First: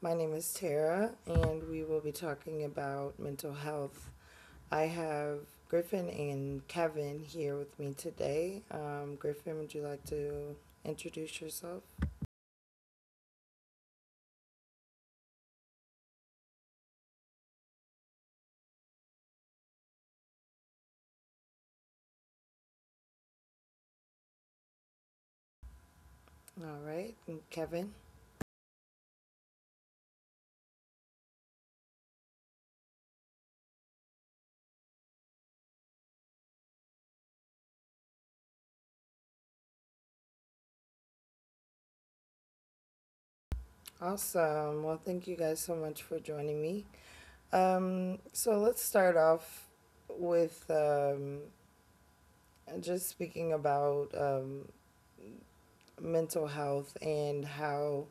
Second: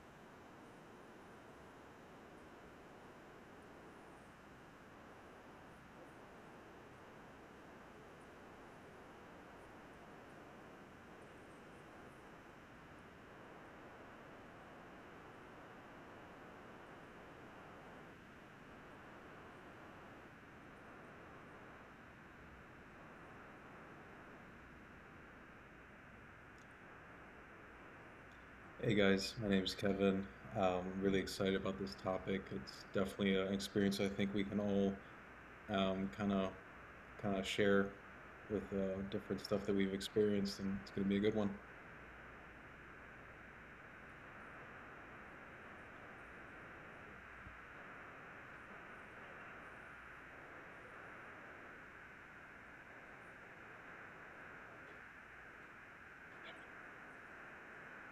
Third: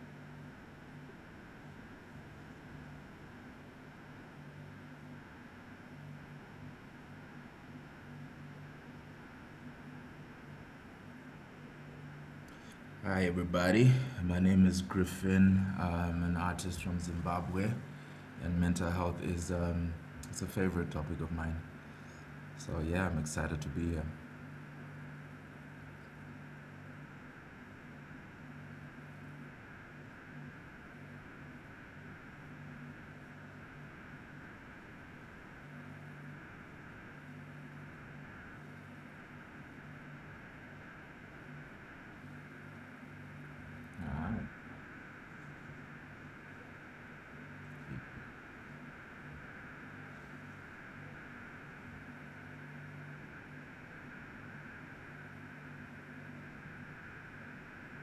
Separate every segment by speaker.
Speaker 1: My name is Tara, and we will be talking about mental health. I have Griffin and Kevin here with me today. Griffin, would you like to introduce yourself?
Speaker 2: Hi, everybody. My name is Griffin. I'm an artist from Zimbabwe, and mental health is it's a favorite topic of mine. So yeah, I'm excited to be here.
Speaker 1: All right, and Kevin.
Speaker 3: Hey guys, my name is Kevin. Really excited about this topic. It's definitely an experience I think we can all um, kind of kind of share with different stuff that we've experienced, and it's going to be a good one.
Speaker 2: Um,
Speaker 1: Awesome. Well, thank you guys so much for joining me. So let's start off with just speaking about mental health and how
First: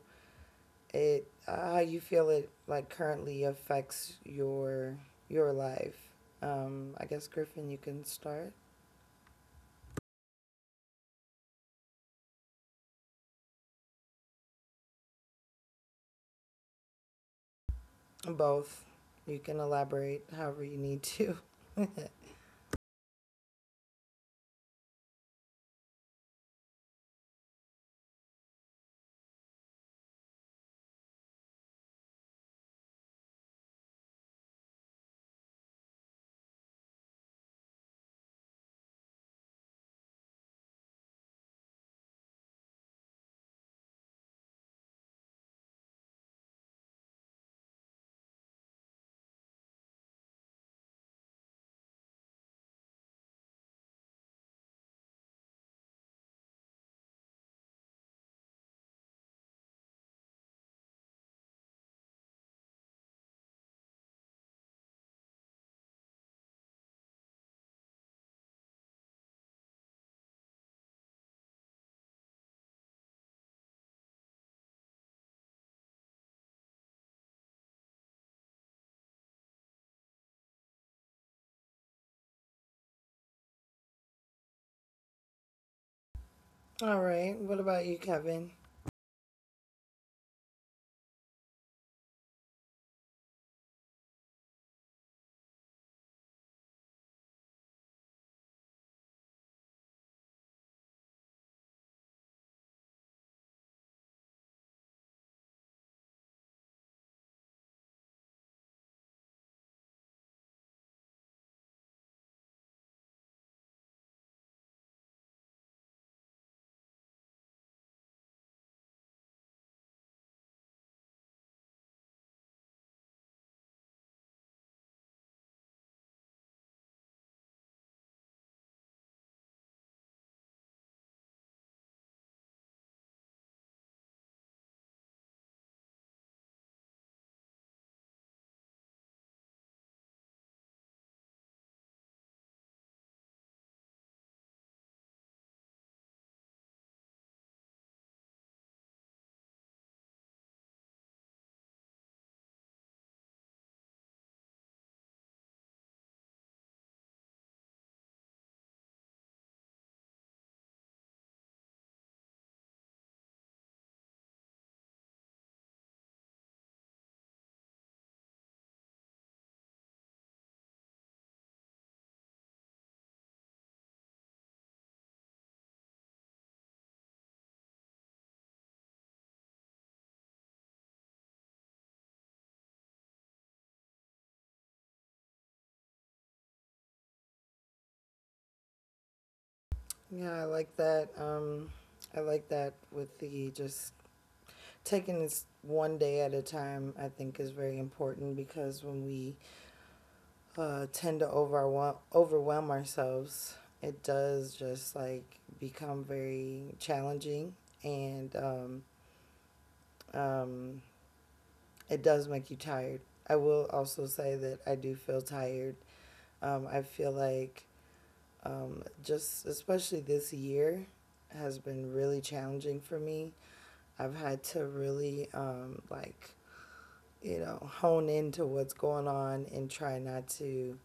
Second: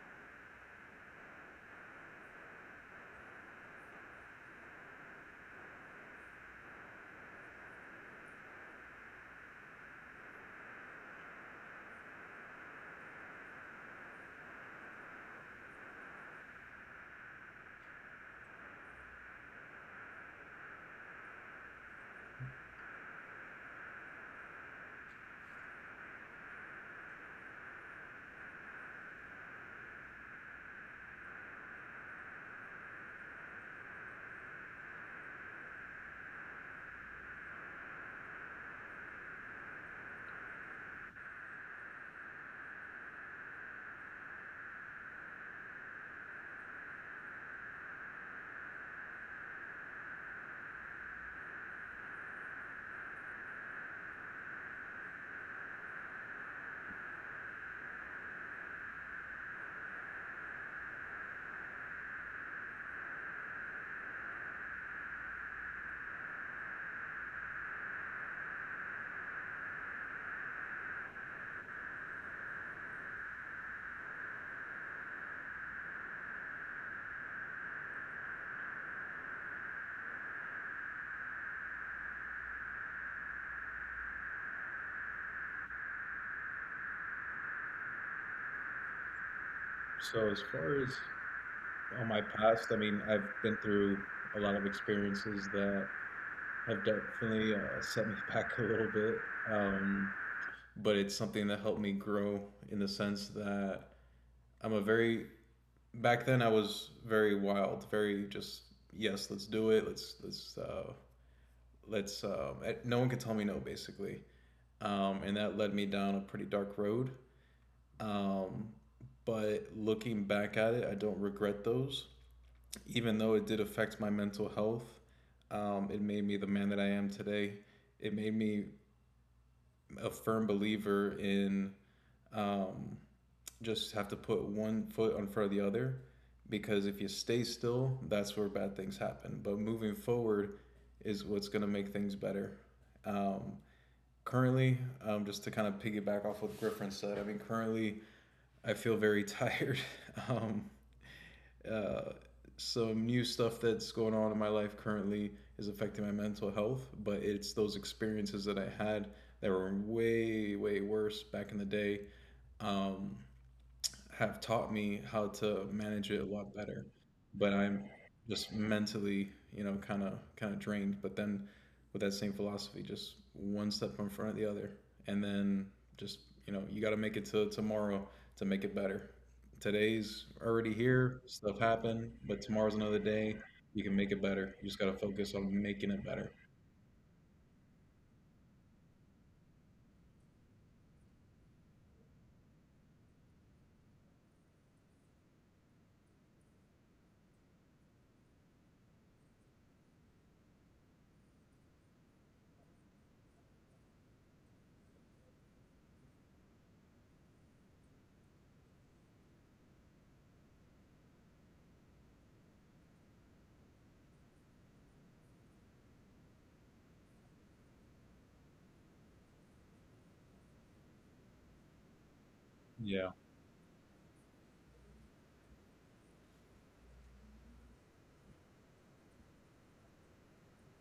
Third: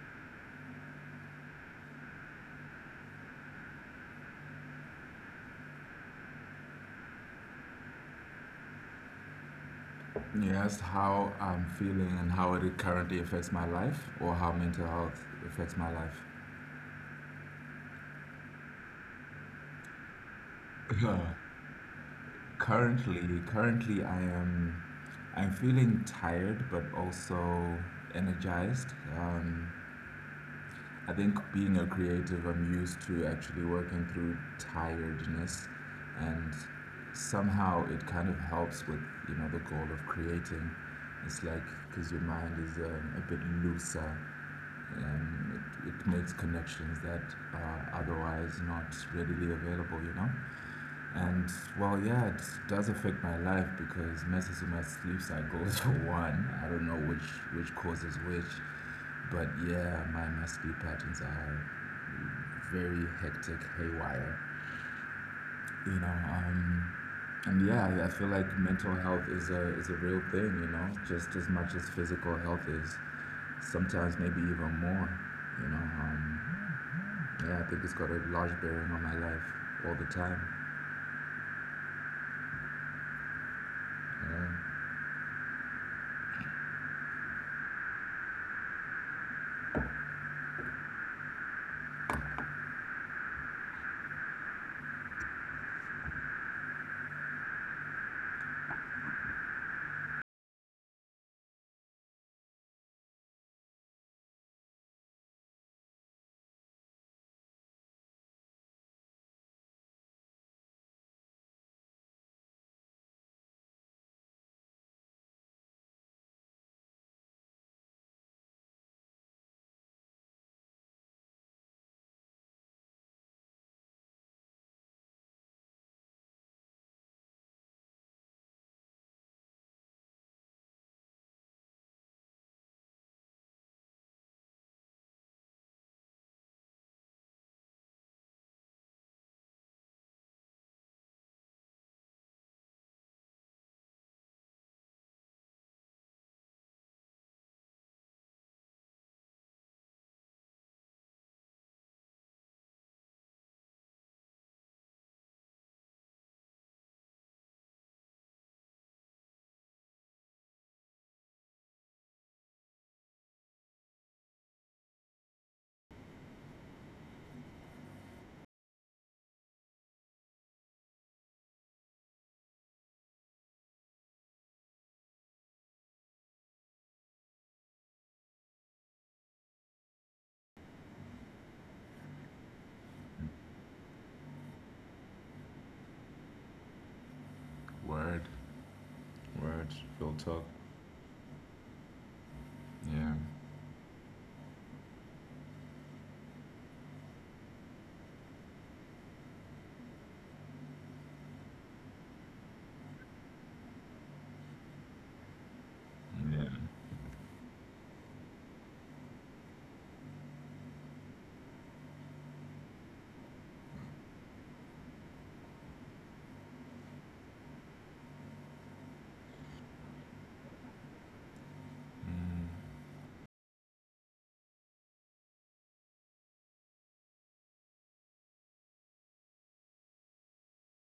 Speaker 1: it how you feel it like currently affects your life. I guess Griffin, you can start.
Speaker 2: You asked how I'm feeling and how it currently affects my life, or how mental health affects my life.
Speaker 1: Both, you can elaborate however you need
Speaker 2: Uh,
Speaker 1: to.
Speaker 2: currently, currently I am I'm feeling tired, but also energized. Um, I think being a creative, I'm used to actually working through tiredness, and somehow it kind of helps with you know the goal of creating. It's like because your mind is a bit looser, and it makes connections that are otherwise not readily available, you know. And well, yeah, it does affect my life because messes with my sleep cycles for one. I don't know which causes which, but yeah, my sleep patterns are very hectic, haywire. You know, and yeah, I feel like mental health is a real thing. You know, just as much as physical health is, sometimes maybe even more. You know, yeah, I think it's got a large bearing on my life all the time. Yeah.
Speaker 1: All right. What about you, Kevin?
Speaker 3: So as far as on my past, I mean, I've been through a lot of experiences that have definitely set me back a little bit, um, but it's something that helped me grow in the sense that I'm a very back then I was very wild, very just yes, let's do it. Let's let's no one could tell me no basically, and that led me down a pretty dark road. Um, but looking back at it, I don't regret those, even though it did affect my mental health. It made me the man that I am today. It made me a firm believer in um, just have to put one foot in front of the other, because if you stay still, that's where bad things happen. But moving forward is what's going to make things better. Um, currently, just to kind of piggyback off what Griffin said, I mean, currently I feel very tired. um, uh, some new stuff that's going on in my life currently is affecting my mental health, but it's those experiences that I had that were way, way worse back in the day um, have taught me how to manage it a lot better. But I'm just mentally, you know, kind of drained. But then with that same philosophy, just one step in front of the other, and then just you know, you got to make it to tomorrow to make it better. Today's already here, stuff happened, but tomorrow's another day. You can make it better. You just got to focus on making it better
Speaker 2: Word, word, real talk.
Speaker 1: Yeah, I like that. I like that
Speaker 2: Yeah,
Speaker 1: with the just taking this one day at a time. I think is very important because when we tend to overwhelm ourselves, it does just like become
Speaker 2: yeah,
Speaker 1: very challenging, and um, it does make you tired. I will also say that I do feel tired. I feel like just especially this year has been really challenging for me. I've had to really like hone into what's going on and try not to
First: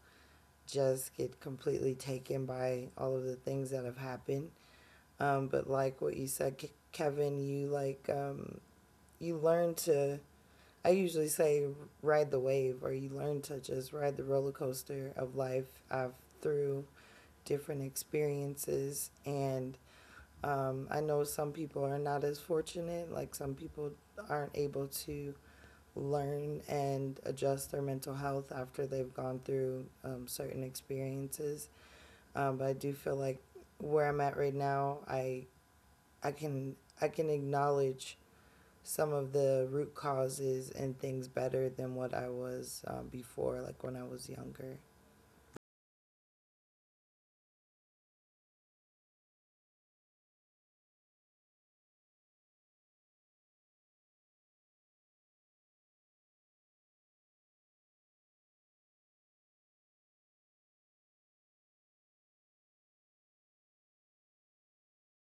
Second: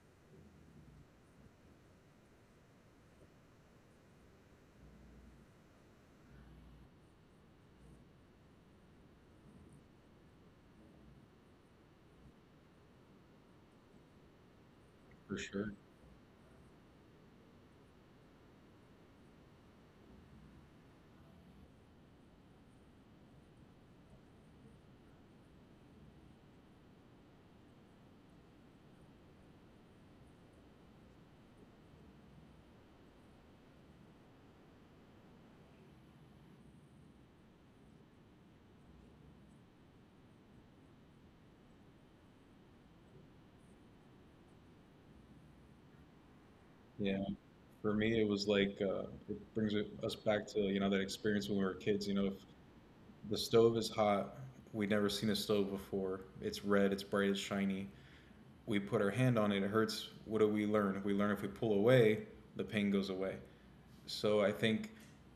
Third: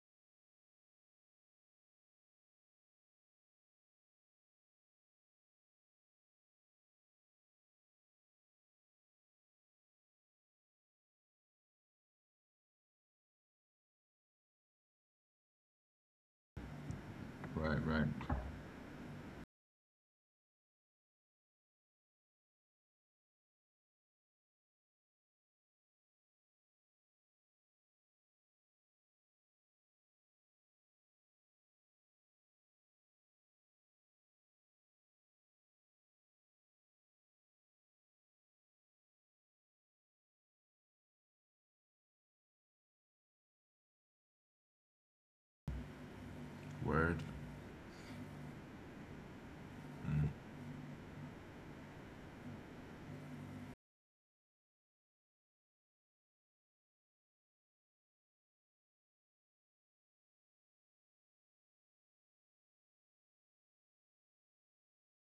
Speaker 1: just get completely taken by all of the things that have happened. But like what you said, Kevin, you learn to. I usually say ride the wave, or you learn to just ride the roller coaster of
Speaker 3: for
Speaker 1: life
Speaker 3: sure.
Speaker 1: through different
Speaker 2: right, right.
Speaker 1: experiences. And I know some people are not as fortunate. Like some people aren't able to learn and adjust their mental health after they've gone through certain experiences, but I do feel like where I'm at right now, I can I can acknowledge some of the root causes and things better than what I was before, like when I was younger.
Speaker 2: Word,
Speaker 3: Yeah, for me, it was like it brings us back to you know that experience when we were kids. You know, if the stove is hot. We'd never seen a stove before. It's red, it's bright, it's shiny. We put our hand on it, it hurts. What do we learn? We learn if we pull away, the pain goes away. So I think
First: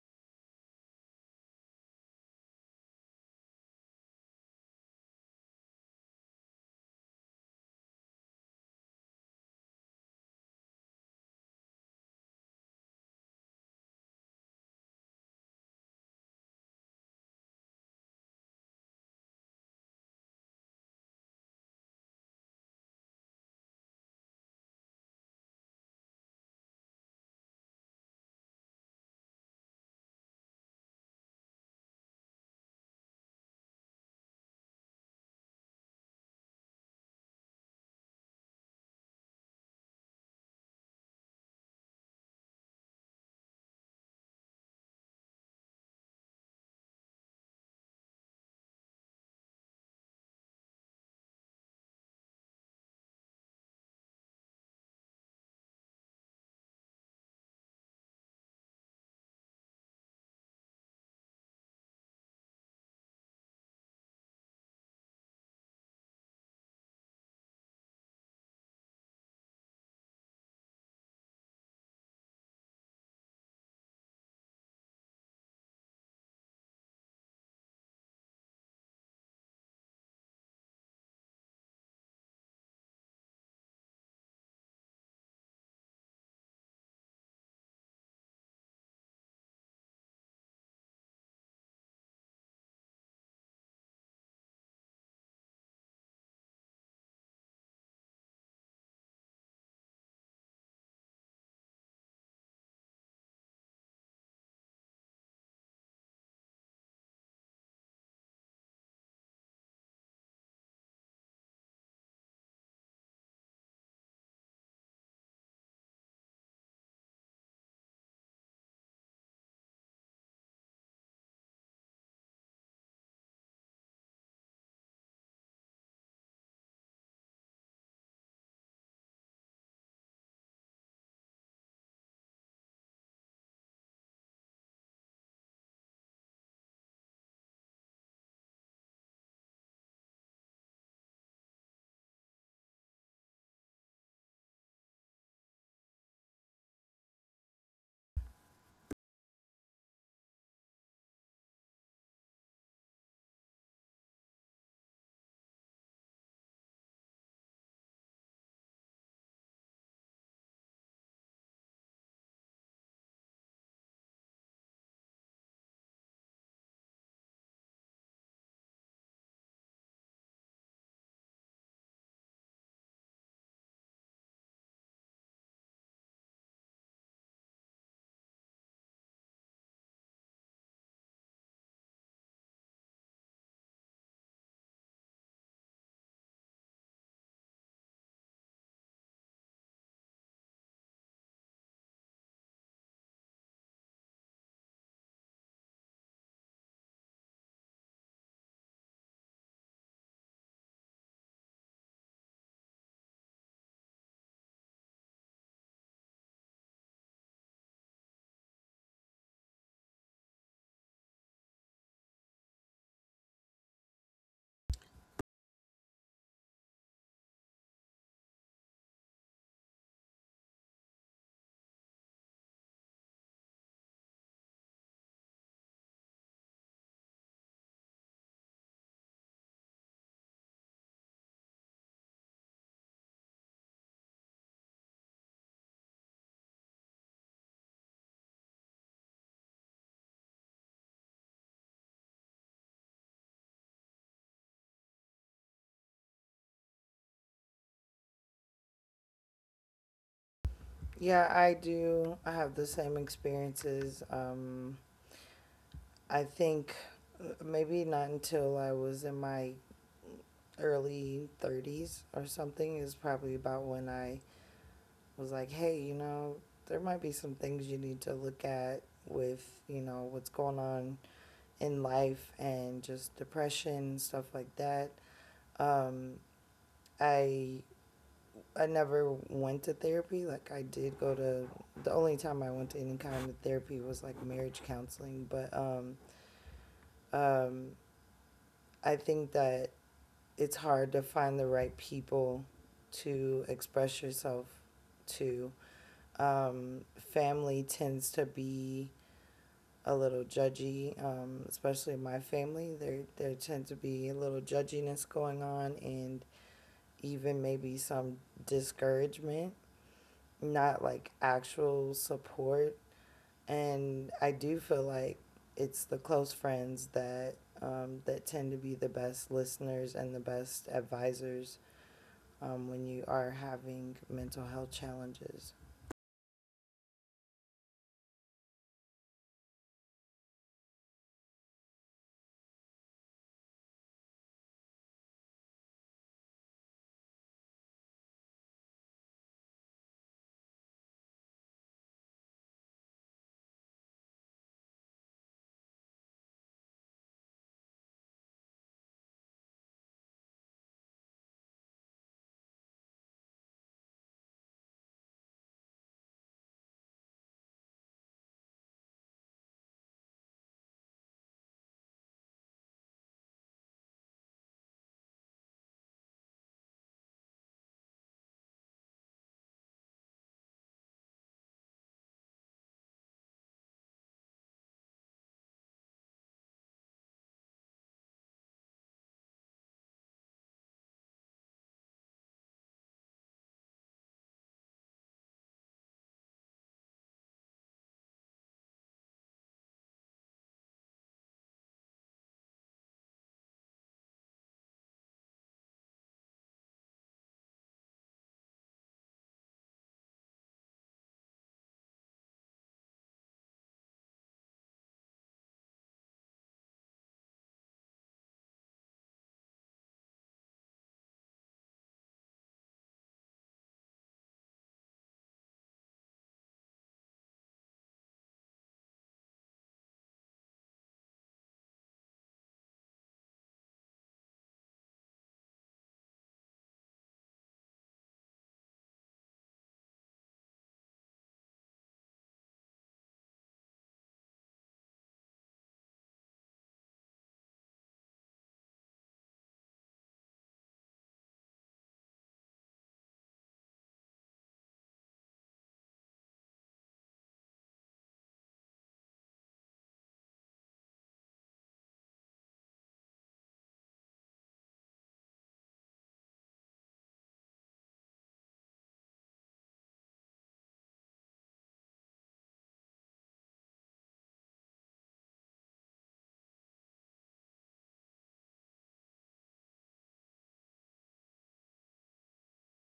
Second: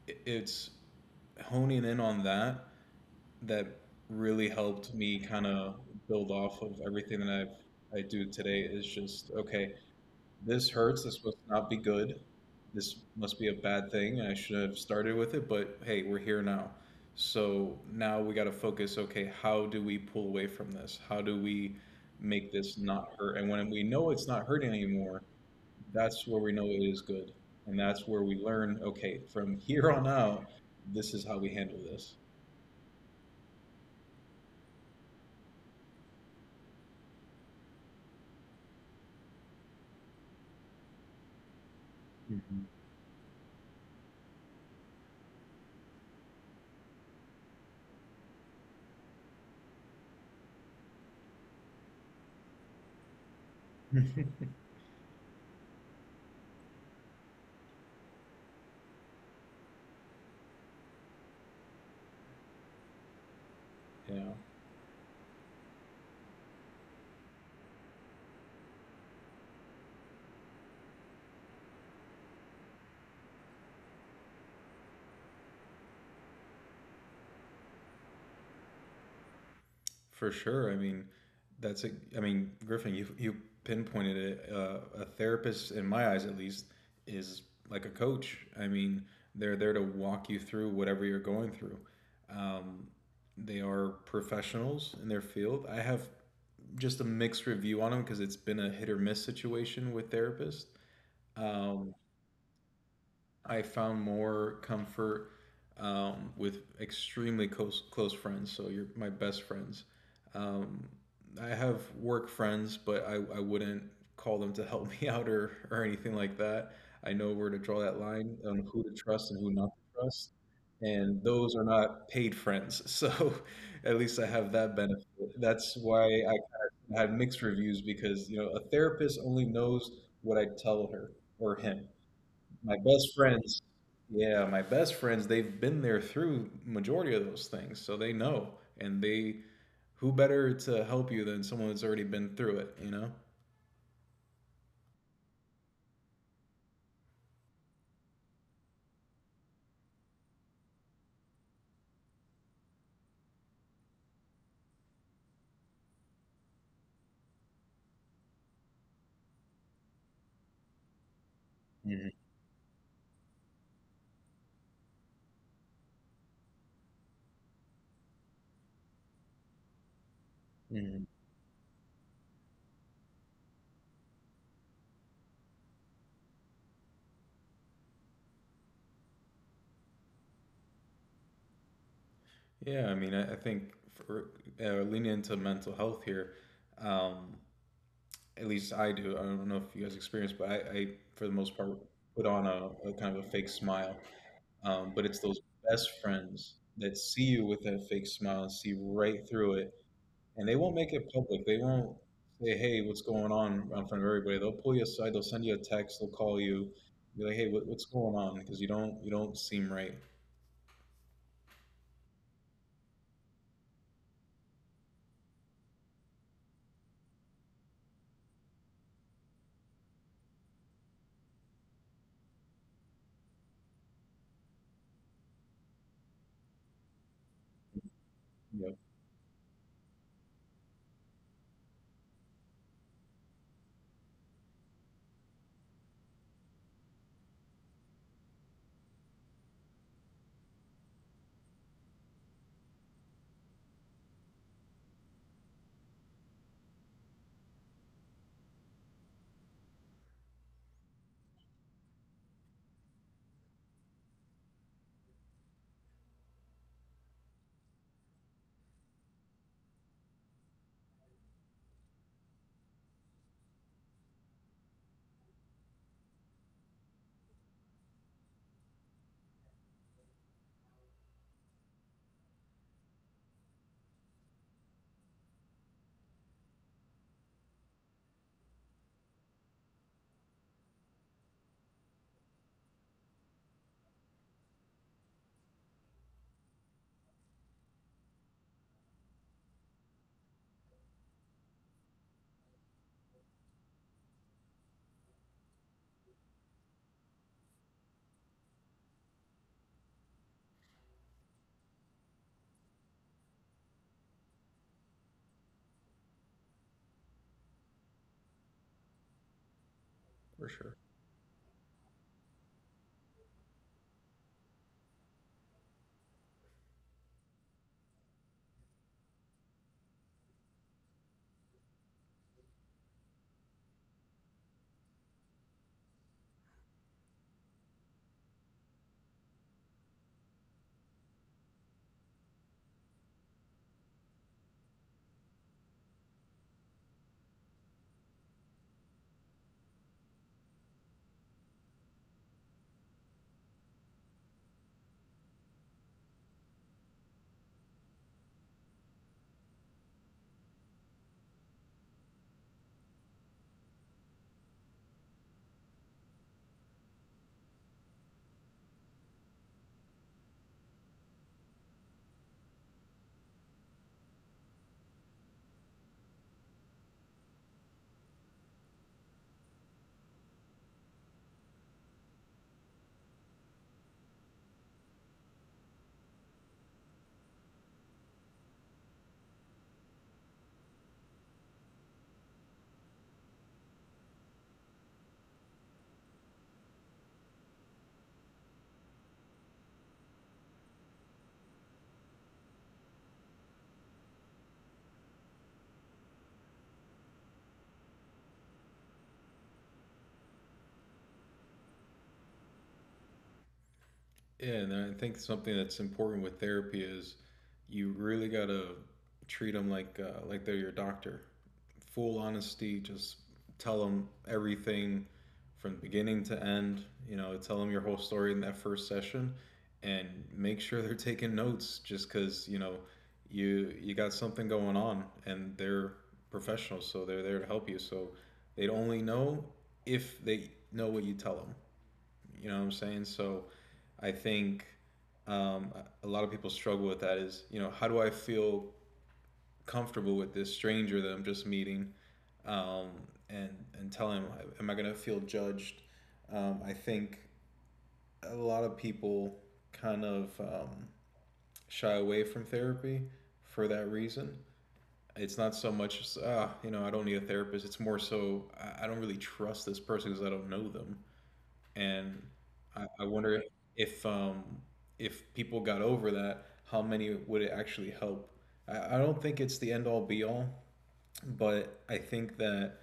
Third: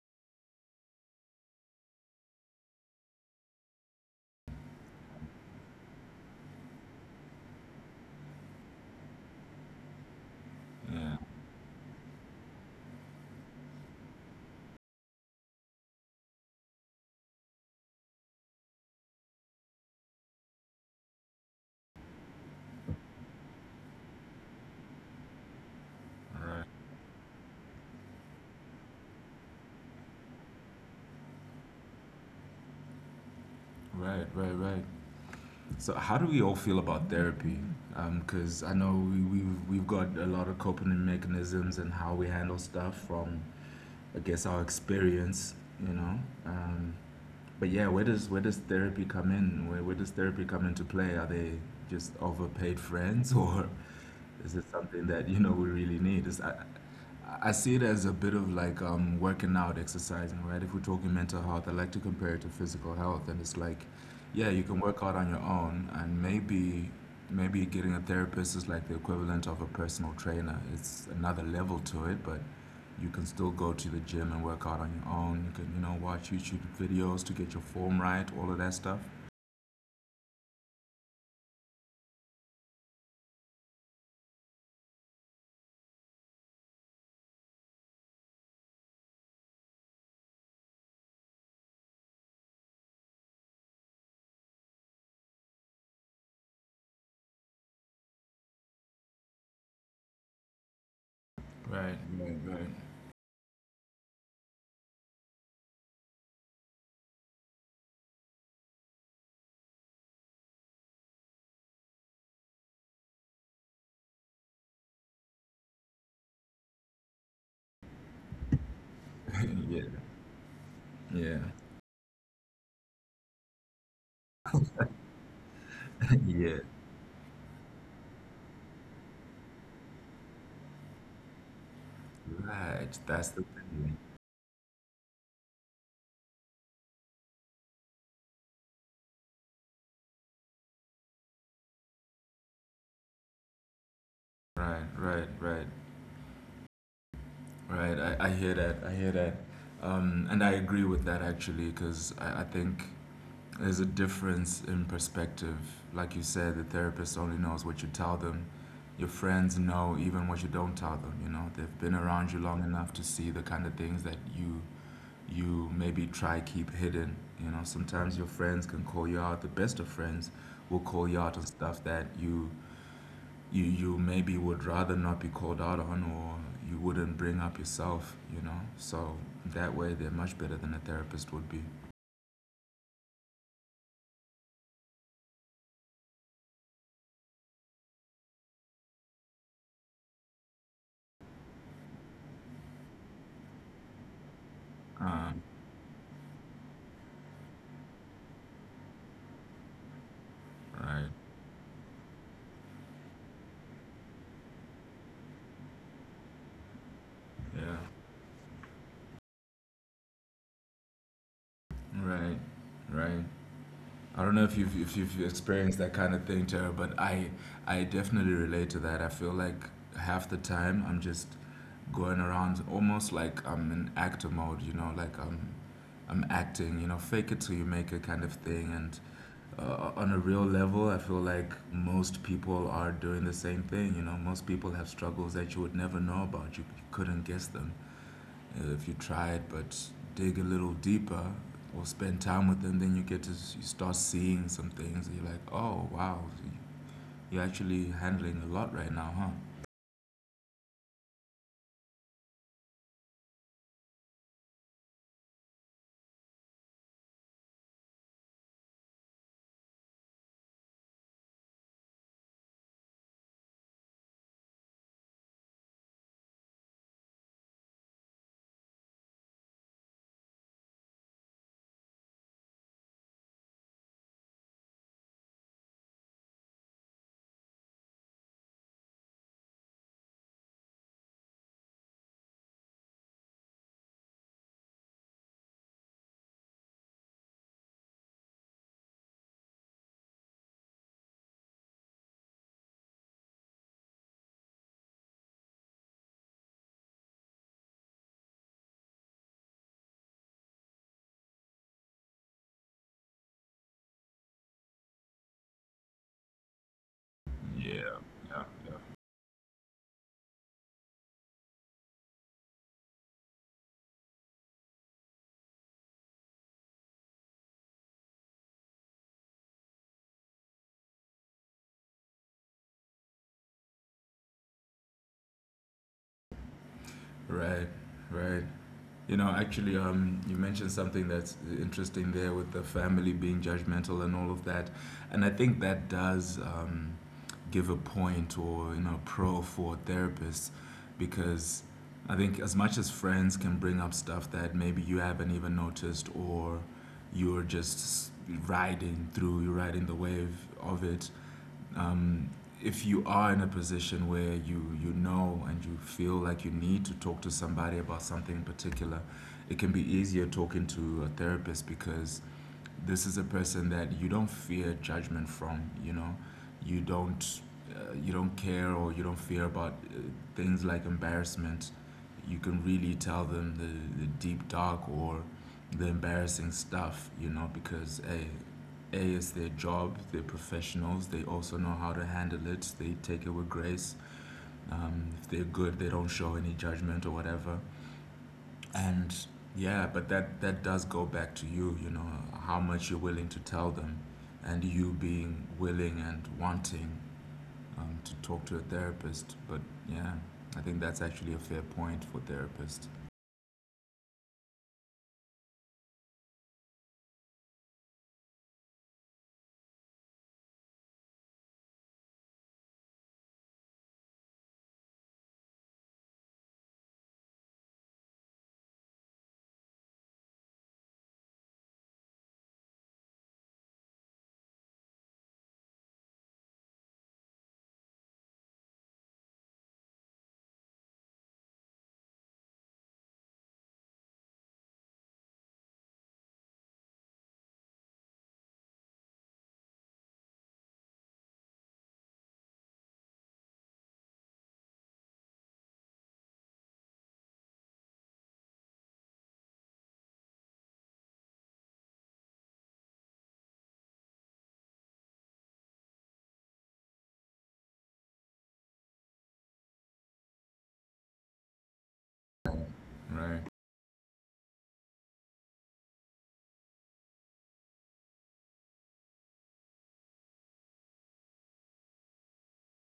Speaker 3: it's honing in on that really helped me kind of build off of everything that I do today is just okay, this hurts.
Speaker 2: yeah,
Speaker 3: This must not be good. This must be a bad thing. I should have started with it, but hey, we're here now. So now we got to focus okay, how do we pull away from this? How do we make this not hurt? And when we know it's not hurting anymore, that's where we know it is good. And that's where we learn okay, from here on out, this is how we handle this.
Speaker 2: right, right, right. So, how do we all feel about therapy? Because I know we've got a lot of coping mechanisms and how we handle
Speaker 3: Mm-hmm.
Speaker 2: stuff from, I guess, our experience. You know, um, but yeah, where does therapy come in? Where does therapy come into play? Are they just overpaid friends or this is something that you know we really need. I see it as a bit of like working out, exercising, right? If we're talking mental health, I like to compare it to physical health, and it's like,
Speaker 3: You know?
Speaker 2: yeah, you can work out on your own, and maybe getting a therapist is like the equivalent of a personal trainer. It's another level to it, but you can still go to the gym and work out on your own. You can you know watch YouTube videos to get your form right, all of that stuff.
Speaker 3: For sure. I mean, that's a. I mean, Griffin, you pinpointed it. A therapist, in my eyes at least, is like a coach. I mean, they're there to walk you through whatever you're going through. Um, they are professionals in their field. I have just a mixed review on them because it's been a hit or miss situation with therapists. Um,
Speaker 2: Right, right, right.
Speaker 3: I found more comfort with extremely close friends. So you're my best friends. Um, I have work friends, but I wouldn't call them to help me out or anything like that. I know where to draw that line on who to trust and who not
Speaker 2: Yeah,
Speaker 3: to trust. And
Speaker 2: yeah,
Speaker 3: those are not paid friends. So at least I have that benefit. That's why I kind
Speaker 2: yeah.
Speaker 3: of had mixed reviews because, you know, a therapist only knows what I tell her or him. My
Speaker 2: Right,
Speaker 3: best
Speaker 2: that's the
Speaker 3: friends,
Speaker 2: thing.
Speaker 3: yeah, my best friends, they've been there through majority of those things, so they know. And they, who better to help you than someone that's already been through it, you know?
Speaker 2: Right, right, right, right. I hear that. I hear that. And I agree with that actually, because I think there's a difference in perspective. Like you said, the therapist only knows what you tell them. Your friends know even what you don't tell them, you know. They've been
Speaker 3: Hmm.
Speaker 2: around you long enough to see the kind of things that you maybe try keep hidden. You know, sometimes your friends can call you out. The best of friends will
Speaker 3: Hmm.
Speaker 2: call you out on stuff that you maybe would rather not be called out on or you wouldn't bring up yourself you know so that way they're much better than a therapist would be
Speaker 3: Yeah, I mean, I think for leaning into mental health here, um, at least I do. I don't know if you guys experience, but I for the most part, put on a kind of a fake smile. But it's those best friends that see you with that fake smile and see right through it. And they won't make it
Speaker 2: right
Speaker 3: public. They won't say, "Hey, what's going on?" in front of everybody. They'll pull you aside. They'll send you a text. They'll call you. Be like, "Hey,
Speaker 2: yeah
Speaker 3: what's going on?" Because you don't seem right.
Speaker 2: right right I don't know if you've experienced that kind of thing tara but i definitely relate to that I feel like half the time I'm just going around almost like I'm in actor mode you know like i'm acting you know fake it till you make it kind of thing
Speaker 3: Yep,
Speaker 2: and on a real level, I feel like most people are doing the same thing. You know, most people have struggles that you would never know about. You couldn't guess them if you tried, but dig a little deeper or spend time with them, then you get to you start seeing some things. And you're like, oh wow, you're actually handling a lot right now, huh?
Speaker 1: Yeah, I do. I have the same experiences. I think maybe not until I was in my early 30s or something is probably about when I was like, hey, there might be some things you need to look at with, what's going on in life and just depression stuff like that. Um, I I never went to therapy. Like I did go to The only time I went to any kind of therapy was like marriage counseling. But um, I think that it's hard to find the right people to express yourself to. Um, Family tends to be a little judgy, especially my family. There tend to be a little judginess going on and even maybe
Speaker 2: Yeah.
Speaker 1: some discouragement,
Speaker 3: for sure.
Speaker 1: not like actual support. And I do feel like it's the close friends that tend to be the best listeners and the best advisors, when you are having mental health challenges.
Speaker 2: Right, right. You know, actually, you mentioned something that's interesting there with the family being judgmental and all of that, and I think that does give a point or you know pro for therapists because I think as much as friends can bring up stuff that maybe you haven't even noticed or you're just riding through, you're riding the wave of it, um, if you are in a position where you know and you feel like you need to talk to somebody about something particular, it can be easier talking to a therapist because this is a person that you don't fear judgment from you know you don't you don't care or you don't fear about things like embarrassment you can really tell them the deep dark or the embarrassing stuff you know because a is their job they're professionals they also know how to handle it they take it with grace if they're good they don't show any judgment or whatever and yeah, but that does go back to you, you know, how much you're willing to tell them, and you being willing and wanting to talk to a therapist. But yeah, I think that's actually a fair point for therapists.
Speaker 3: Yeah, and I think something that's important with therapy is you really gotta treat them like they're your doctor. Full honesty, just tell them everything from beginning to end. You know, tell them your whole story in that first session, and make sure they're taking notes. Just because you know you got something going on, and they're professionals, so they're there to help you. So they'd only know if they know what you tell them. You know what I'm saying? So I think um, a lot of people struggle with that is, you know, how do I feel comfortable with this stranger that I'm just meeting um, and, and tell him, am I going to feel judged? I think a lot of people kind of shy away from therapy for that reason. It's not so much, as, ah, you know, I don't need a therapist. It's more so, I don't really trust this person because I don't know them. And I
Speaker 2: Right,
Speaker 3: wonder if um, if people got over that, how many would it actually help? I don't think it's the end all be all, but I think that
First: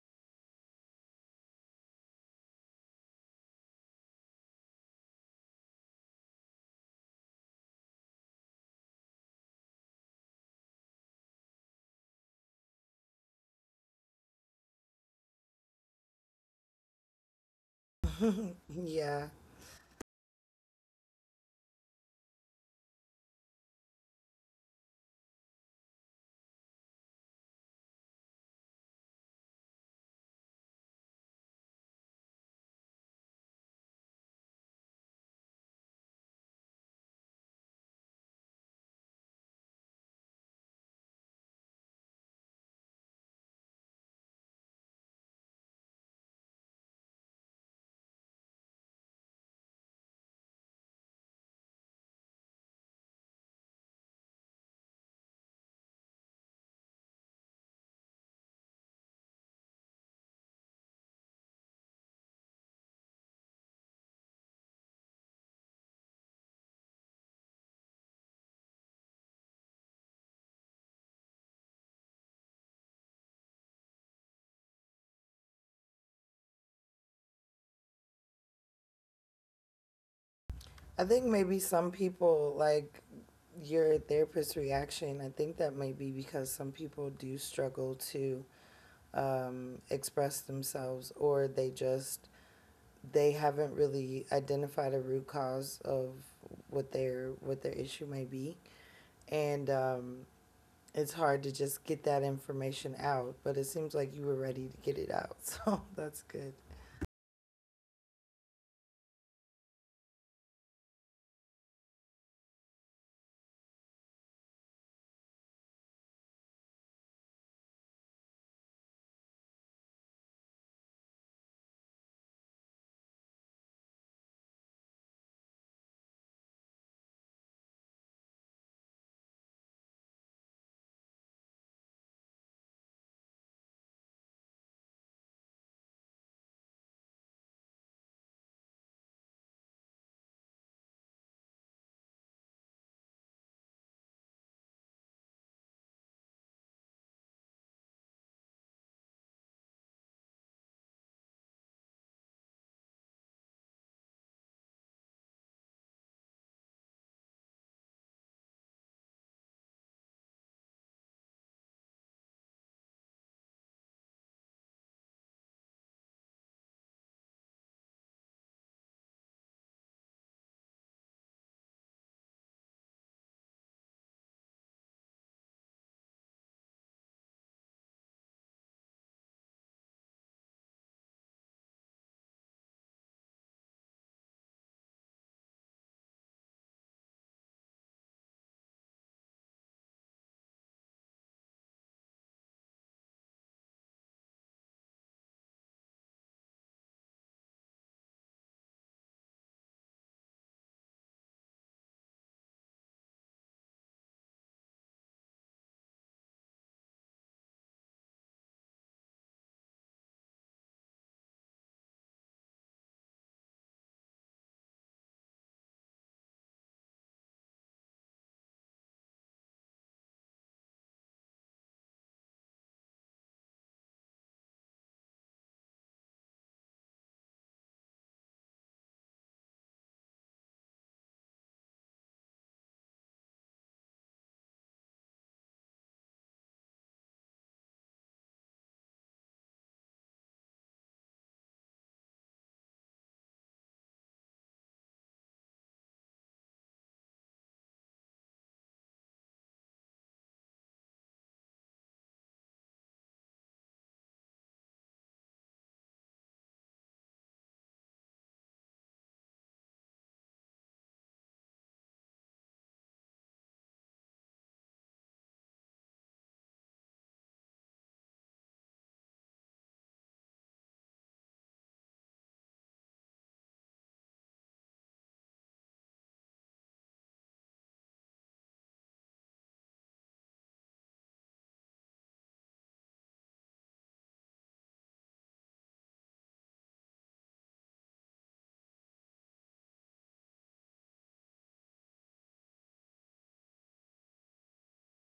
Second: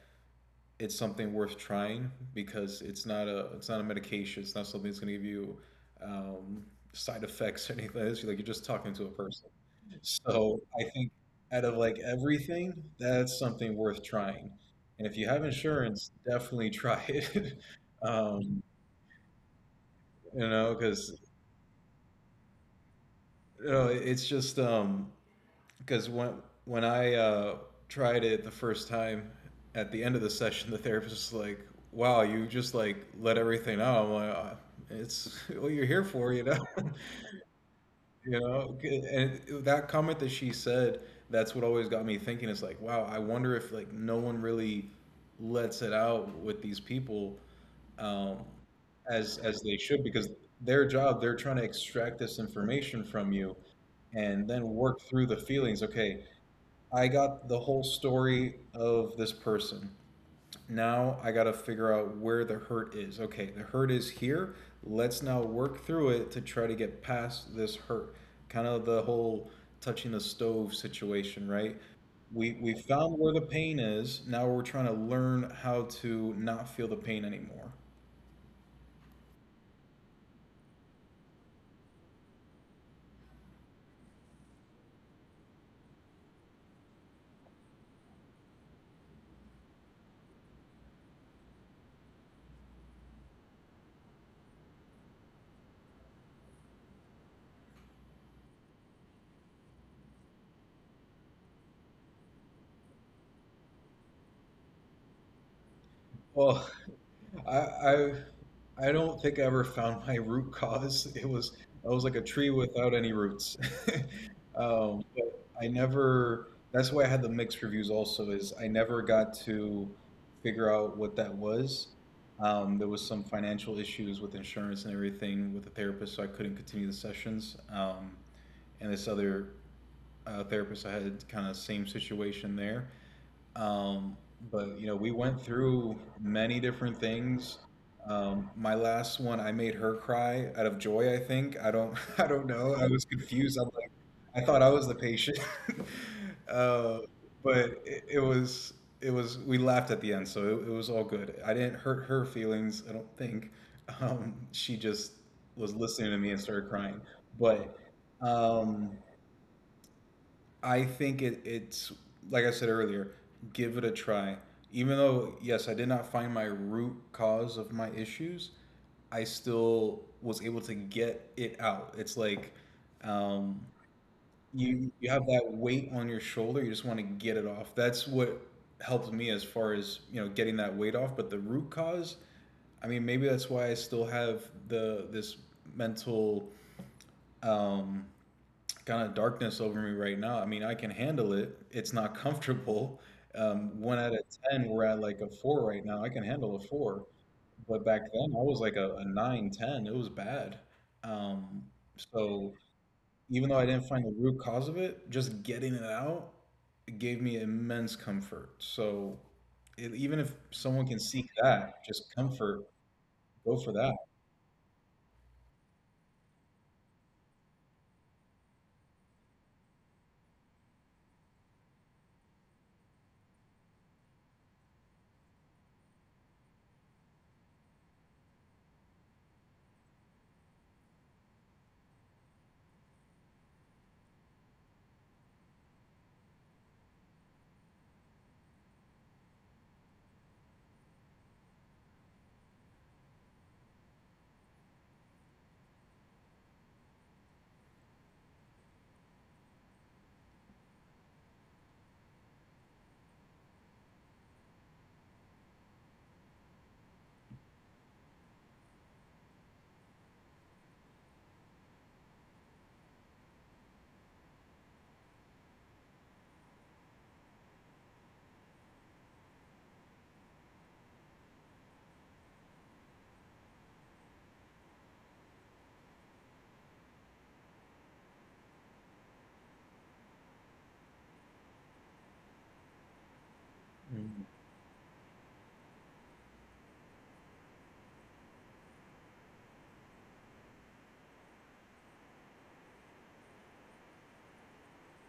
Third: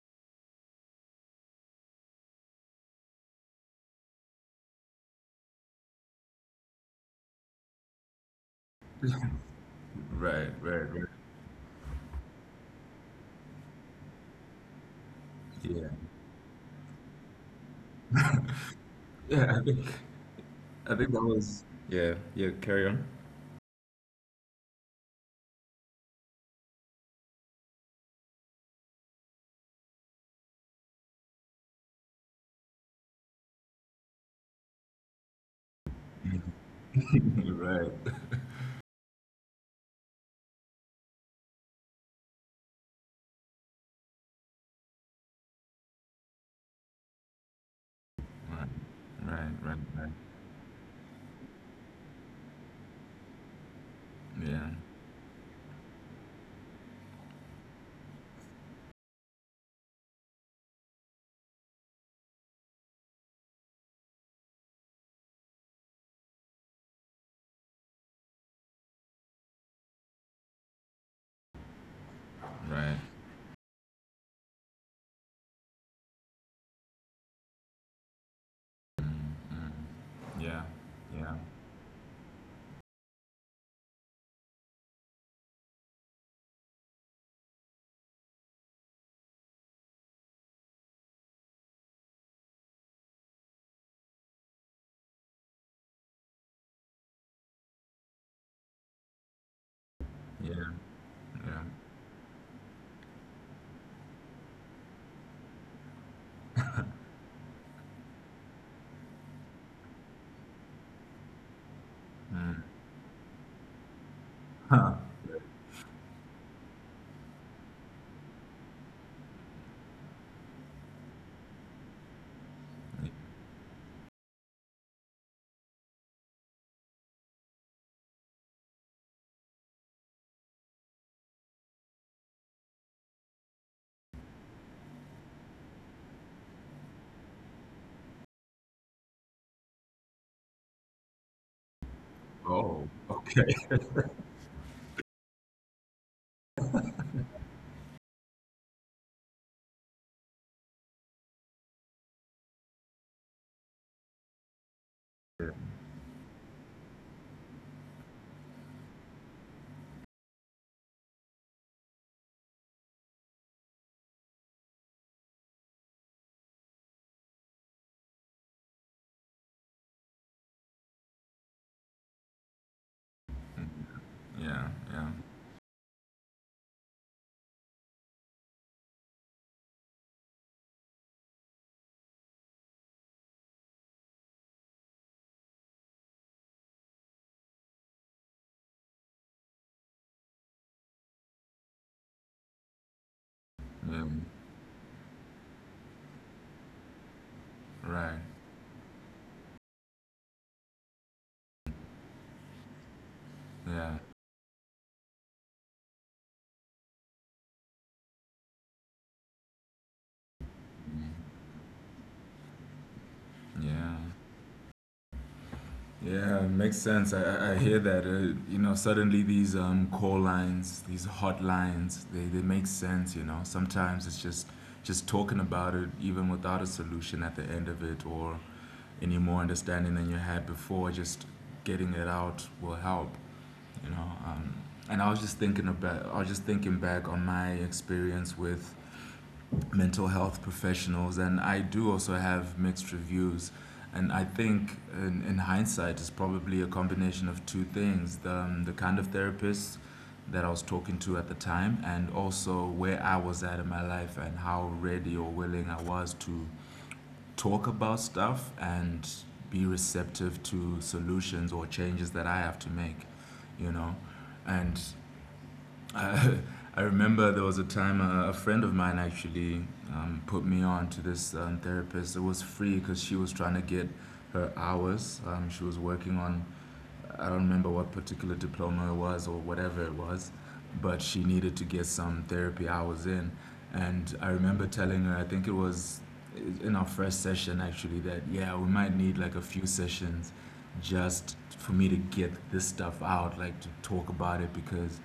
Speaker 3: it's something worth trying because it's not a medication. It's not something that's going to give you um, side effects or anything. It's like you're just talking to a person.
Speaker 2: right,
Speaker 3: So I
Speaker 2: right, right.
Speaker 3: think out of like everything, that's something worth trying. And if you have
Speaker 2: Yeah,
Speaker 3: insurance, definitely try it. Um,
Speaker 1: Yeah,
Speaker 2: yeah.
Speaker 3: you know,
Speaker 2: I think
Speaker 3: because
Speaker 2: that was yeah, yeah. Carry on.
Speaker 3: no, it's just because when I tried it the first time, at the end of the session, the therapist was like, "Wow, you just like let everything out." I'm like, "Ah, it's what you're here for, you know."
Speaker 2: right,
Speaker 3: You know, and that comment that she said, that's what always got me thinking. It's like, wow, I wonder if like no one really lets it out with these people um,
Speaker 2: right, right,
Speaker 3: as they
Speaker 2: right,
Speaker 3: should
Speaker 2: right.
Speaker 3: because their job they're trying to extract this information from you and then
Speaker 2: Yeah,
Speaker 3: work through the feelings. Okay, I got the whole story of this person, now I got to figure out where the hurt is. Okay, the hurt is here. Let's now work through it to try to get past this hurt. Kind of the whole touching the stove situation, right? We
Speaker 2: right.
Speaker 3: found where the pain is, now we're trying to learn how to not feel the pain anymore.
Speaker 2: Mm, mm. Yeah,
Speaker 1: I think
Speaker 2: yeah,
Speaker 1: maybe some people like your therapist's reaction. I think that may be because some people do struggle to express themselves, or they just they haven't really identified a root cause of what their issue may be, and
Speaker 2: yeah,
Speaker 1: it's hard to
Speaker 2: yeah.
Speaker 1: just get that information out. But it seems like you were ready to get it out, so that's good.
Speaker 3: Well, I, I I don't think I ever found my root cause. It was I was like a tree without any roots. But I never. That's why I had the mixed reviews. Also, is I never got to figure out what that was. There was some financial issues with insurance and everything with the therapist, so I couldn't continue the sessions. And this other therapist, I had kind of same situation there. Um, but you know, we went through many different things. My last one, I made her cry out of joy, I think. I don't, I don't know. I
Speaker 2: Oh,
Speaker 3: was confused.
Speaker 2: okay.
Speaker 3: I'm like, I thought I was the patient. Uh, but it was, we laughed at the end, so it was all good. I didn't hurt her feelings, I don't think. She just was listening to me and started crying. But um, I think it's like I said earlier, give it a try. Even though yes, I did not find my root cause of my issues, I still was able to get it out. It's like um,
Speaker 2: Yeah,
Speaker 3: you you
Speaker 2: yeah,
Speaker 3: have that weight on your shoulder, you just want to get it off. That's what helped me as far as you know getting that weight off. But the root cause, I mean, maybe that's why I still have the this mental um, kind of darkness over me right now. I mean, I can handle it. It's not comfortable. One out of
Speaker 2: um,
Speaker 3: ten, we're at like a 4 right now. I can handle a 4, but back
Speaker 2: right.
Speaker 3: then I was like a 9, 10. It was bad. Um, so even though I didn't
Speaker 2: Yeah,
Speaker 3: find the root cause of it, just getting it out gave me immense comfort. So it, even if someone can seek that, just comfort, go for that.
Speaker 2: yeah, yeah. Makes sense. I I hear that. You know, suddenly these call lines, these hotlines, they make sense. You know, sometimes it's just talking about it, even without a solution at the end of it, or any more understanding than you had before. Just getting it out will help. You know, and I was just thinking about. I was just thinking back on my experience with mental health professionals, and I do also have mixed reviews. And I think, in hindsight, it's probably a combination of two things: the kind of therapist that I was talking to at the time, and also where I was at in my life and how ready or willing I was to talk about stuff and be receptive to solutions or changes that I have to make, you know. And I, I remember there was a time a friend of mine actually put me on to this therapist. It was free because she was trying to get her hours. She was working on I don't remember what particular diploma it was or whatever it was, but she needed to get some therapy hours in. And
Speaker 3: Mhm.
Speaker 2: I remember telling her, I think it was in our first session actually, that yeah, we might need like a few sessions just for me to get this stuff out, like to talk about it because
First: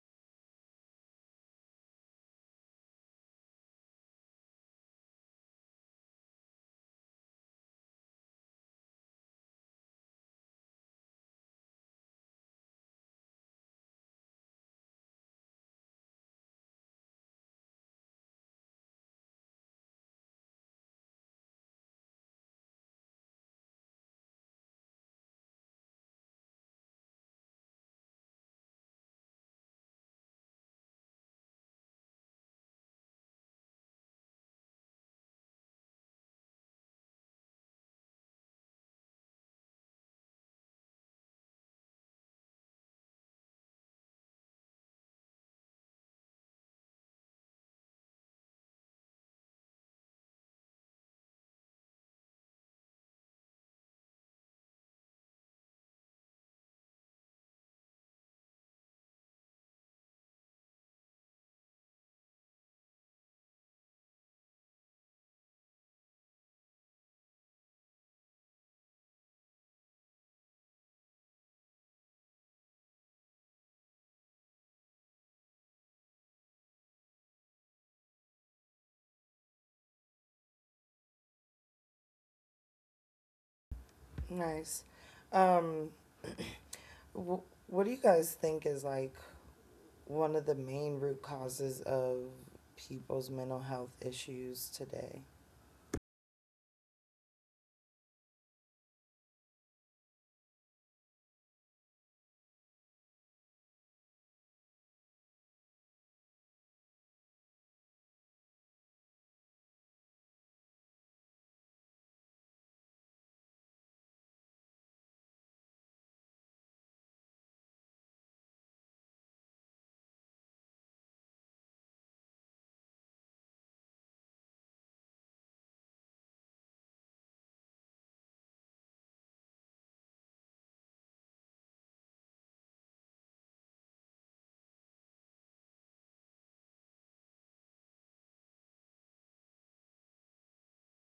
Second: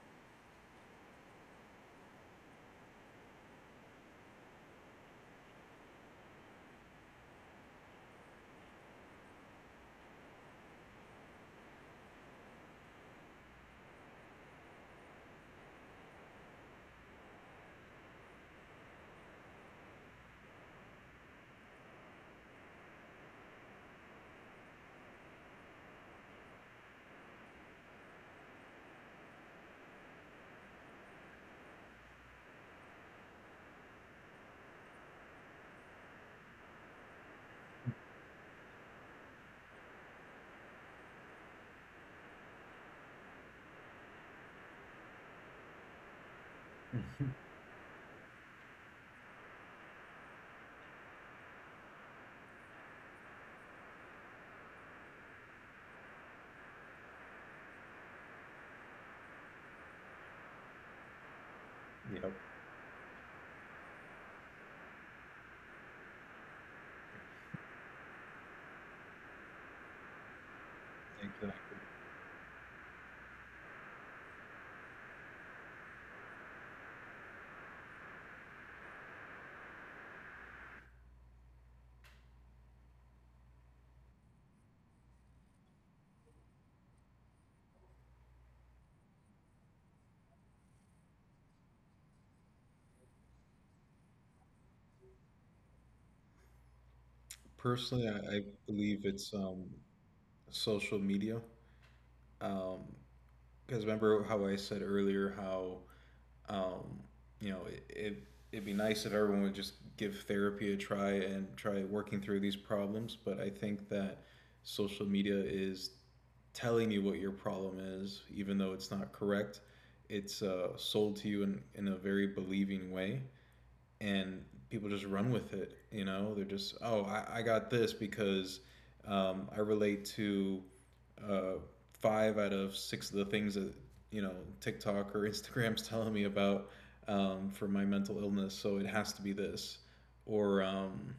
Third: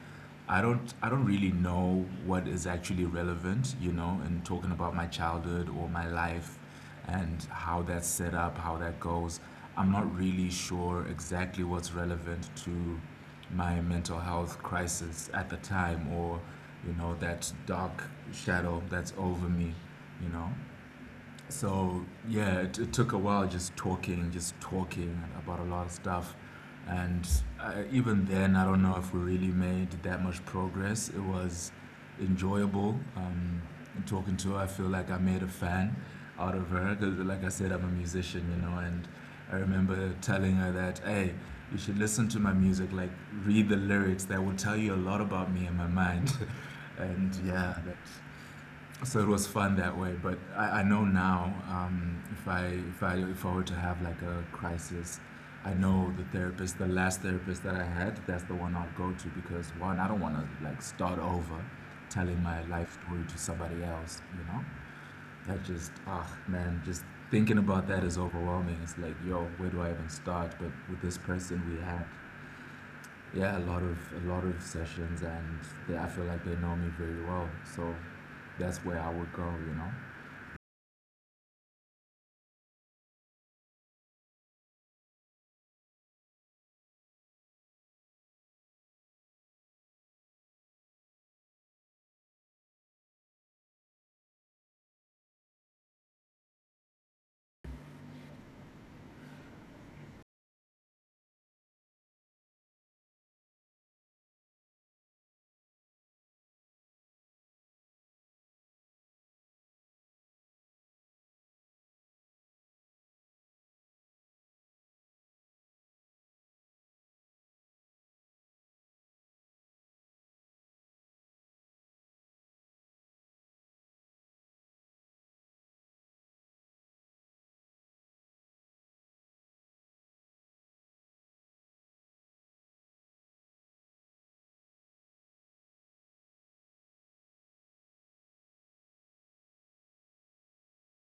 Speaker 2: I don't really know what is actually relevant, you know, in talking about my childhood or my life and how that's set up, how that goes. I'm not really sure exactly what's relevant to my mental health crisis at the time or, you know, that dark shadow that's over me, you know? So yeah, it took a while just talking about a lot of stuff, and even then, I don't know if we really made that much progress. It was enjoyable talking to her. I feel like I made a fan out of her because, like I said, I'm a musician, you know, and I remember telling her that, hey, you should listen to my music, like read the lyrics. That will tell you a lot about me and my mind. and yeah, that so it was fun that way, but I know now if I were to have like a crisis, I know the therapist, the last therapist that I had, that's the one I'll go to because one, I don't want to like start over,
Speaker 3: Yep,
Speaker 2: telling my life story to somebody else. You know, that just ah man, just thinking about that is overwhelming. It's like yo, where do I even start? But with this person,
Speaker 3: exactly.
Speaker 2: we had yeah a lot of sessions, and they, I feel like they know me very well, so that's where I would go. You know.
Speaker 1: Nice. Um, what do you guys think is like one of the main root causes of people's mental health issues today?
Speaker 3: Personally, I believe it's social media. Um, Because remember how I said earlier how um, you know it it'd be nice if everyone would just give therapy a try and try working through these problems. But I think that social media is telling you what your problem is, even though it's not correct. It's sold to you in a very believing way and people just run with it. You know, they're just, oh, I got this because I relate to uh, five out of six of the things that you know TikTok or Instagram's telling me about for my mental illness. So it has to be this, or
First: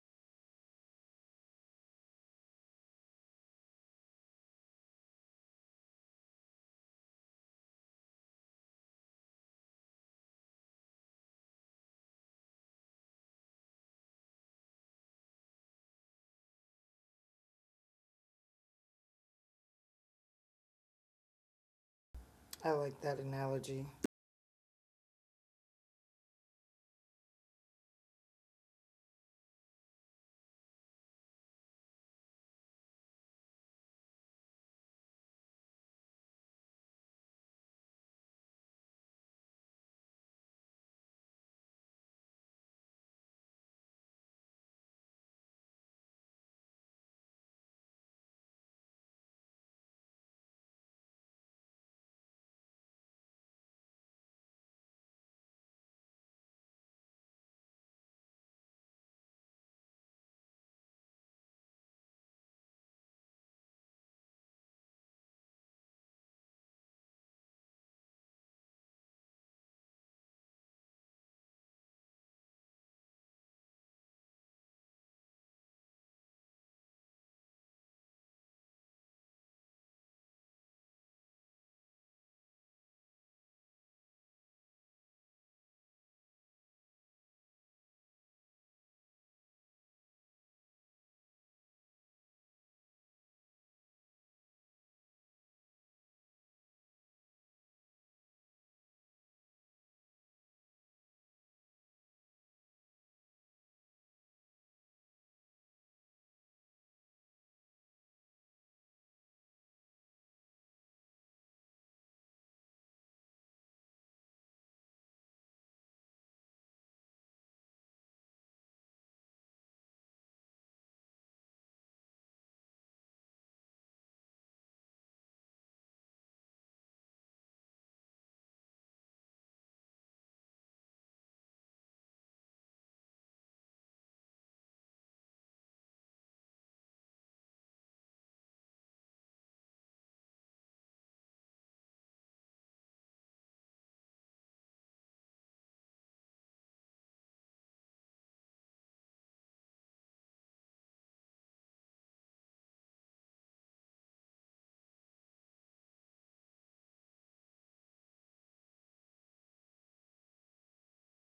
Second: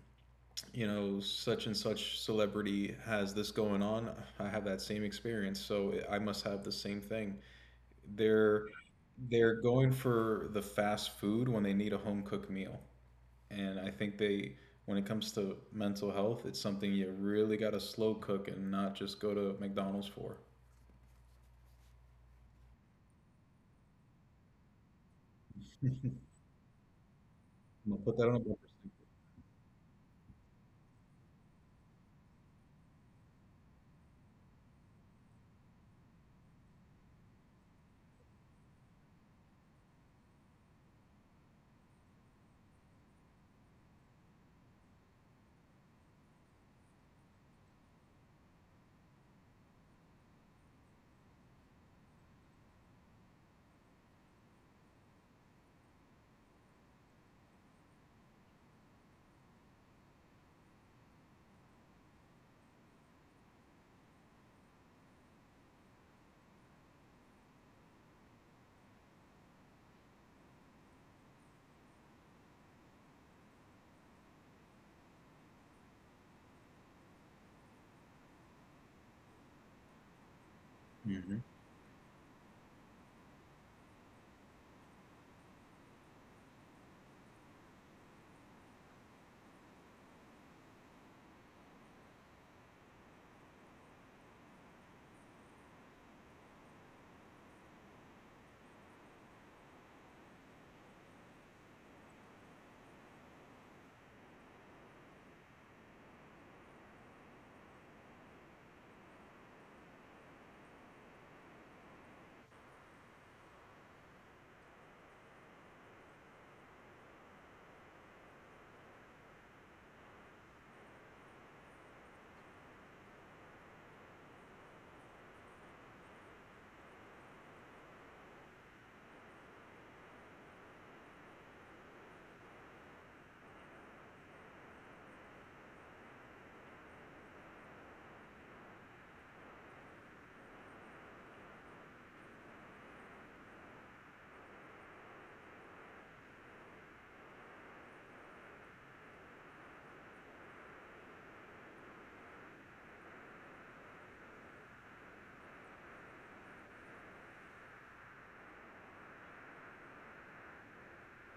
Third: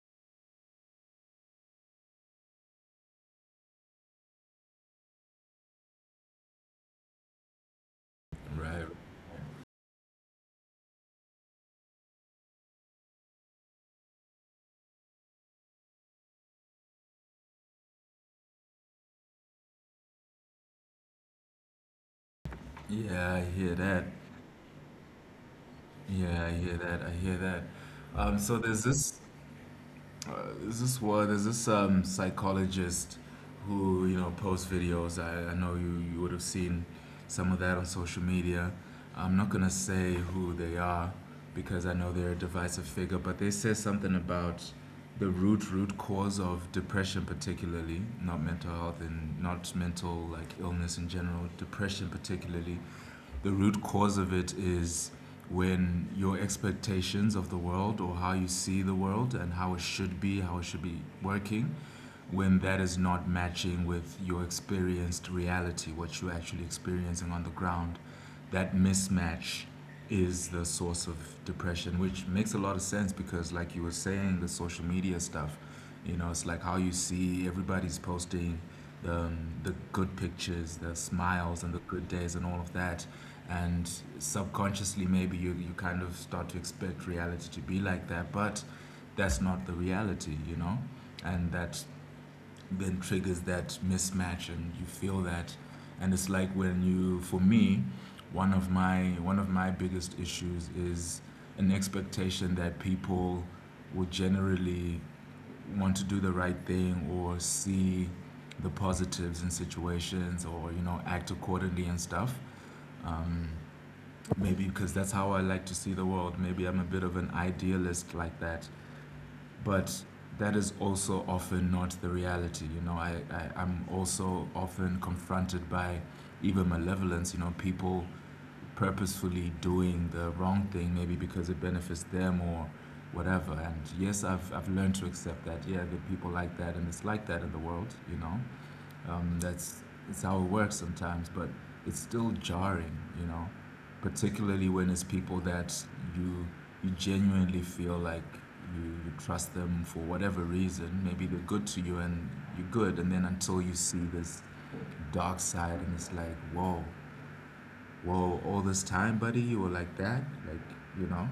Speaker 3: you know, such and such celebrity has this going on. I have that same experience, so I must have the same thing. They're
Speaker 2: Right.
Speaker 3: they're going for the fast food when they need a home cooked meal, and I think they when it comes to mental health, it's something you really got to slow cook and not just go to McDonald's for.
Speaker 1: I like that
Speaker 2: Yeah, I hear
Speaker 1: analogy.
Speaker 2: that.
Speaker 3: I'm
Speaker 2: Yeah, I hear that. I hear that.
Speaker 3: gonna put that on a
Speaker 2: So
Speaker 3: bumper sticker.
Speaker 2: uh, there's this word, there's this psychologist who, you know, posts videos. I know you would have seen some of that on social media. I'm not gonna say who they are because I know they're a divisive figure, but they say something about the root cause of depression, particularly, not mental health and not mental like illness in general, depression particularly. The root cause of it is when your expectations of the world or how you see the world and how it should be, how it should be working, when that is not matching with your experienced reality, what you're actually experiencing on the ground, that mismatch is the source of depression, which makes a lot of sense because, like you were saying, the social media stuff, you know, it's like how you see everybody's posting um, the good pictures, the
Speaker 3: Hmm.
Speaker 2: smiles, and the good days, and all of that. And subconsciously, maybe you kind of start to expect reality to be like that, but that's not the reality, you know? And that then triggers that mismatch and you feel that and it's like when you for me one of my biggest issues is an expectation that people would generally want to do the right thing or see the positives in situations or, you know, act accordingly and stuff, um, maybe because that's how I like to see the world, maybe I'm a bit of an idealist like that, but that is also often not the reality. You know, I'm also often confronted by even malevolence, you know, people purposefully doing the wrong thing, maybe because it benefits them or whatever. And yes, I've learned to accept that. Yeah, there are people like that, and it's like that in the world, you know. Um, that's, that's how it works sometimes, but it's still jarring, you know, particularly when it's people that you you genuinely feel like you trust them for whatever reason. Maybe they're good to you and you're good, and then until you see this dark side, and it's like, whoa, whoa, all this time, buddy, you were like that, like you know,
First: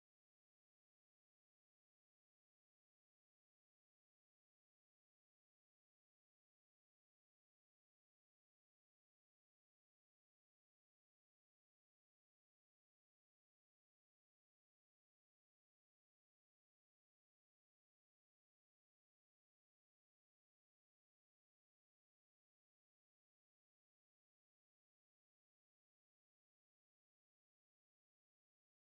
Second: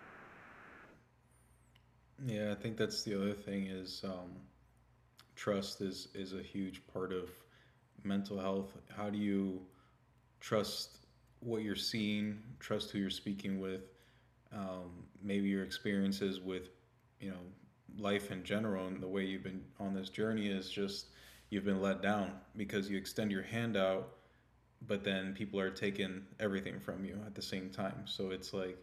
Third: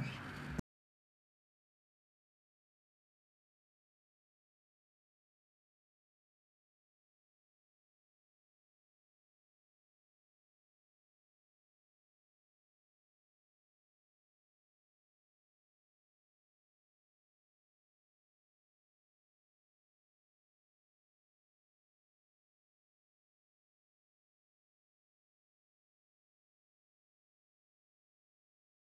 Speaker 3: Yeah, I think that's the other thing is trust is a huge part of mental health. How do you trust what you're seeing? Trust who you're speaking with. Maybe your experiences with you know life in general and the way you've been on this journey is just you've been let down because you extend your hand out, but then people are taking everything from you at the same time, so it's like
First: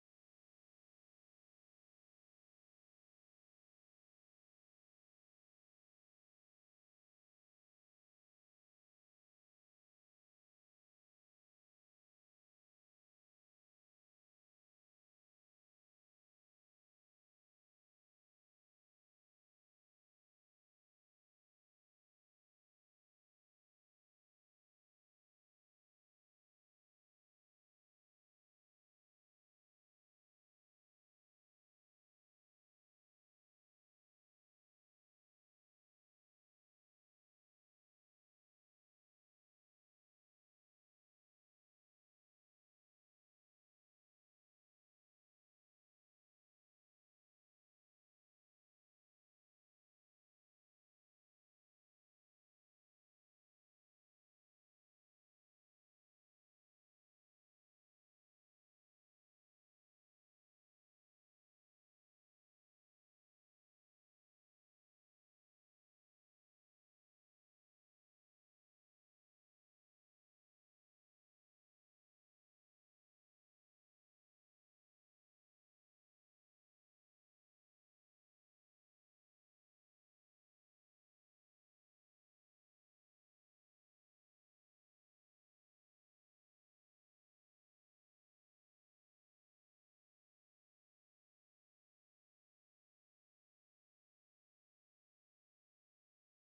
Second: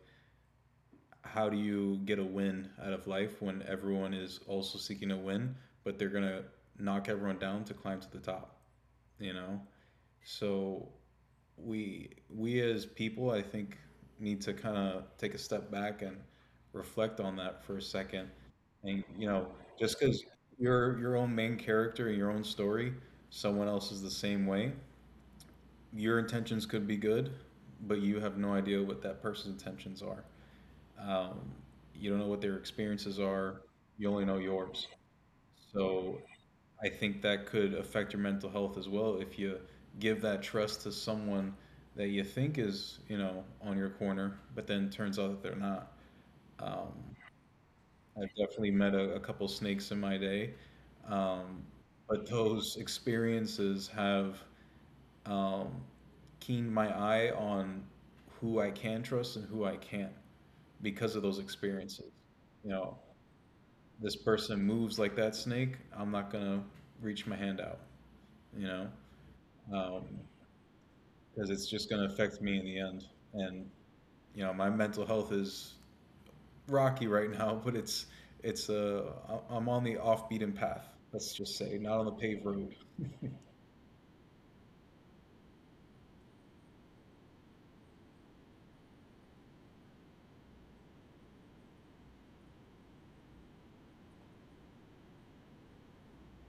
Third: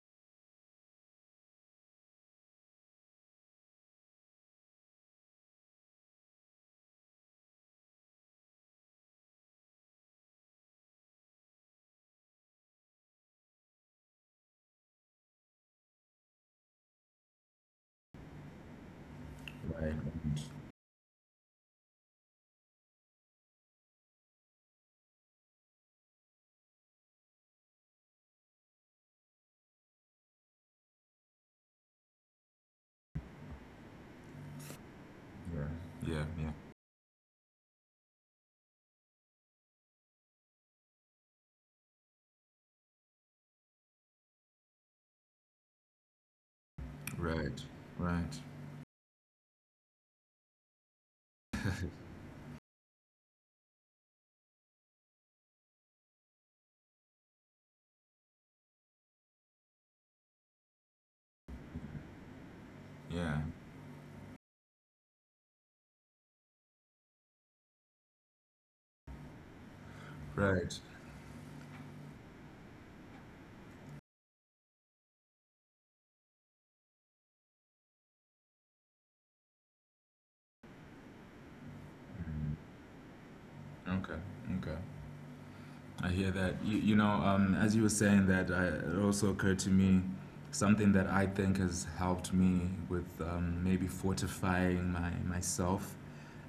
Speaker 3: how do you get a win out of life when everyone is also seeking a win, but they're gonna knock everyone down to climb to the top, you know? So we as people I think need to kind of take a step back and reflect on that for a second. And you know,
Speaker 2: right?
Speaker 3: just because you're your own main character in your own story, someone else is the same way. Your intentions could be good, but you have no idea what that person's intentions are. um, you don't know what their experiences are, you only know yours.
Speaker 2: Yeah,
Speaker 3: So
Speaker 2: yeah, yeah,
Speaker 3: I think that could affect your mental health as well if you give that trust to someone that you think is, you know, on your corner, but then turns out that they're not. Um,
Speaker 2: right,
Speaker 3: I've
Speaker 2: right,
Speaker 3: definitely met a couple snakes in my day, um, but those experiences have um, keened my eye on who I can trust and who I can't because of those experiences. You know,
Speaker 2: yeah,
Speaker 3: this person moves like that snake, I'm not gonna reach my hand out, you know? um,
Speaker 2: right.
Speaker 3: because it's just going to affect me in the end. And you know, my mental health is rocky right now, but it's I'm on the off beaten path. Let's just say, not on the paved road.
Speaker 2: Okay, okay. I hear that. You know, as you were saying that, I, it also occurred to me something that I think has helped me with, maybe fortifying my myself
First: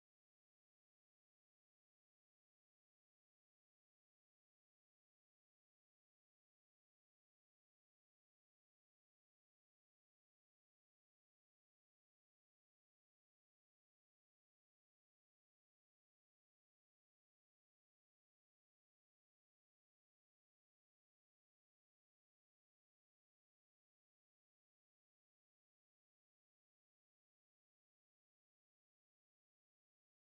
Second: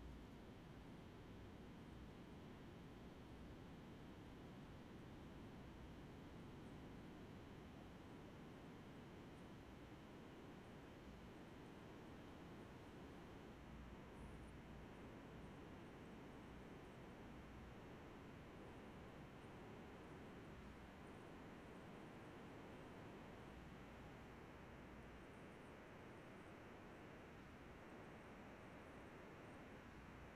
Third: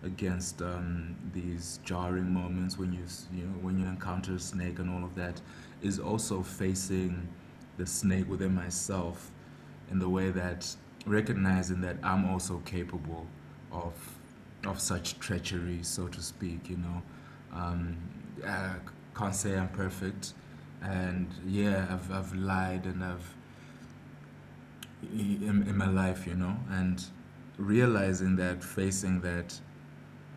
Speaker 2: against, these jarring moments when you know, when you encounter a snake and all of that, is also facing the snake within myself in the way that recognizing that I'm also capable of of such treachery, so to speak. You know, um, I can't say I'm perfect, and yeah, I've lied and I've, in my life, you know, and realizing that, facing that,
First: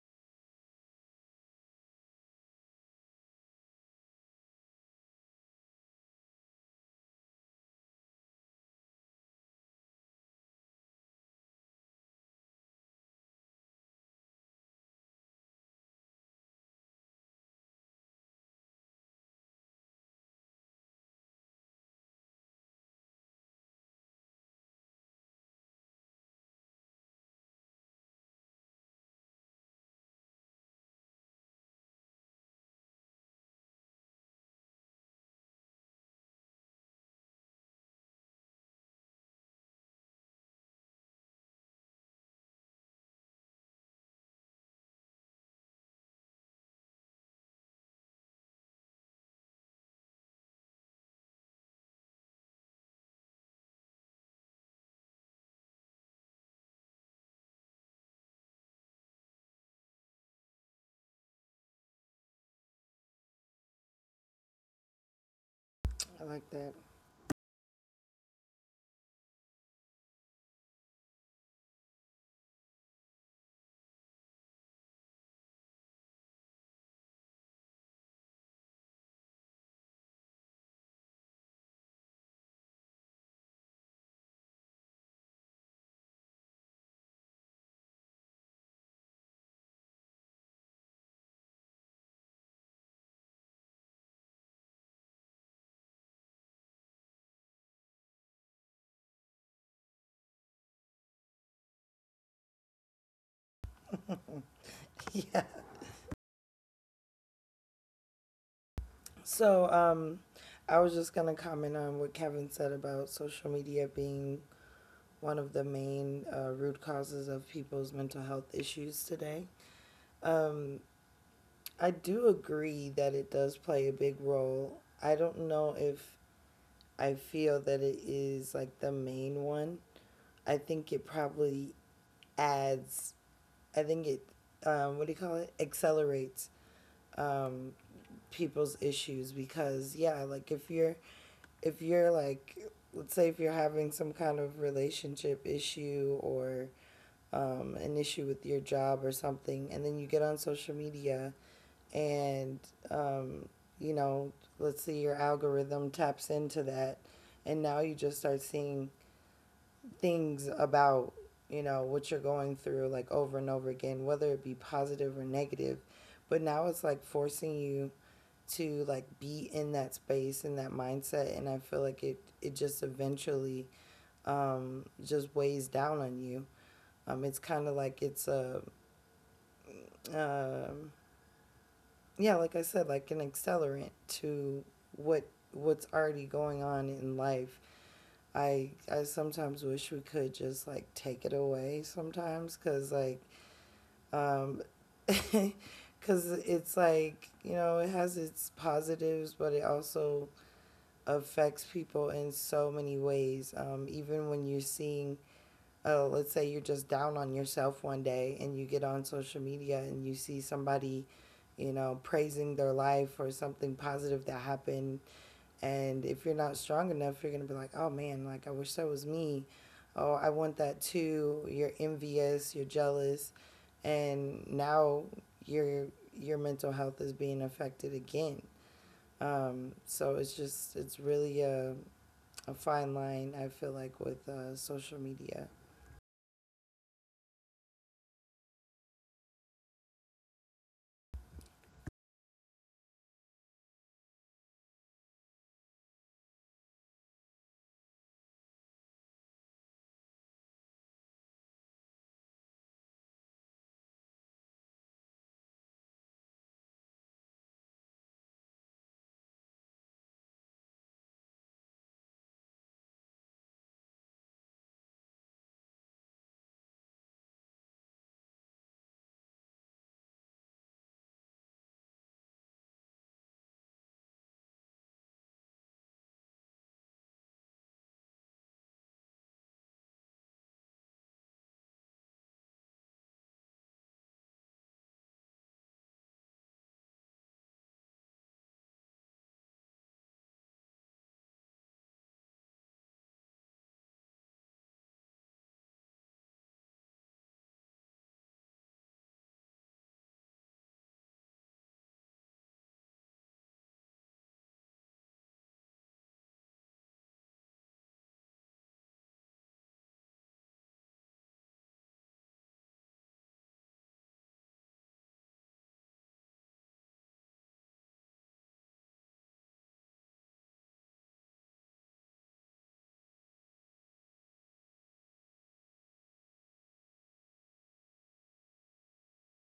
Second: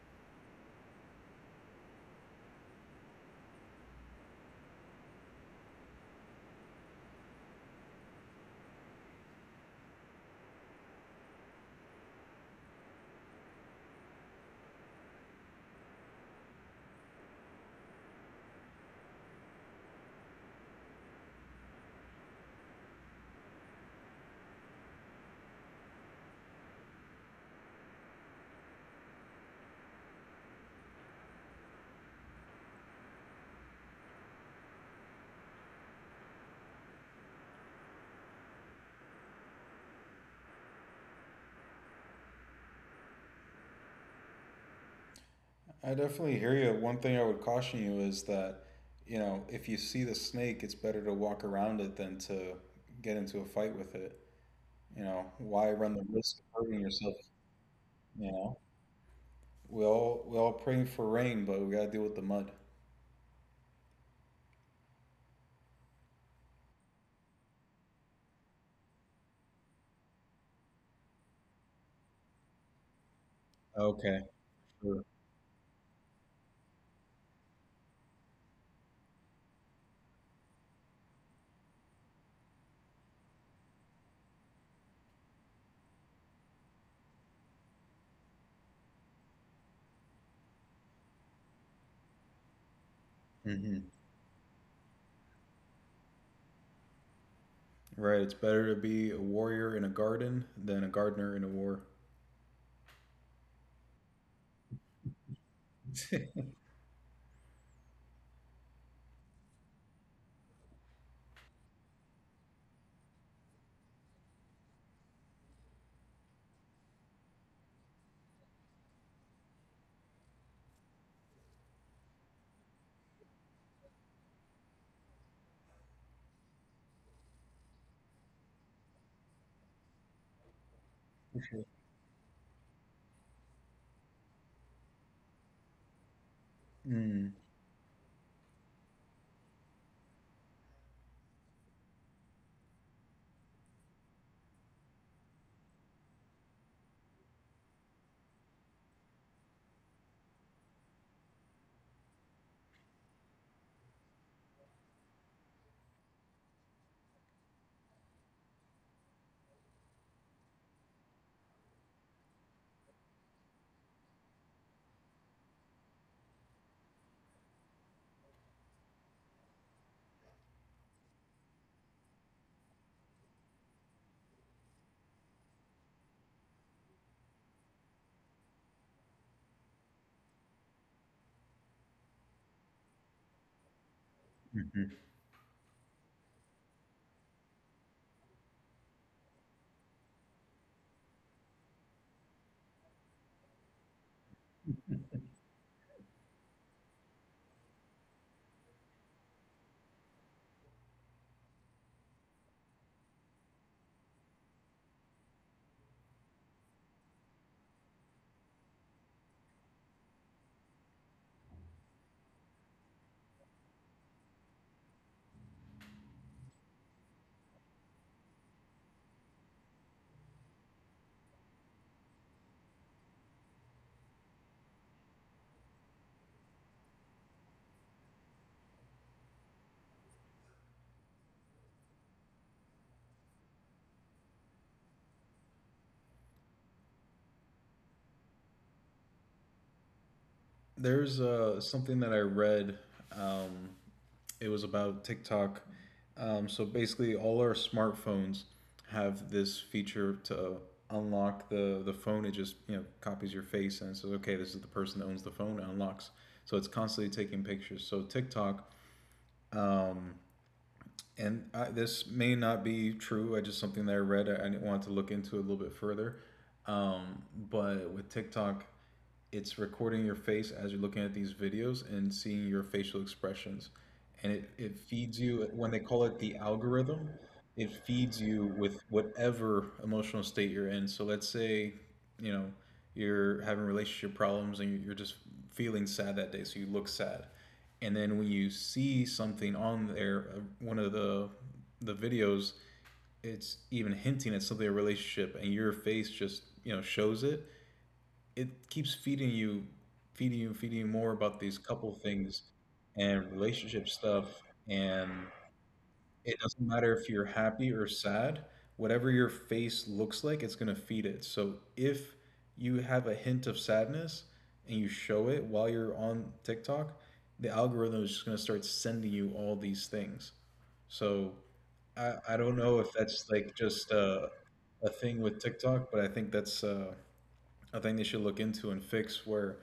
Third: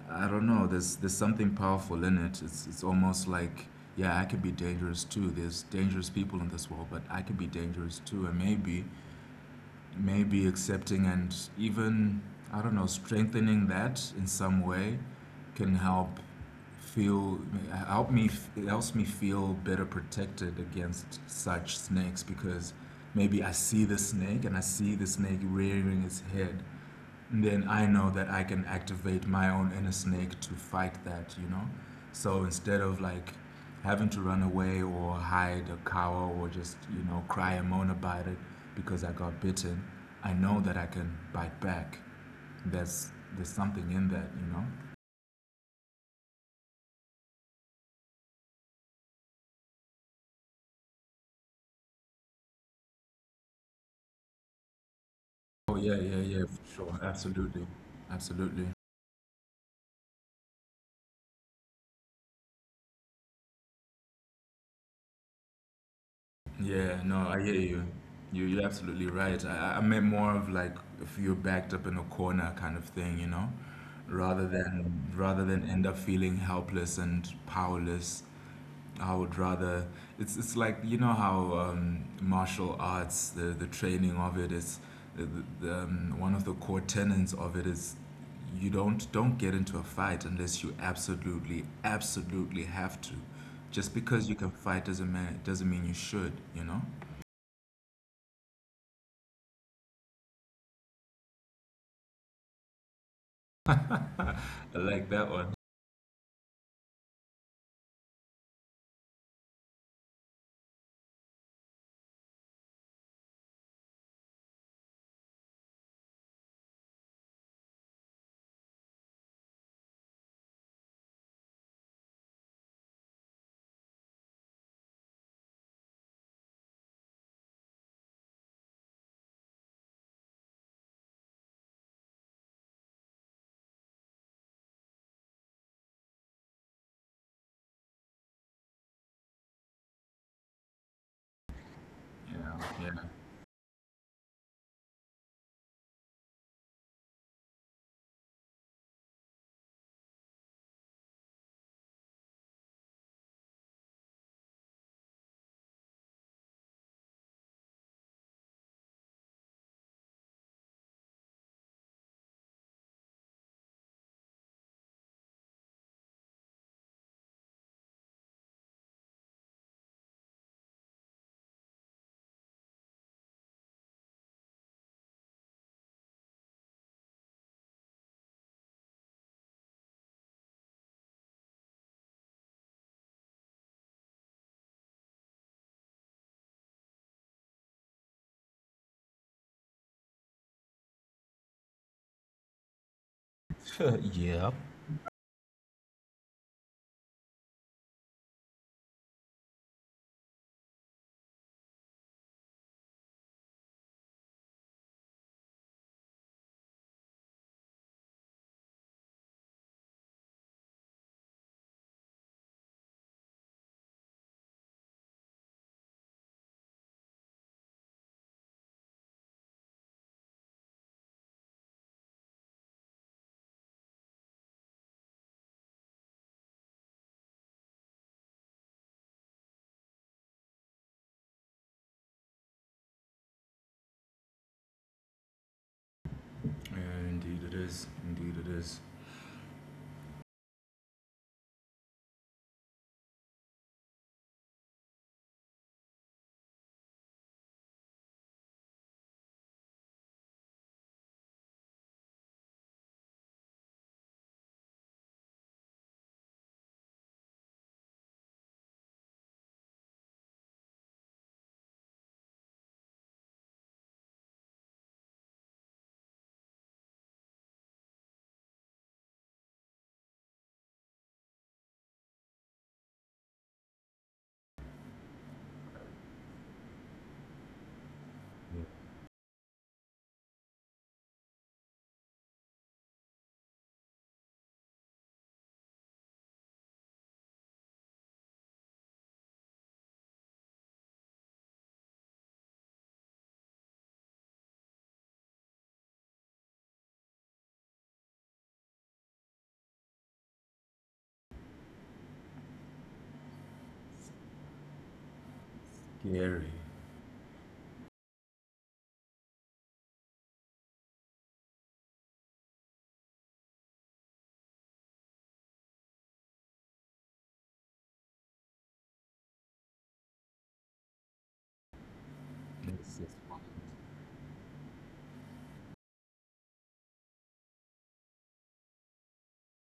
Speaker 2: I don't know. There's something powerful in it. It's almost like yeah, I could be dangerous too. There's dangerous people in this world, but I could be dangerous too, and maybe maybe accepting and even I don't know strengthening that in some way can feel help me it helps me feel better protected against such snakes because maybe I see the snake and I see the snake rearing its head, then I know that I can activate my own inner snake to fight that, you know? So instead of like having to run away or hide or cower or just, you know, cry and moan about it because I got bitten, I know that I can bite back. There's there's something in that, you know?
Speaker 3: I definitely hear you. One thing I would caution you is that, you know, if you see the snake, it's better to walk around it than to get into a fight with it. You know, why
Speaker 2: Oh yeah,
Speaker 3: run the
Speaker 2: yeah,
Speaker 3: risk
Speaker 2: yeah,
Speaker 3: of
Speaker 2: for
Speaker 3: hurting
Speaker 2: sure.
Speaker 3: yourself?
Speaker 2: Absolutely.
Speaker 3: You know,
Speaker 2: Absolutely.
Speaker 3: we all praying for rain, but we gotta deal with the mud.
Speaker 1: I like that.
Speaker 2: Yeah, no, I hear you. You you're absolutely right. I meant more of like if you're backed up in a corner kind of thing, you know,
Speaker 3: Okay. Sure.
Speaker 2: rather than end up feeling helpless and powerless, I would rather. It's like, you know how, martial arts, the training of it is, the, one of the core tenets of it is, you don't get into a fight unless you absolutely have to.
Speaker 3: Hmm.
Speaker 2: Just because you can fight doesn't mean you should. You know.
Speaker 3: Right. It's better to be a warrior in a garden than a gardener in a war.
Speaker 2: I like that
Speaker 1: Yeah.
Speaker 2: one.
Speaker 1: So, I was just going to comment on what Kevin said about social media being one of the main root causes of people's mental health issues today. Um, I do agree that it does play a big role. I don't know if I feel that it is like the main one. I think it probably adds. I think it, what do you call it, accelerates
Speaker 3: Mm.
Speaker 1: um, people's issues because yeah, like if you're like
Speaker 2: Yeah.
Speaker 1: let's say if you're having some kind of relationship issue or an issue with your job or something, and then you get on social media and um, you know let's say your algorithm taps into that, and now you just start seeing things about what you're going through like over and over again, whether it be positive or negative, but now it's like forcing you to like be in that space and that mindset. And I feel like it just eventually just weighs down on you. It's kind of like it's a um yeah, like I said, like an accelerant to
Speaker 3: Mhm.
Speaker 1: what what's already going on in life. I sometimes wish we could just like take it away sometimes because like
Speaker 2: Yeah. yeah.
Speaker 1: Um, because it's like it has its positives but it also affects people in so many ways, even when you're seeing let's say you're just down on yourself one day and you get on social media and you see somebody praising their life or something positive that happened. And if you're not strong enough, you're going to be like, oh man, like I wish that was me. Oh, I want that too. You're envious, you're jealous. And now your your mental health is being affected again. So it's just it's really a fine line I feel like with social media.
Speaker 2: Yeah, indeed it is. Indeed it is.
Speaker 3: There's something that I read. Um, it was about TikTok. So basically, all our smartphones have this feature to unlock the phone. It just you know copies your face and it says, okay, this is the person that owns the phone. It unlocks. So it's constantly taking pictures. So TikTok um, and I, this may not be true. I just something that I read. I wanted to look into it a little bit further. Um, but with TikTok, it's recording your face as you're looking at these videos and seeing your facial expressions. And it feeds you, when they call it the algorithm, it feeds you with whatever emotional state you're in. So let's say, you know, you're having relationship problems and you're just feeling sad that day, so you look sad. And then when you see something on there, one of the videos, it's even hinting at something a relationship, and your face just you know shows it, it keeps feeding you, feeding you, feeding you more about these couple things and relationship stuff. And it
Speaker 2: Scary.
Speaker 3: doesn't matter if you're happy or sad, whatever your face looks like, it's going to feed it. So if you have a hint of sadness and you show it while you're on TikTok, the algorithm is just going to start sending you all these things. So I don't know if that's like just a thing with TikTok, but I think that's I think they should look into and fix where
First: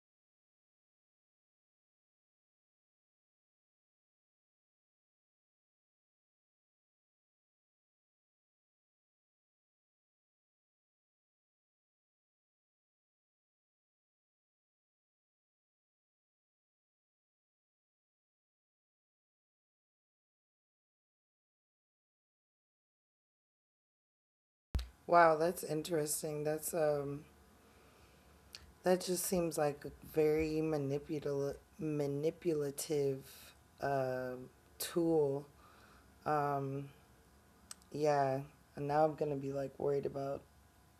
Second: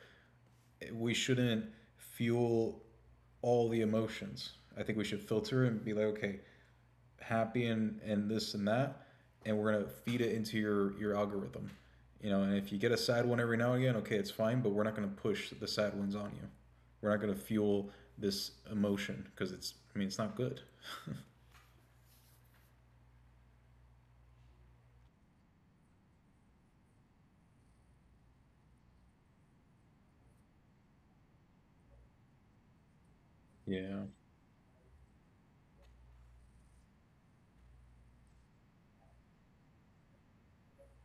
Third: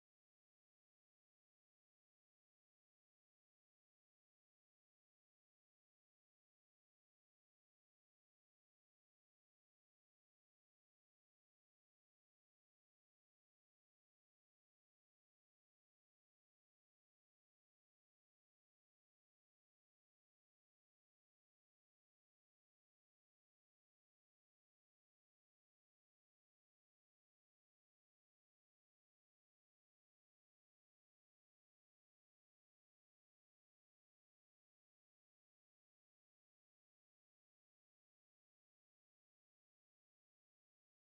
Speaker 3: we shouldn't fuel all the emotions. I think we should filter and be like, okay, happy and this and that, and we're gonna feed it into your algorithm. You know, and if you get a sad one every now and again, okay, it's fine, but we're not gonna push the sad ones on you. We're not gonna fuel this emotion because it's I mean it's not good.
Speaker 1: Wow, that's interesting. That just seems like a very manipulative
Speaker 3: Yeah.
Speaker 1: uh, tool. um, Yeah, and now I'm gonna be like worried about,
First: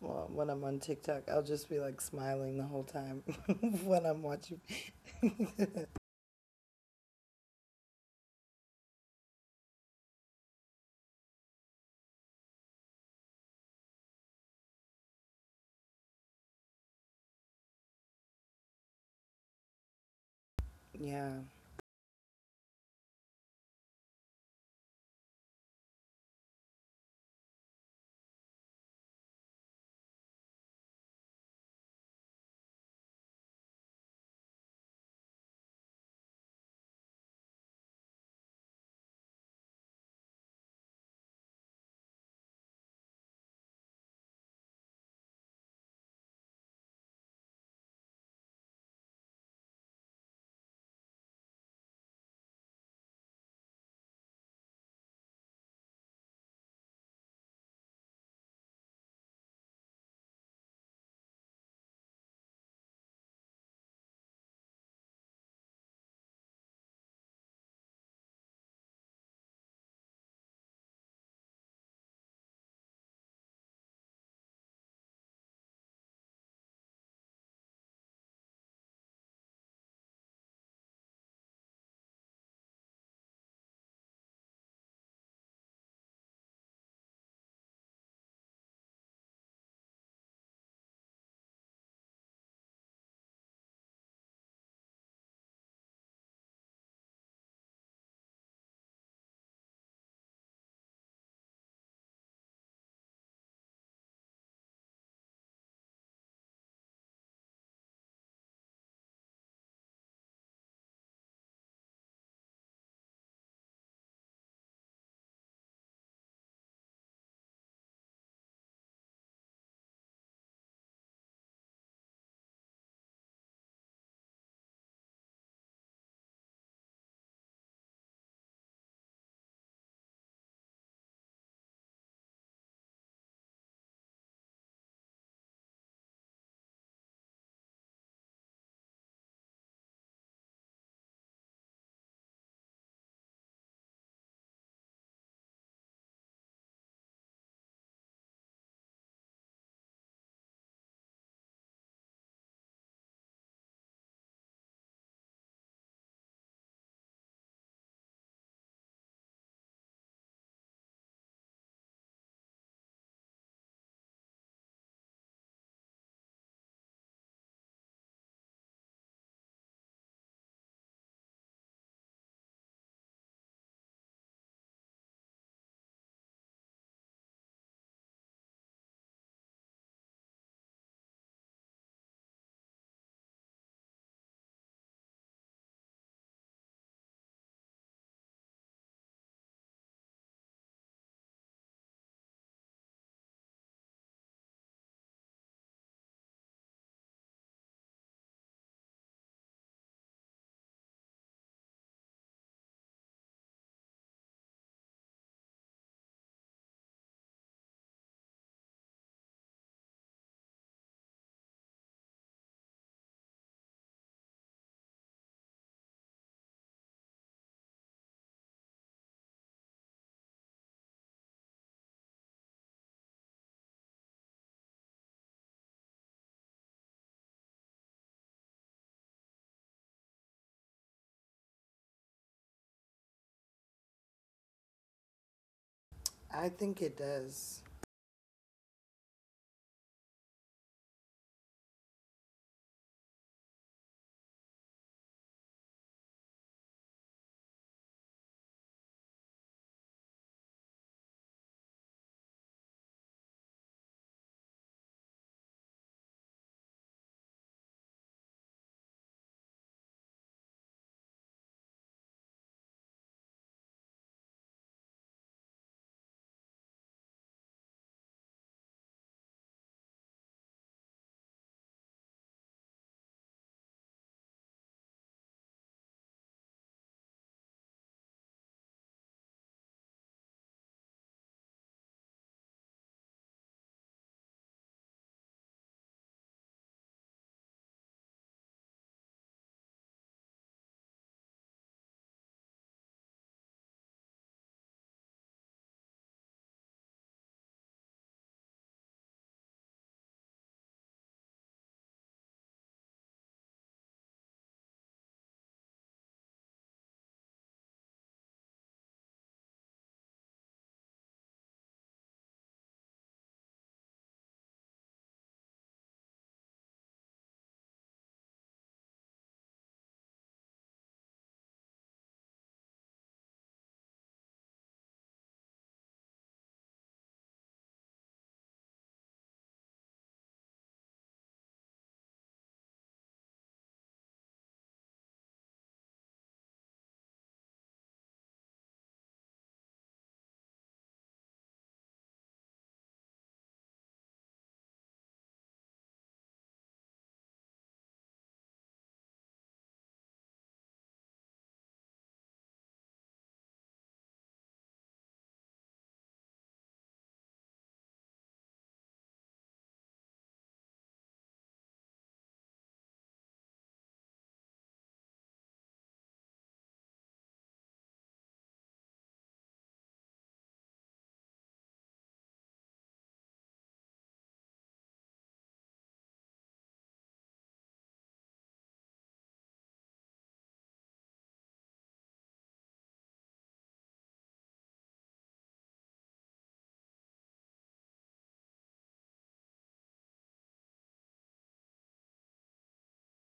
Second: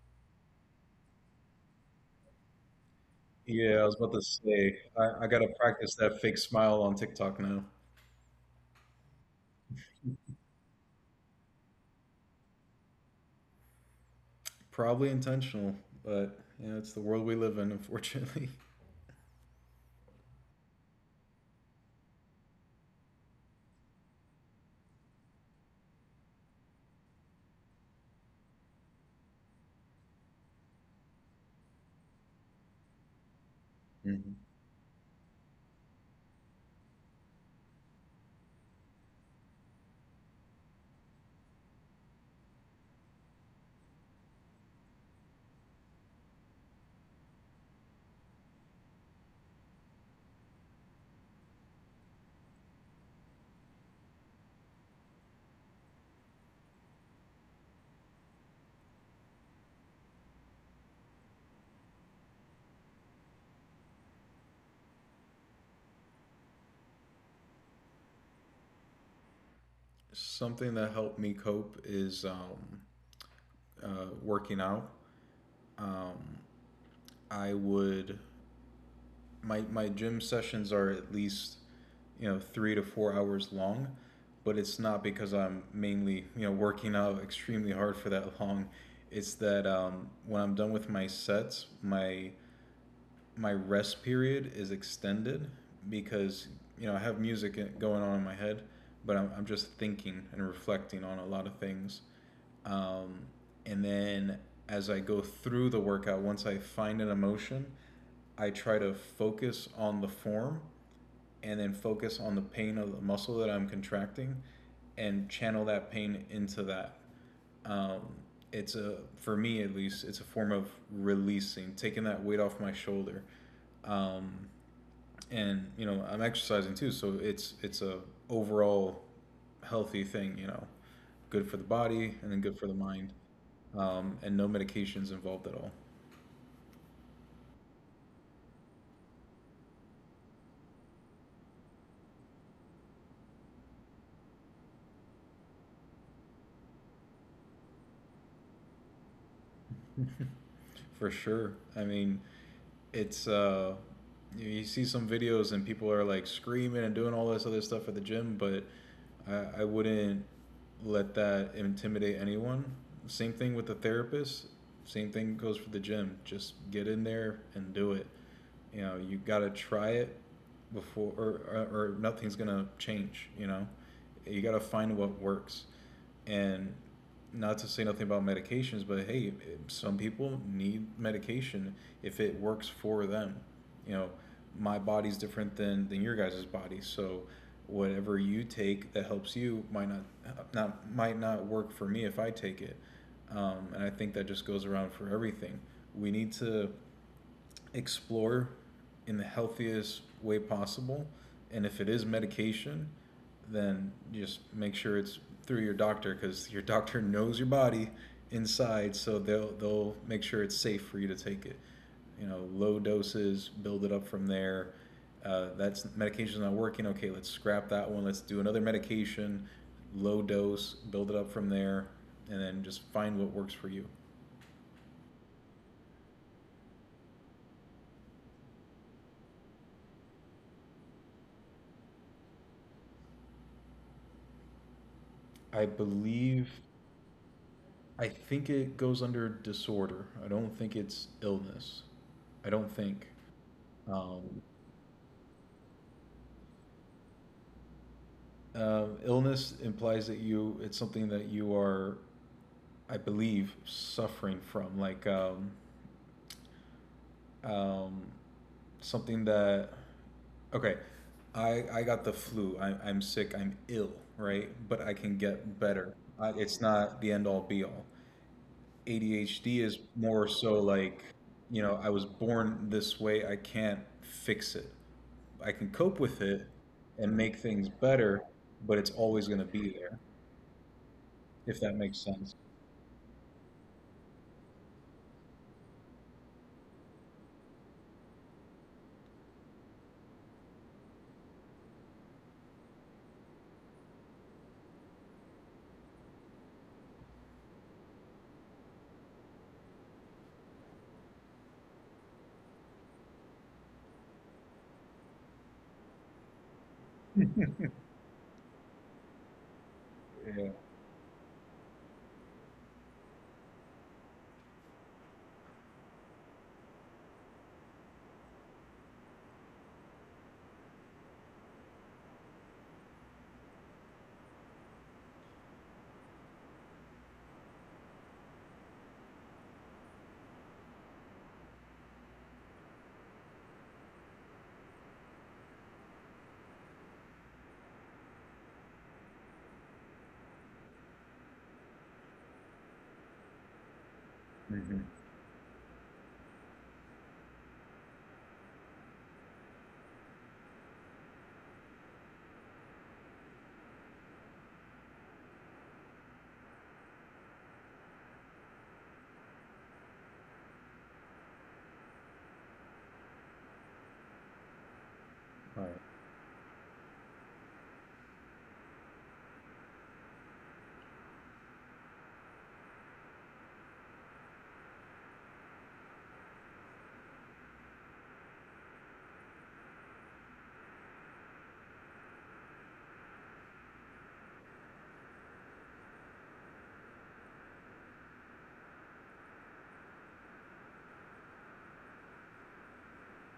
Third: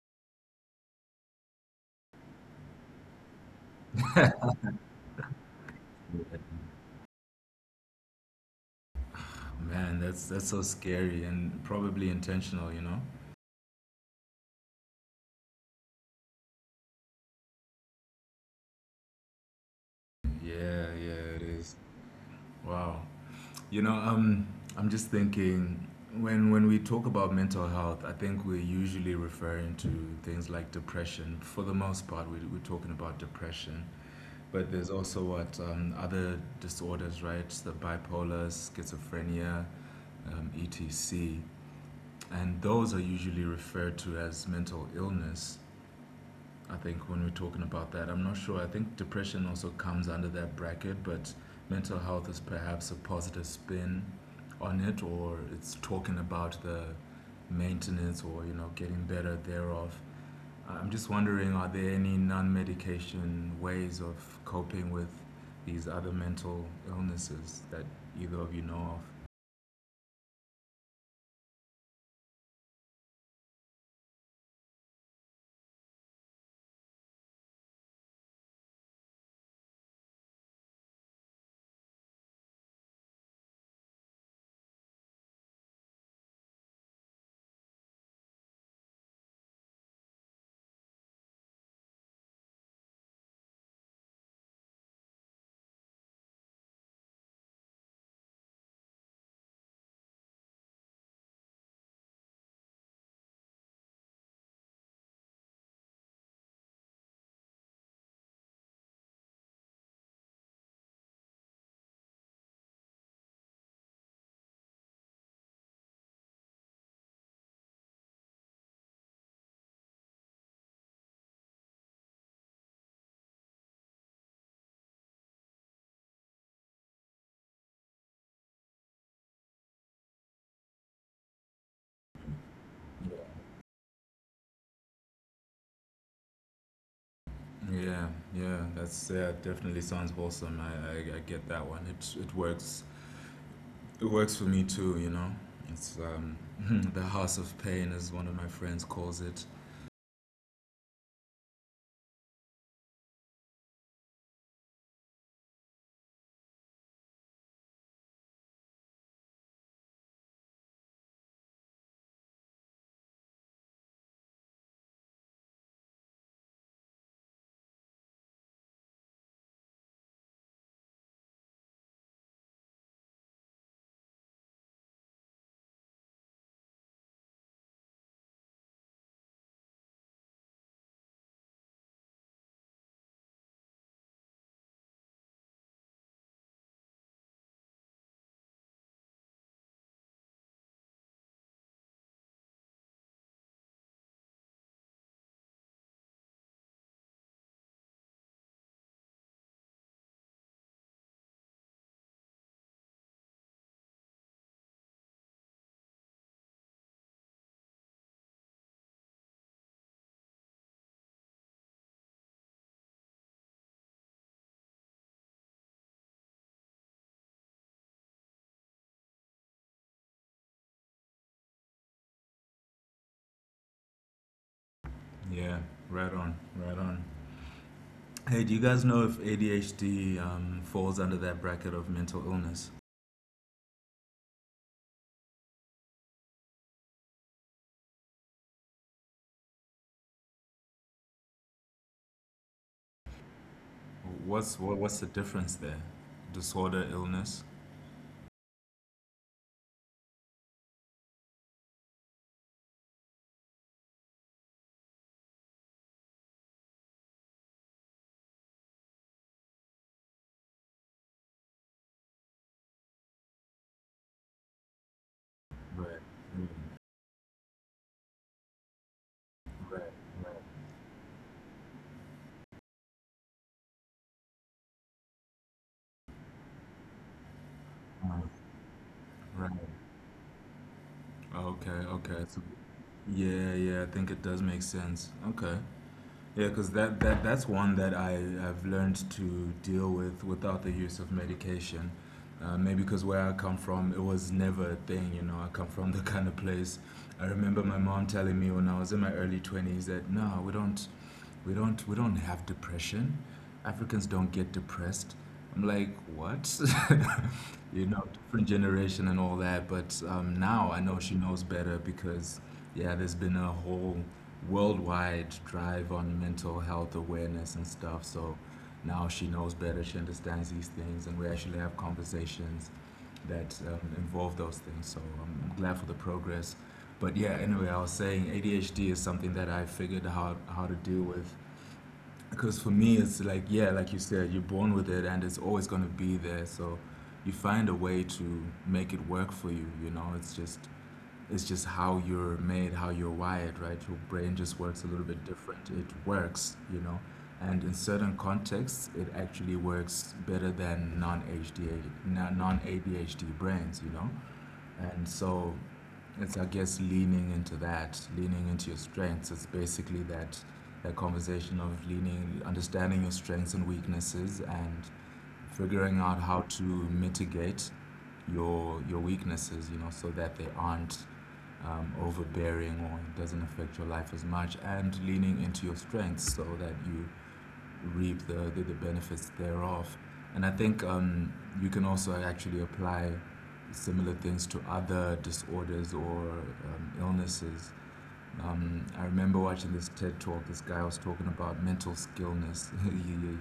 Speaker 1: well, when I'm on TikTok. I'll just be like smiling the whole time
Speaker 3: Yeah, I was
Speaker 1: when
Speaker 3: about
Speaker 1: I'm
Speaker 3: to
Speaker 1: watching.
Speaker 3: say I gotta practice that fake smile on TikTok now.
Speaker 2: Man, that's so scary and probably intentional, you know?
Speaker 3: Probably intentional, but you know, it's the world we live in, unfortunately.
Speaker 2: Yeah, yeah, it
Speaker 1: Yeah,
Speaker 2: is. Wow. You know, I'm just thinking when we talk about mental health, I think we're usually referring to things like depression. For the most part, we're talking about depression,
Speaker 3: Hmm.
Speaker 2: but there's also what, other disorders, right? The bipolar, schizophrenia, etc. And those are usually referred to as mental illness. I think when we're talking about that, I'm not sure. I think depression also comes under that bracket, but mental health is perhaps a positive spin on it, or it's talking about the maintenance or, you know, getting better thereof. I'm just wondering, are there any non-medication ways of coping with these other mental illnesses that either of you know of?
Speaker 3: Something that helped me cope is working out. Um, I would my gym sessions are at least you know 3 to 4 hours long, but it's not because I'm mainly you know working out extremely hard for that long. It's that when I'm done with my sets, my rest period is extended because you know I have music going on in my head, but I'm just thinking and reflecting on a lot of things. Um, and then as I go through the workout, once I find an emotion, I try to focus on the form and then focus on the pain of the muscle that I'm contracting and channel that pain into that um, it's a for me at least it's a form of releasing taking that weight off my shoulder. um, and you know I'm exercising too, so it's a overall healthy thing, you know, good for the body and then good for the mind. And no medications involved at all.
Speaker 2: Yeah, yeah, that's yeah, definitely sounds awesome. I get that one. It works for me too, you know. It's, the house of pain, as one of my friends calls it.
Speaker 3: For sure. I mean it's you, see some videos and people are like screaming and doing all this other stuff at the gym, but I wouldn't let that intimidate anyone. Same thing with the therapist. Same thing goes for the gym. Just get in there and do it. You know, you gotta try it before, or nothing's gonna change. You know, you gotta find what works, and not to say nothing about medications, but hey, some people need medication if it works for them. You know, my body's different than your guys' body, so whatever you take that helps you might not might not work for me if I take it. And I think that just goes around for everything. We need to explore in the healthiest way possible. And if it is medication, then just make sure it's through your doctor because your doctor knows your body inside, so they'll make sure it's safe for you to take it. You know, low doses, build it up from there. That's medication's not working. Okay, let's scrap that one. Let's do another medication, low dose, build it up from there, and then just find what works for you.
Speaker 2: Yeah, right on, right on. Hey, do you guys know if ADHD falls under that bracket of mental illness?
Speaker 3: I believe
Speaker 1: I think it does.
Speaker 3: I think it goes under disorder. I don't think it's illness. I don't think. Um,
Speaker 2: What's what's the difference there? Disorder, illness.
Speaker 3: illness implies that you it's something that you are, I believe, suffering from, like um, something that. Okay, I got the flu. I'm sick. I'm ill, right? But I can get
Speaker 2: Right,
Speaker 3: better. I,
Speaker 2: mm,
Speaker 3: it's not the end all be all. ADHD
Speaker 2: right,
Speaker 3: is more
Speaker 2: right,
Speaker 3: so like you know, I was born this way, I can't fix it. I can cope with it and make things better, but it's always going to
Speaker 2: right.
Speaker 3: be there,
Speaker 2: Right.
Speaker 3: if
Speaker 2: Okay,
Speaker 3: that makes
Speaker 2: okay.
Speaker 3: sense.
Speaker 2: So, yeah, yeah. I think it does make sense. Okay. Yeah, because that's one that I have learned to deal with without the use of medication. Maybe because where I come from, it was never a thing. You know, I come from the kind of place. I remember my mom telling me when I was in my early 20s that no, we don't have depression. Africans don't get depressed. I'm like, what? You know, different generation and all that. But
Speaker 3: Yeah.
Speaker 2: now I know she knows better because, yeah, there's been a whole worldwide drive on mental health awareness and stuff. So now she knows better. She understands these things, and we actually have conversations that, involve those things. So I'm glad for the progress. But yeah, anyway, I was saying ADHD is something that I figured out how to deal with because for me it's like yeah, like you said, you're born with it and it's always going to be there, so you find a way to make it work for you, you know. It's just how you're made, how you're wired, right? Your brain just works
Speaker 3: Mm-hmm.
Speaker 2: a little bit different. It works, you know, and in certain contexts, it actually works better than non ADHD brains, you know, and so it's I guess leaning into that, leaning into your strengths. It's basically that that conversation of leaning, understanding your strengths and weaknesses, and
Speaker 3: All right.
Speaker 2: figuring out how to mitigate your weaknesses, you know, so that they aren't, overbearing or it doesn't affect your life as much, and leaning into your strengths so that you reap the benefits thereof. And I think, you can also actually apply similar things to other disorders or, illnesses. I remember watching this TED talk. This guy was talking about mental skillness.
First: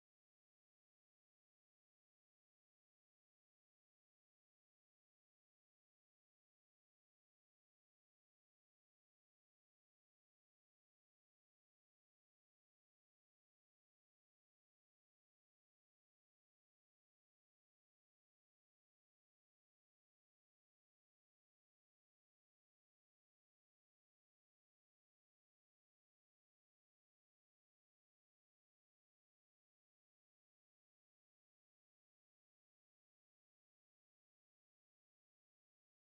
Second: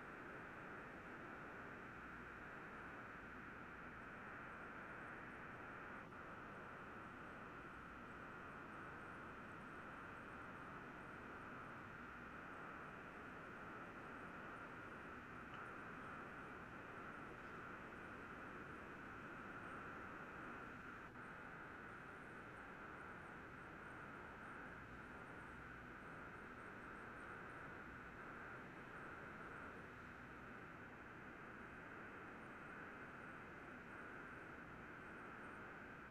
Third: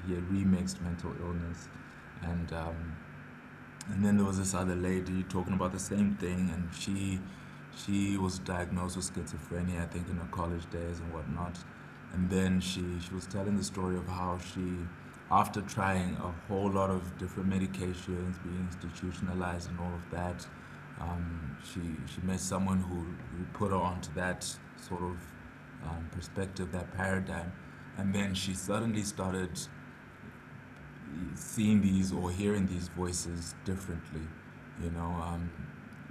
Speaker 2: he had remixed mental illness, and, and then there was this other lady talking about the same thing, and she was diagnosed with schizophrenia, I think, in her college days and whatnot, and then she was telling the story of how she after trying a whole lot of different medications, being institutionalized and all of that, um, she she met someone who put her onto that sort of, perspective, that paradigm, and then she suddenly started seeing these or hearing these voices differently, you know,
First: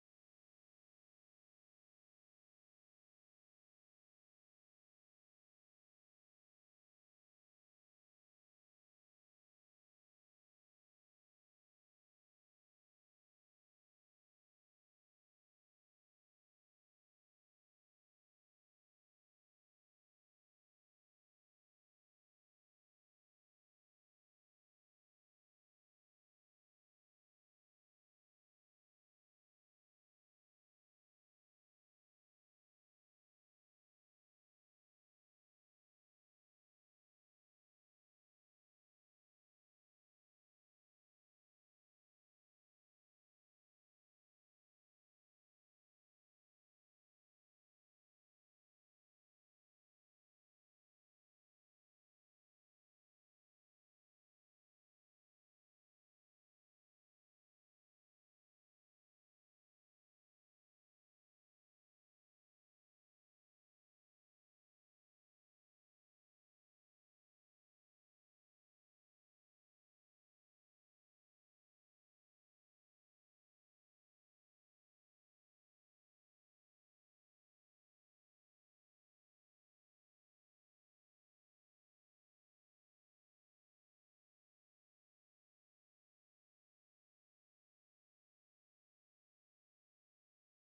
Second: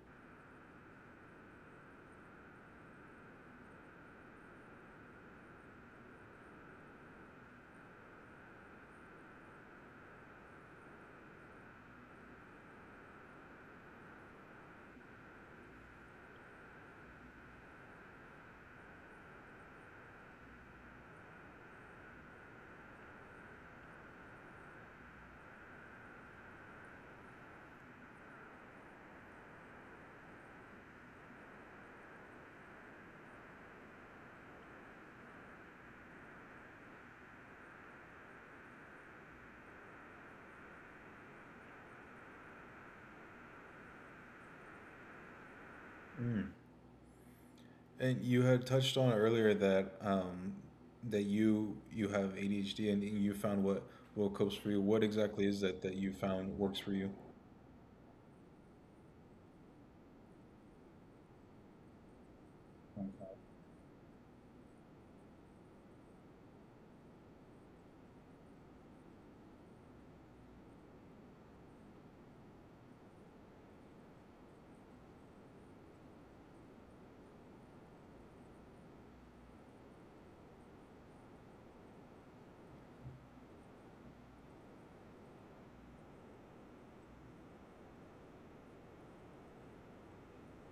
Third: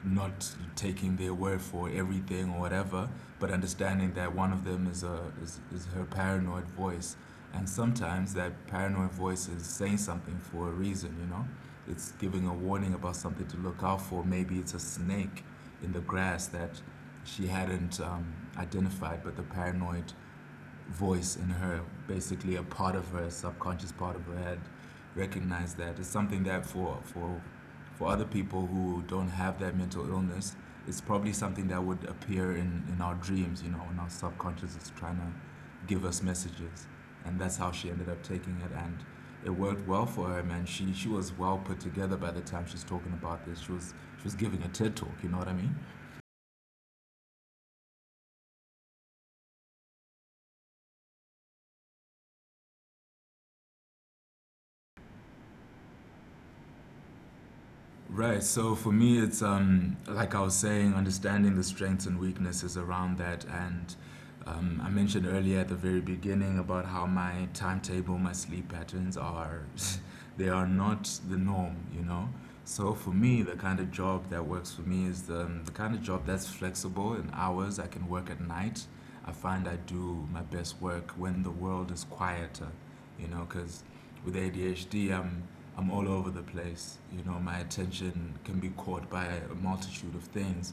Speaker 2: not taking their word for everything or whatever, but understanding that one of them is is her paranoid voice, and sometimes that paranoid voice is saying something for a reason, you know, it's giving a warning about something to look out for. Maybe it's a snake in the grass that she hadn't, identified, but the paranoid voice in her, basically a part of her, subconscious part of her had recognized that. It's something that for other people who don't have that mental illness, it's probably something that would appear in our dreams, you know, when our subconscious is trying to give us messages. And that's how she ended up taking it, and it worked well for her, man. She was well put together by the time she's talking about this. She was giving a TED talk, you know what I mean?
Speaker 3: Mm. And you had touched on earlier that that you have ADHD and you found what copes for you. What exactly is that that you found works for you?
Speaker 2: Right. So for me, it's, like I was saying, understanding the strengths and weaknesses around that. And, I mentioned earlier at the very beginning about how my timetable, my sleep patterns are, they are not the norm, you know. So for me, the kind of job that works for me is the kind of job that's flexible in hours. I can work at night. I find I do my best work when the world is quieter, you know, because with ADHD, I'm all over the place. You know, my attention can be caught by a multitude of things.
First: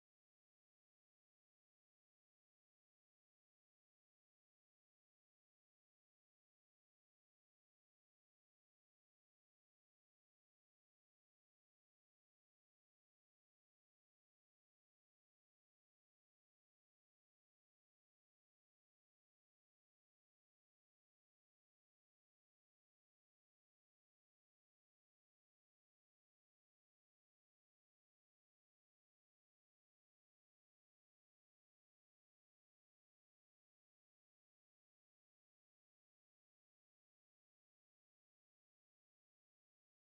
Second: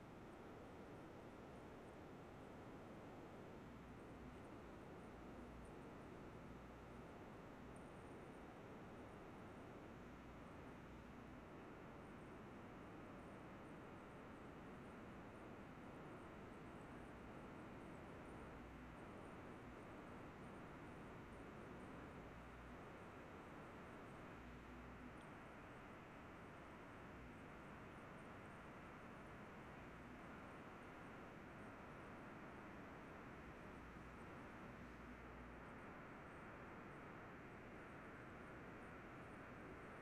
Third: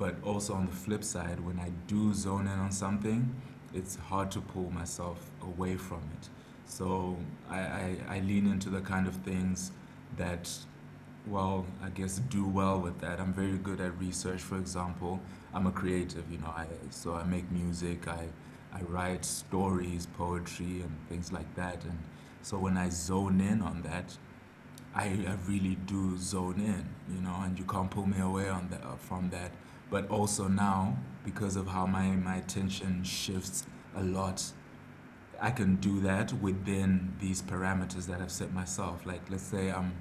Speaker 2: But also on the flip side, when I do zone in on something, it's hard to pull myself away from it. So I lean into the kind of things that well, I guess do well with that. I'm very good at research, for example. I'm a creative, you know. I so I make music, I write stories, poetry, and things like that. And so when I zone in on that, I really do zone in, you know. And you can't pull me away on that from that. But also now, because of how my attention shifts a lot, I can do that within these parameters that I've set myself. Like,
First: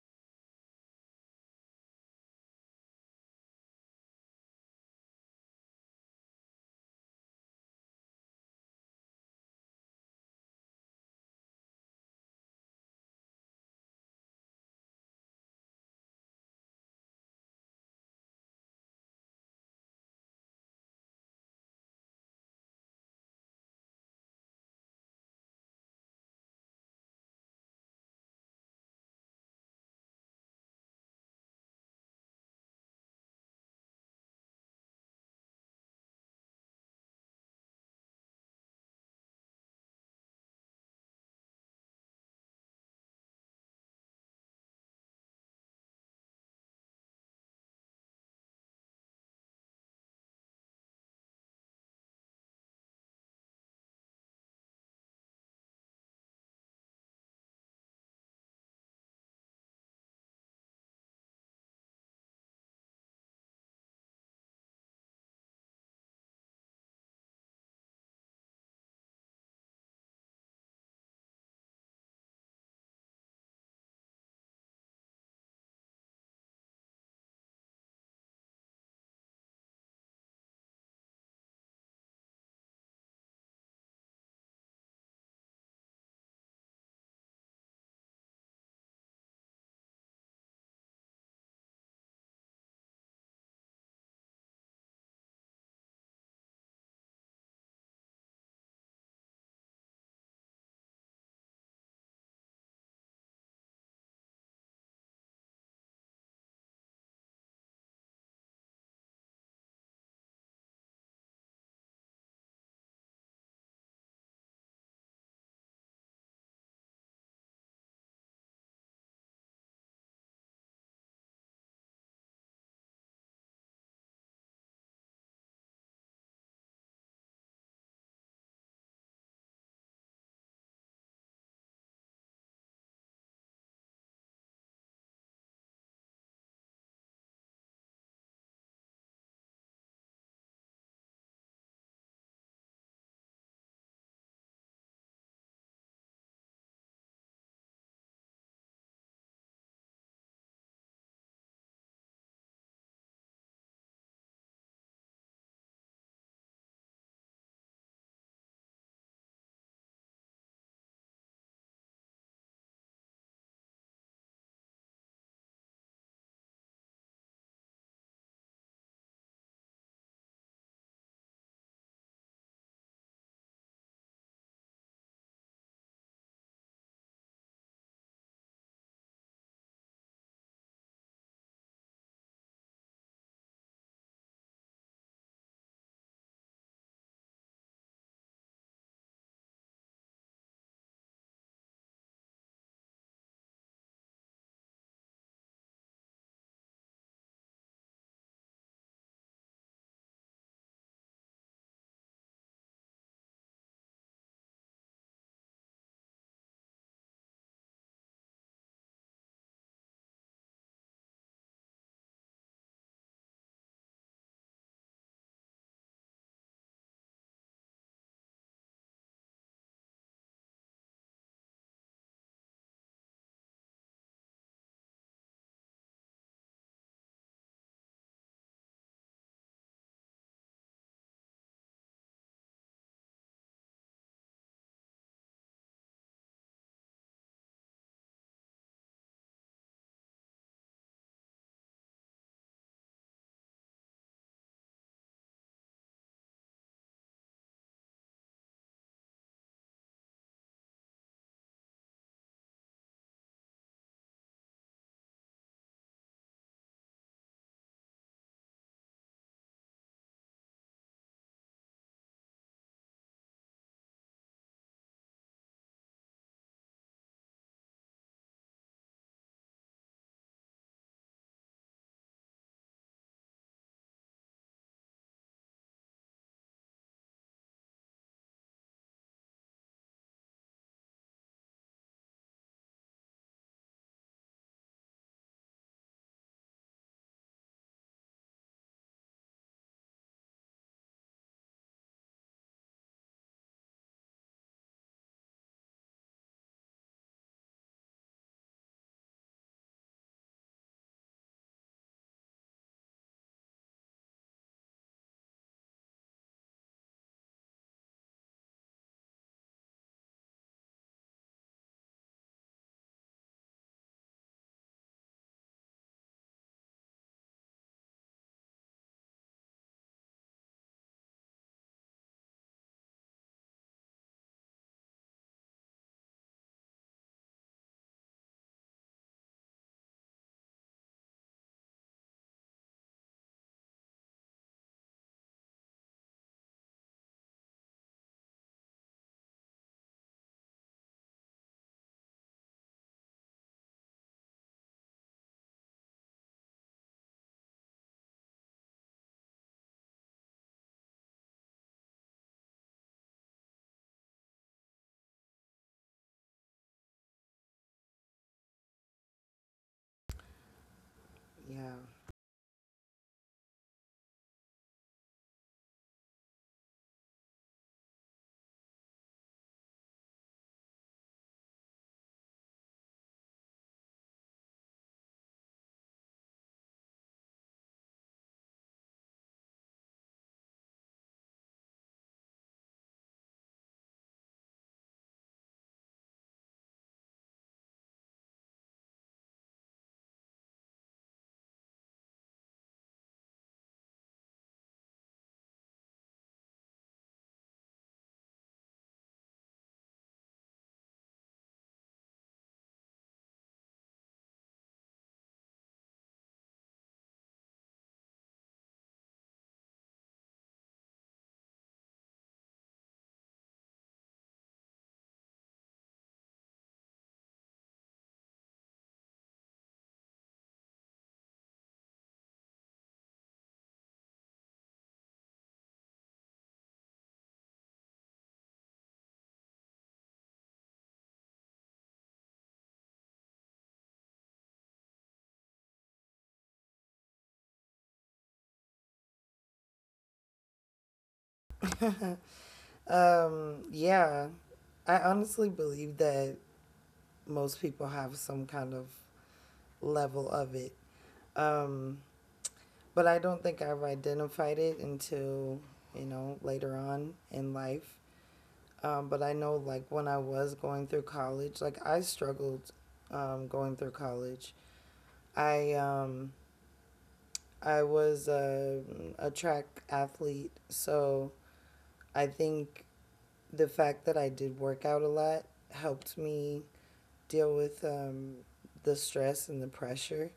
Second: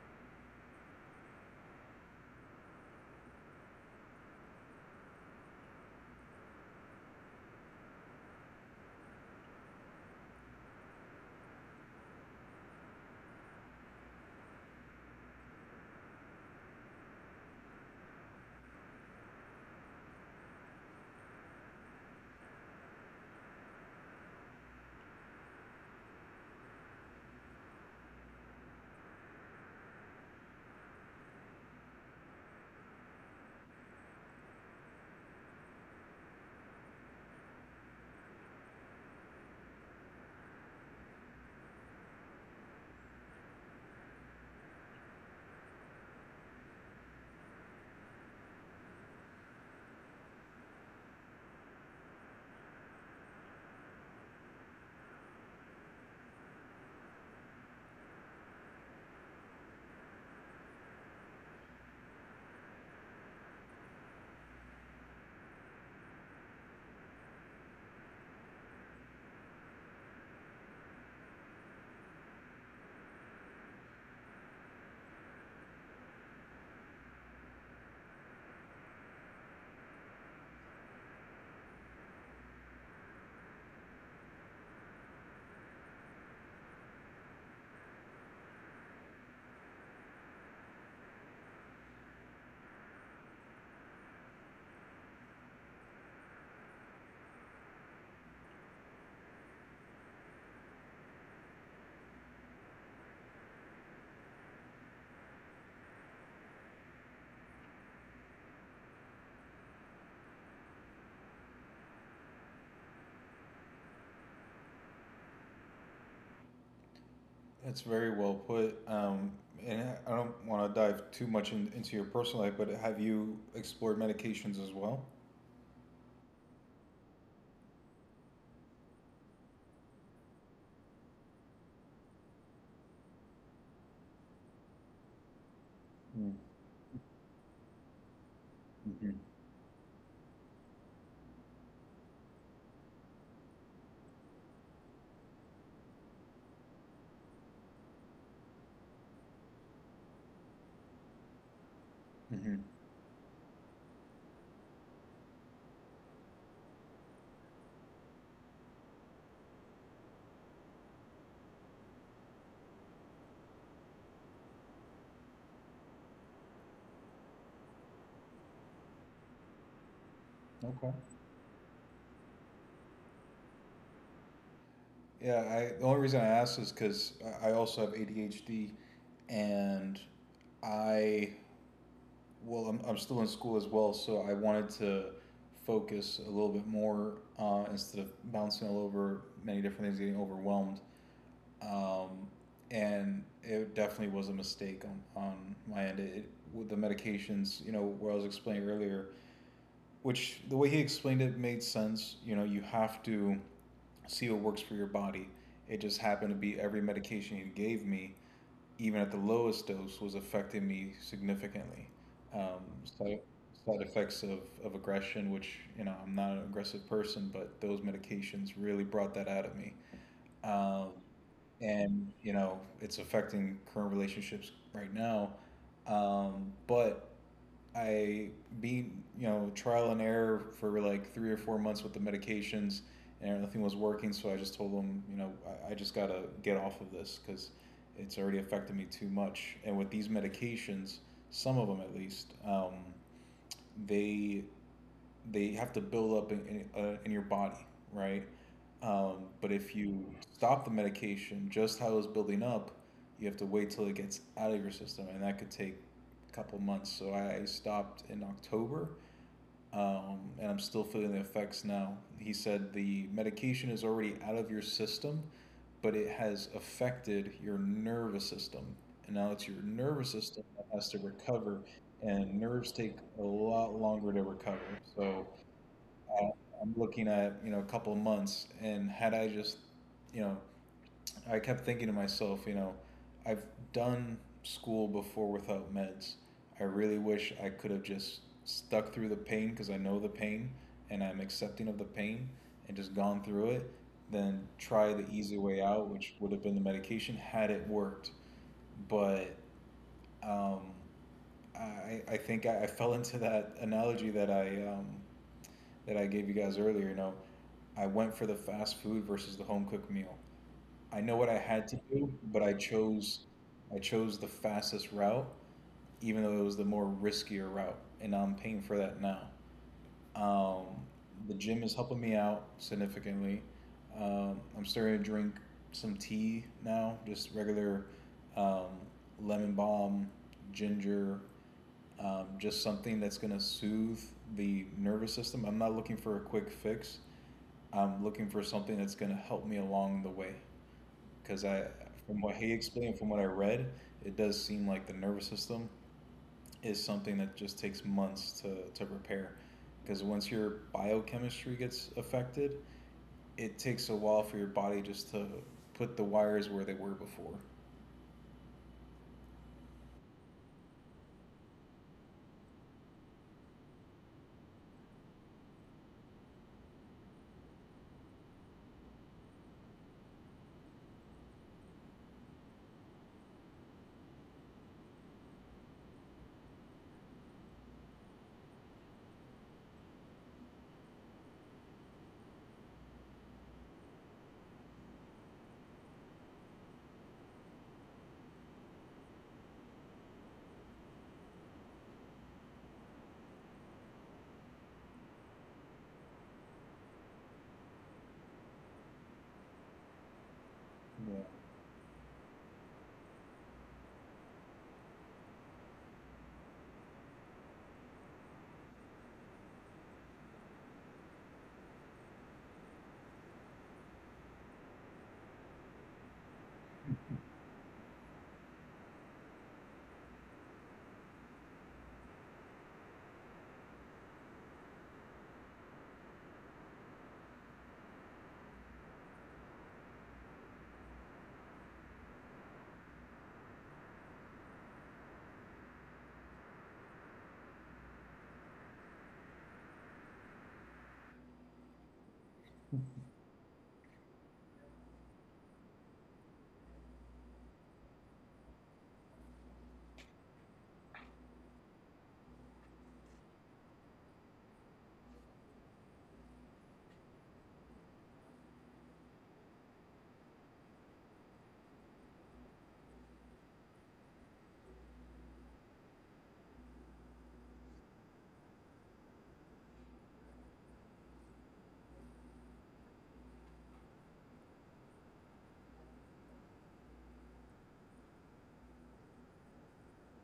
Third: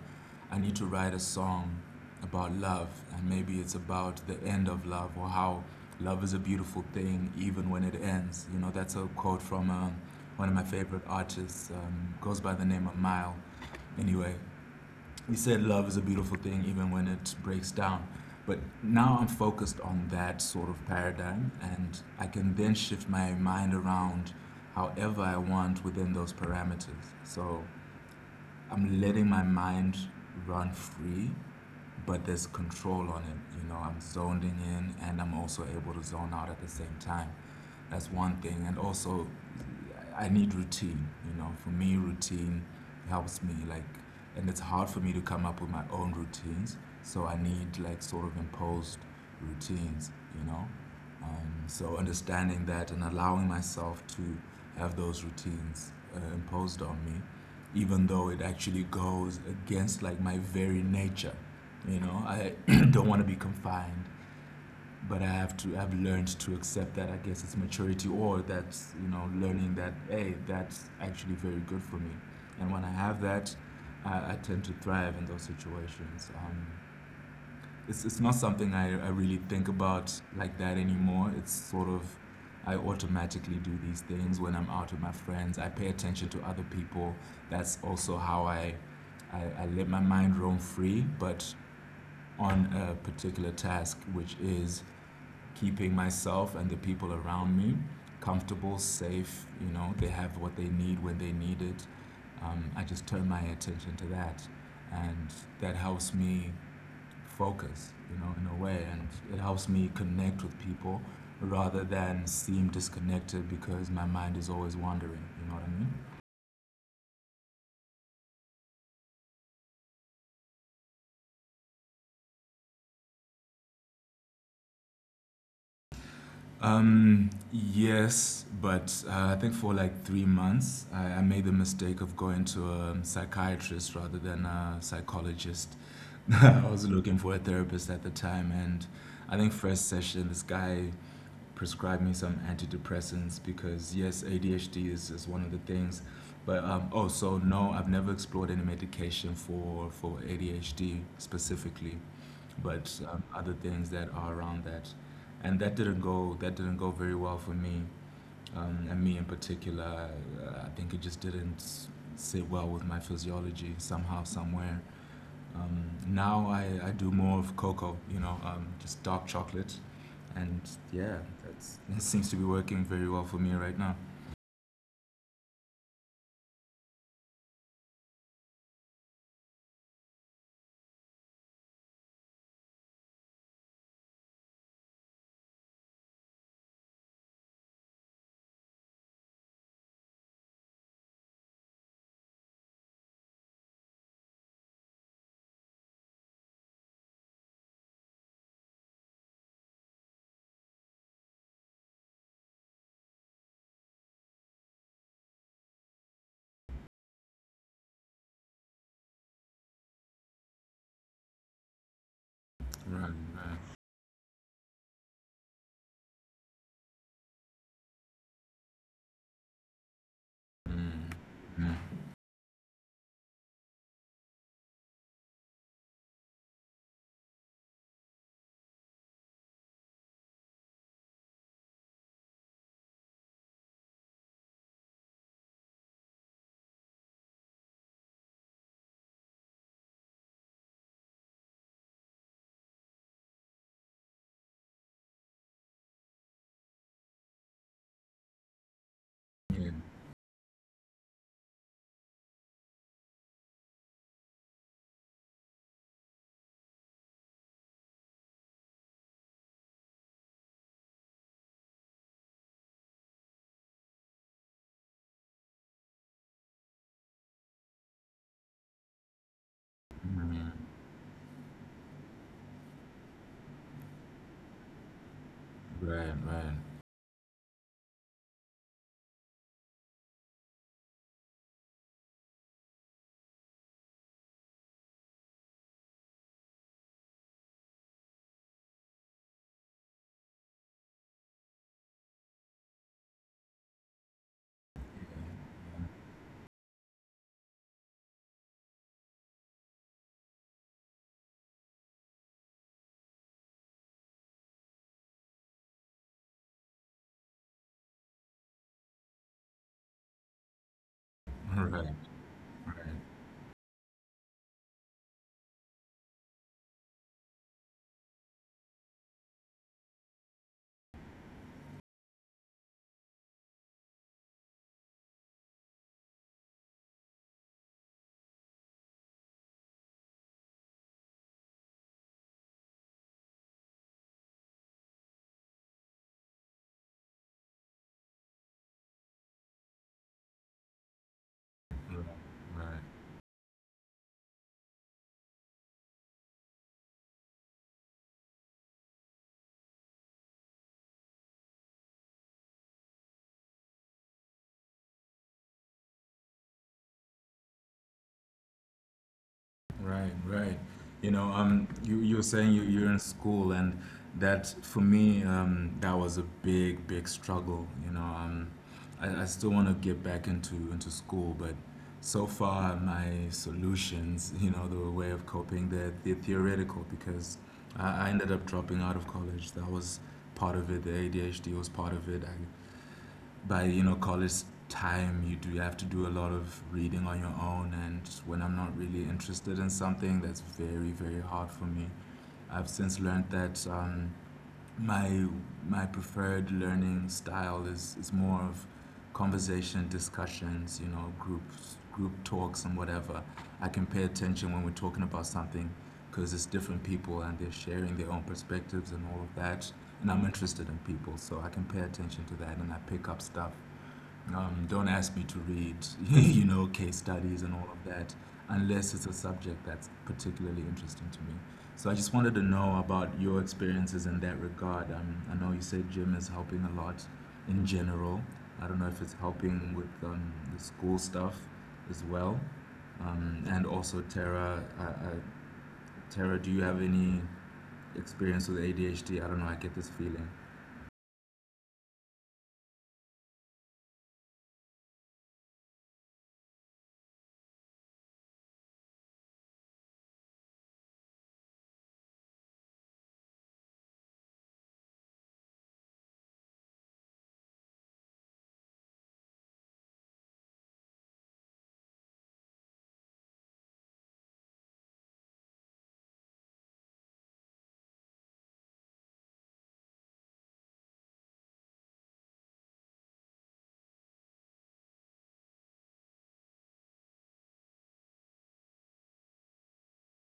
Speaker 2: I need to write a song about love, and maybe it's about the end of love or how love is a beautiful thing even when it ends. You know, that's a quote from one of my favorite artists, goes by the name of Mile. Anyway, you said love is a beautiful thing even when it breaks down. But now I'm focused on that sort of paradigm, and I can then shift my mind around however I want within those parameters. So I'm letting my mind run free, but there's control on it. You know, I'm zoning in and I'm also able to zone out at the same time. That's one thing. And also, I need routine. You know, for me, routine helps me. Like, and it's hard for me to come up with my own routines. So I need like sort of imposed routines. You know, so understanding that and allowing myself to have those routines imposed on me, even though it actually goes against like my very nature. You know, I don't want to be confined, but I have to. I've learned to accept that, I guess it's maturity, or that's, you know, learning that hey, that's actually very good for me. And when I have that, I tend to thrive in those situations. It's not something I really think about like that anymore. It's sort of, I automatically do these things. When I'm out with my friends, I pay attention to other people. That's also how I let my mind roam free, but on a particular task, which is keeping myself and the people around me comfortable, safe. You know, they have what they need when they need it. I just turn my attention to that, and that helps me focus. You know, in a way, and it helps me connect with people rather than seem disconnected because my mind is always wandering. You know what I mean?
Speaker 3: That's very well put. And I don't want to dive too much in, into your personal life, but have you explored medications as well?
Speaker 2: Yes, but I think for like 3 months, I made the mistake of going to a psychiatrist rather than a psychologist. I was looking for a therapist at the time, and
Speaker 3: Mm-hmm.
Speaker 2: I think first session, this guy prescribed me some antidepressants because yes, ADHD is one of the things, but no, I've never explored any medication for ADHD specifically,
Speaker 3: Mm-hmm.
Speaker 2: but other things that are around that, and that didn't go very well for me, and me in particular. I think it just didn't sit well with my physiology somehow somewhere. Now, I do more of cocoa, you know, just dark chocolate, and
Speaker 3: Okay.
Speaker 2: yeah, that seems to be working very well for me right now.
Speaker 3: Yeah, the only reason I asked is because I also have ADHD and I, well, I'm, I'm still in school as well, so I wanted to focus a little bit more instead of bouncing all over many different things, getting overwhelmed. Um, and it definitely was a mistake on my end. With the medications, you know, where I was explaining earlier, which the way he explained it made sense. You know, you have to see what works for your body. It just happened to be every medication he gave me, even at the lowest dose, was affecting me significantly. Um,
Speaker 2: Right,
Speaker 3: side,
Speaker 2: right.
Speaker 3: Side effects of aggression, which, you know, I'm not an aggressive person, but those medications really brought that out of me. Um,
Speaker 2: Mm, mm,
Speaker 3: and you know, it's affecting current relationships right now. But I being you know trial and error for like 3 or 4 months with the medications, and nothing was working. So I just told them, you know, I just gotta get off of this because it's already affected me too much. And with these medications, some of them at least, they they have to build up in in your body, right? But
Speaker 2: yeah.
Speaker 3: if you stop the medication just how it's building up, you have to wait till it gets out of your system, and that could take a couple months. So I stopped in October, and I'm still feeling the effects now. He said the medication is already out of your system, but it has affected your nervous system, and now it's your nervous system that has to recover, and nerves take a lot longer to recover. So
Speaker 2: Right, right,
Speaker 3: I'm looking at, you know, a couple of months and had I just, you know, I kept thinking to myself, you know, I've done school before without meds. I really wish I could have just stuck through the pain because I know the pain and I'm accepting of the pain and just gone through it, then try the easy way out, which would have been the medication had it worked. But um, I, I think I fell into that analogy that I gave you guys earlier, you know, I went for the fast food versus the home cooked meal. I know what I had to
Speaker 2: right,
Speaker 3: do, but I
Speaker 2: right,
Speaker 3: chose I chose the fastest route, even though it was the more riskier route, and I'm paying for that now. Um, the gym is helping me out significantly. I'm starting to drink some tea now, just regular um, lemon balm, ginger, just something that's gonna soothe the nervous system. I'm not looking for a quick fix. I'm looking for something that's going to help me along the way. Because I,
Speaker 2: right,
Speaker 3: from what he
Speaker 2: right.
Speaker 3: explained, from what I read, it does seem like the nervous system is something that just takes months to repair. Because once your biochemistry gets affected, it takes a while for your body just to put the wires where they were before.
Speaker 2: Right, right. You know,
Speaker 1: Yeah.
Speaker 2: you were saying you're in school, and that for me, that was a big, big struggle. You know, I still want to get back into school, but so far my solutions, you know, the way of coping, they're theoretical because I ended up dropping out of college. That was part of it. The ADHD was part of it. By, you know, college time, you do have to do a lot of reading on your own, and when I'm not really interested in something, that's very, very hard for me. I've since learned that my my preferred learning style is more of conversation, discussions, you know,
Speaker 3: Yeah.
Speaker 2: groups, group talks, and whatever. I can pay attention when we're talking about something because it's different people and they're sharing their own perspectives and all of that, and I'm interested in people, so I can pay attention to that and I pick up stuff. Don't ask me to read, you know, case studies and all of that, unless it's a subject that's particularly interesting to me. So I just wanted to know about your experiences in that regard. I know you said gym is helping a lot in general. I don't know if it's helping with the school stuff as well. And also Tara, Tara, do you have any experience with ADHD? I don't know, I get this feeling.
Speaker 1: Yeah, I honestly believe that most people have some kind of level of it. Um, but I don't think I've identified it until, later on in life. But I know, like, when I was going through college, like, I struggled going through college. I um, I was a track athlete, so I think the fact that I did work out a lot helped me deal with the stress and the pressure.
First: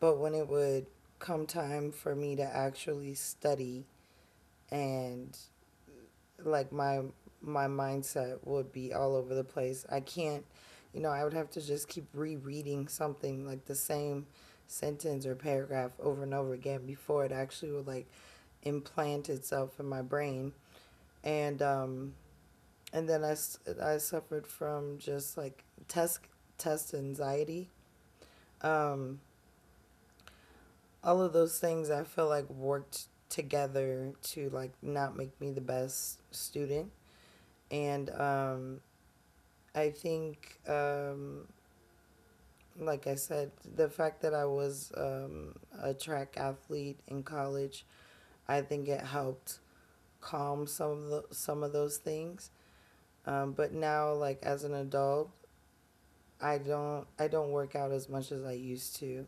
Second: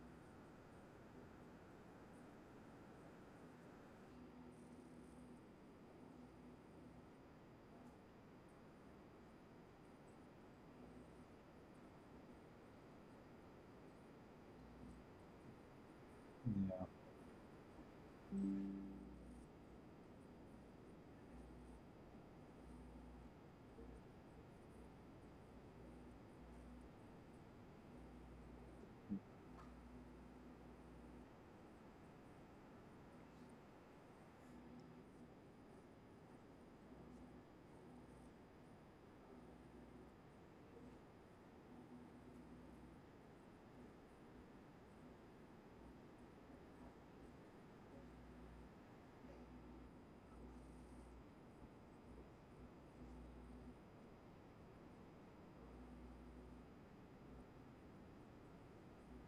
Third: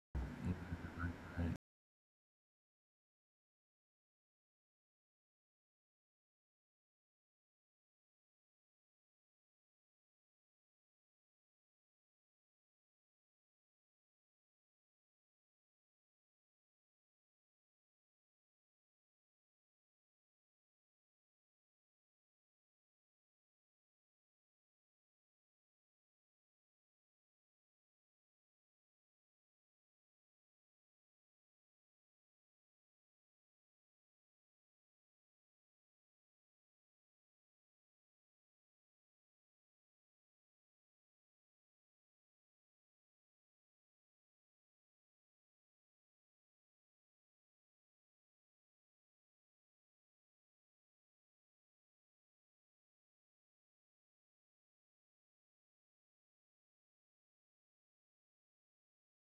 Speaker 1: But when it would come time for me to actually study and like my mindset would be all over the place. I can't, I would have to just keep rereading something like the same sentence or paragraph over and over again
Speaker 3: Yeah.
Speaker 1: before it actually would like implant itself in my brain. And then I suffered from just like test anxiety. Um all of those things I feel like worked together to like not make me the best student. And I think, like I said, the fact that I was a track athlete in college, I think it helped calm some of those things. But now, like as an adult, I don't work out as much as I used to.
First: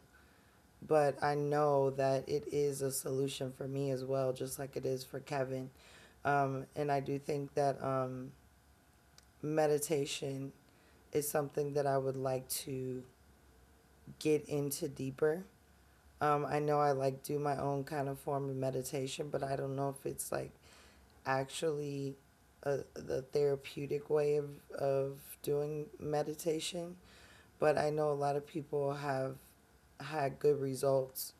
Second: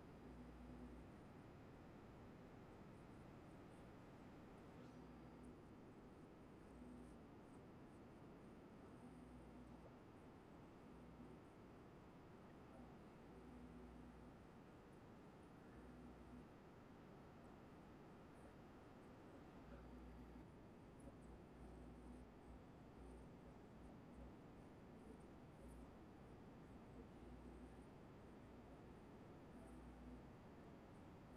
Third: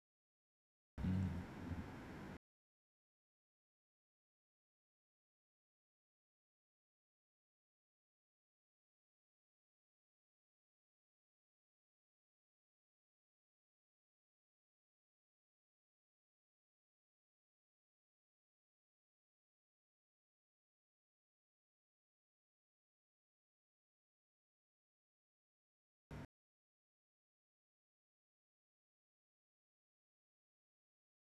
Speaker 1: But I know that it is a solution for me as well, just like it is for Kevin. And I do think that meditation is something that I would like to get into deeper. I know I like do my own kind of form of meditation, but I don't know if it's like actually the therapeutic way of doing meditation. But I know a lot of people have had good results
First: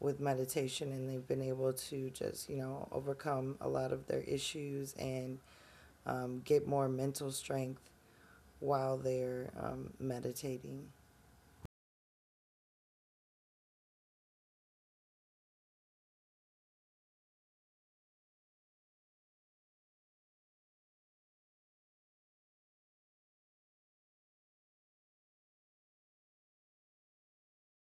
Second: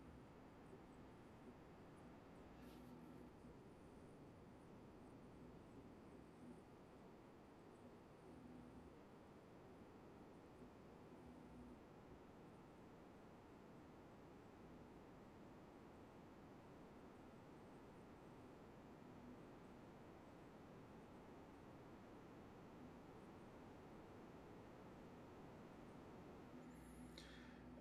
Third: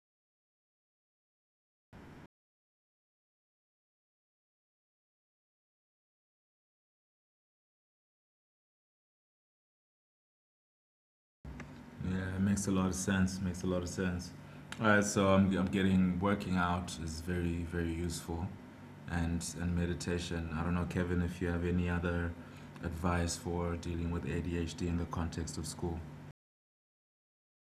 Speaker 1: with meditation and they've been able to just, overcome a lot of their issues and get more mental strength while they're meditating.
Speaker 2: Yeah, it makes a lot of sense. Makes a lot of sense. All right, so I'm getting working out is very, very useful, and meditation. I don't know, Kevin, if you have any other advice for dealing with ADHD in the context of school.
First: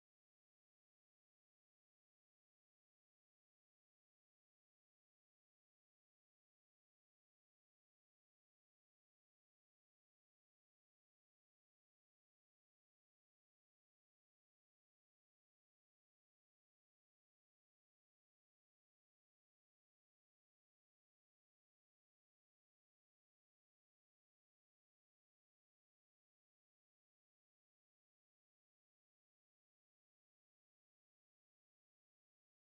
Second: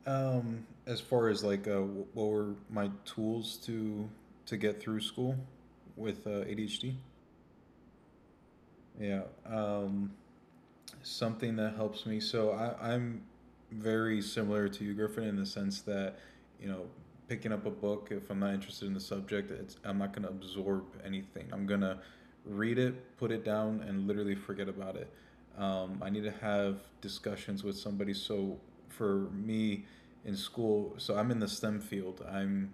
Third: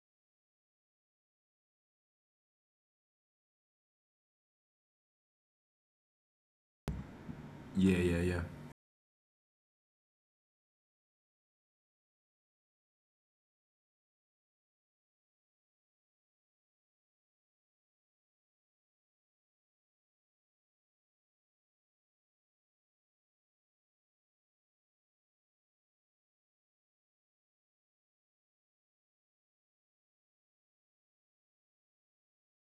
Speaker 3: As far as like what were my tools to get through school with ADHD?
Speaker 2: Yeah, yeah, yeah.
Speaker 3: Yeah. Um, Something that helps me. I'm very similar to you, Griffin, in the sense that, you know, picking up a book, if I'm not interested in the subject, I'm not going to absorb anything. I'm going to read it, put it down, and literally forget about it. I need to have discussions with somebody. So for me in school, so I'm in the STEM field. I'm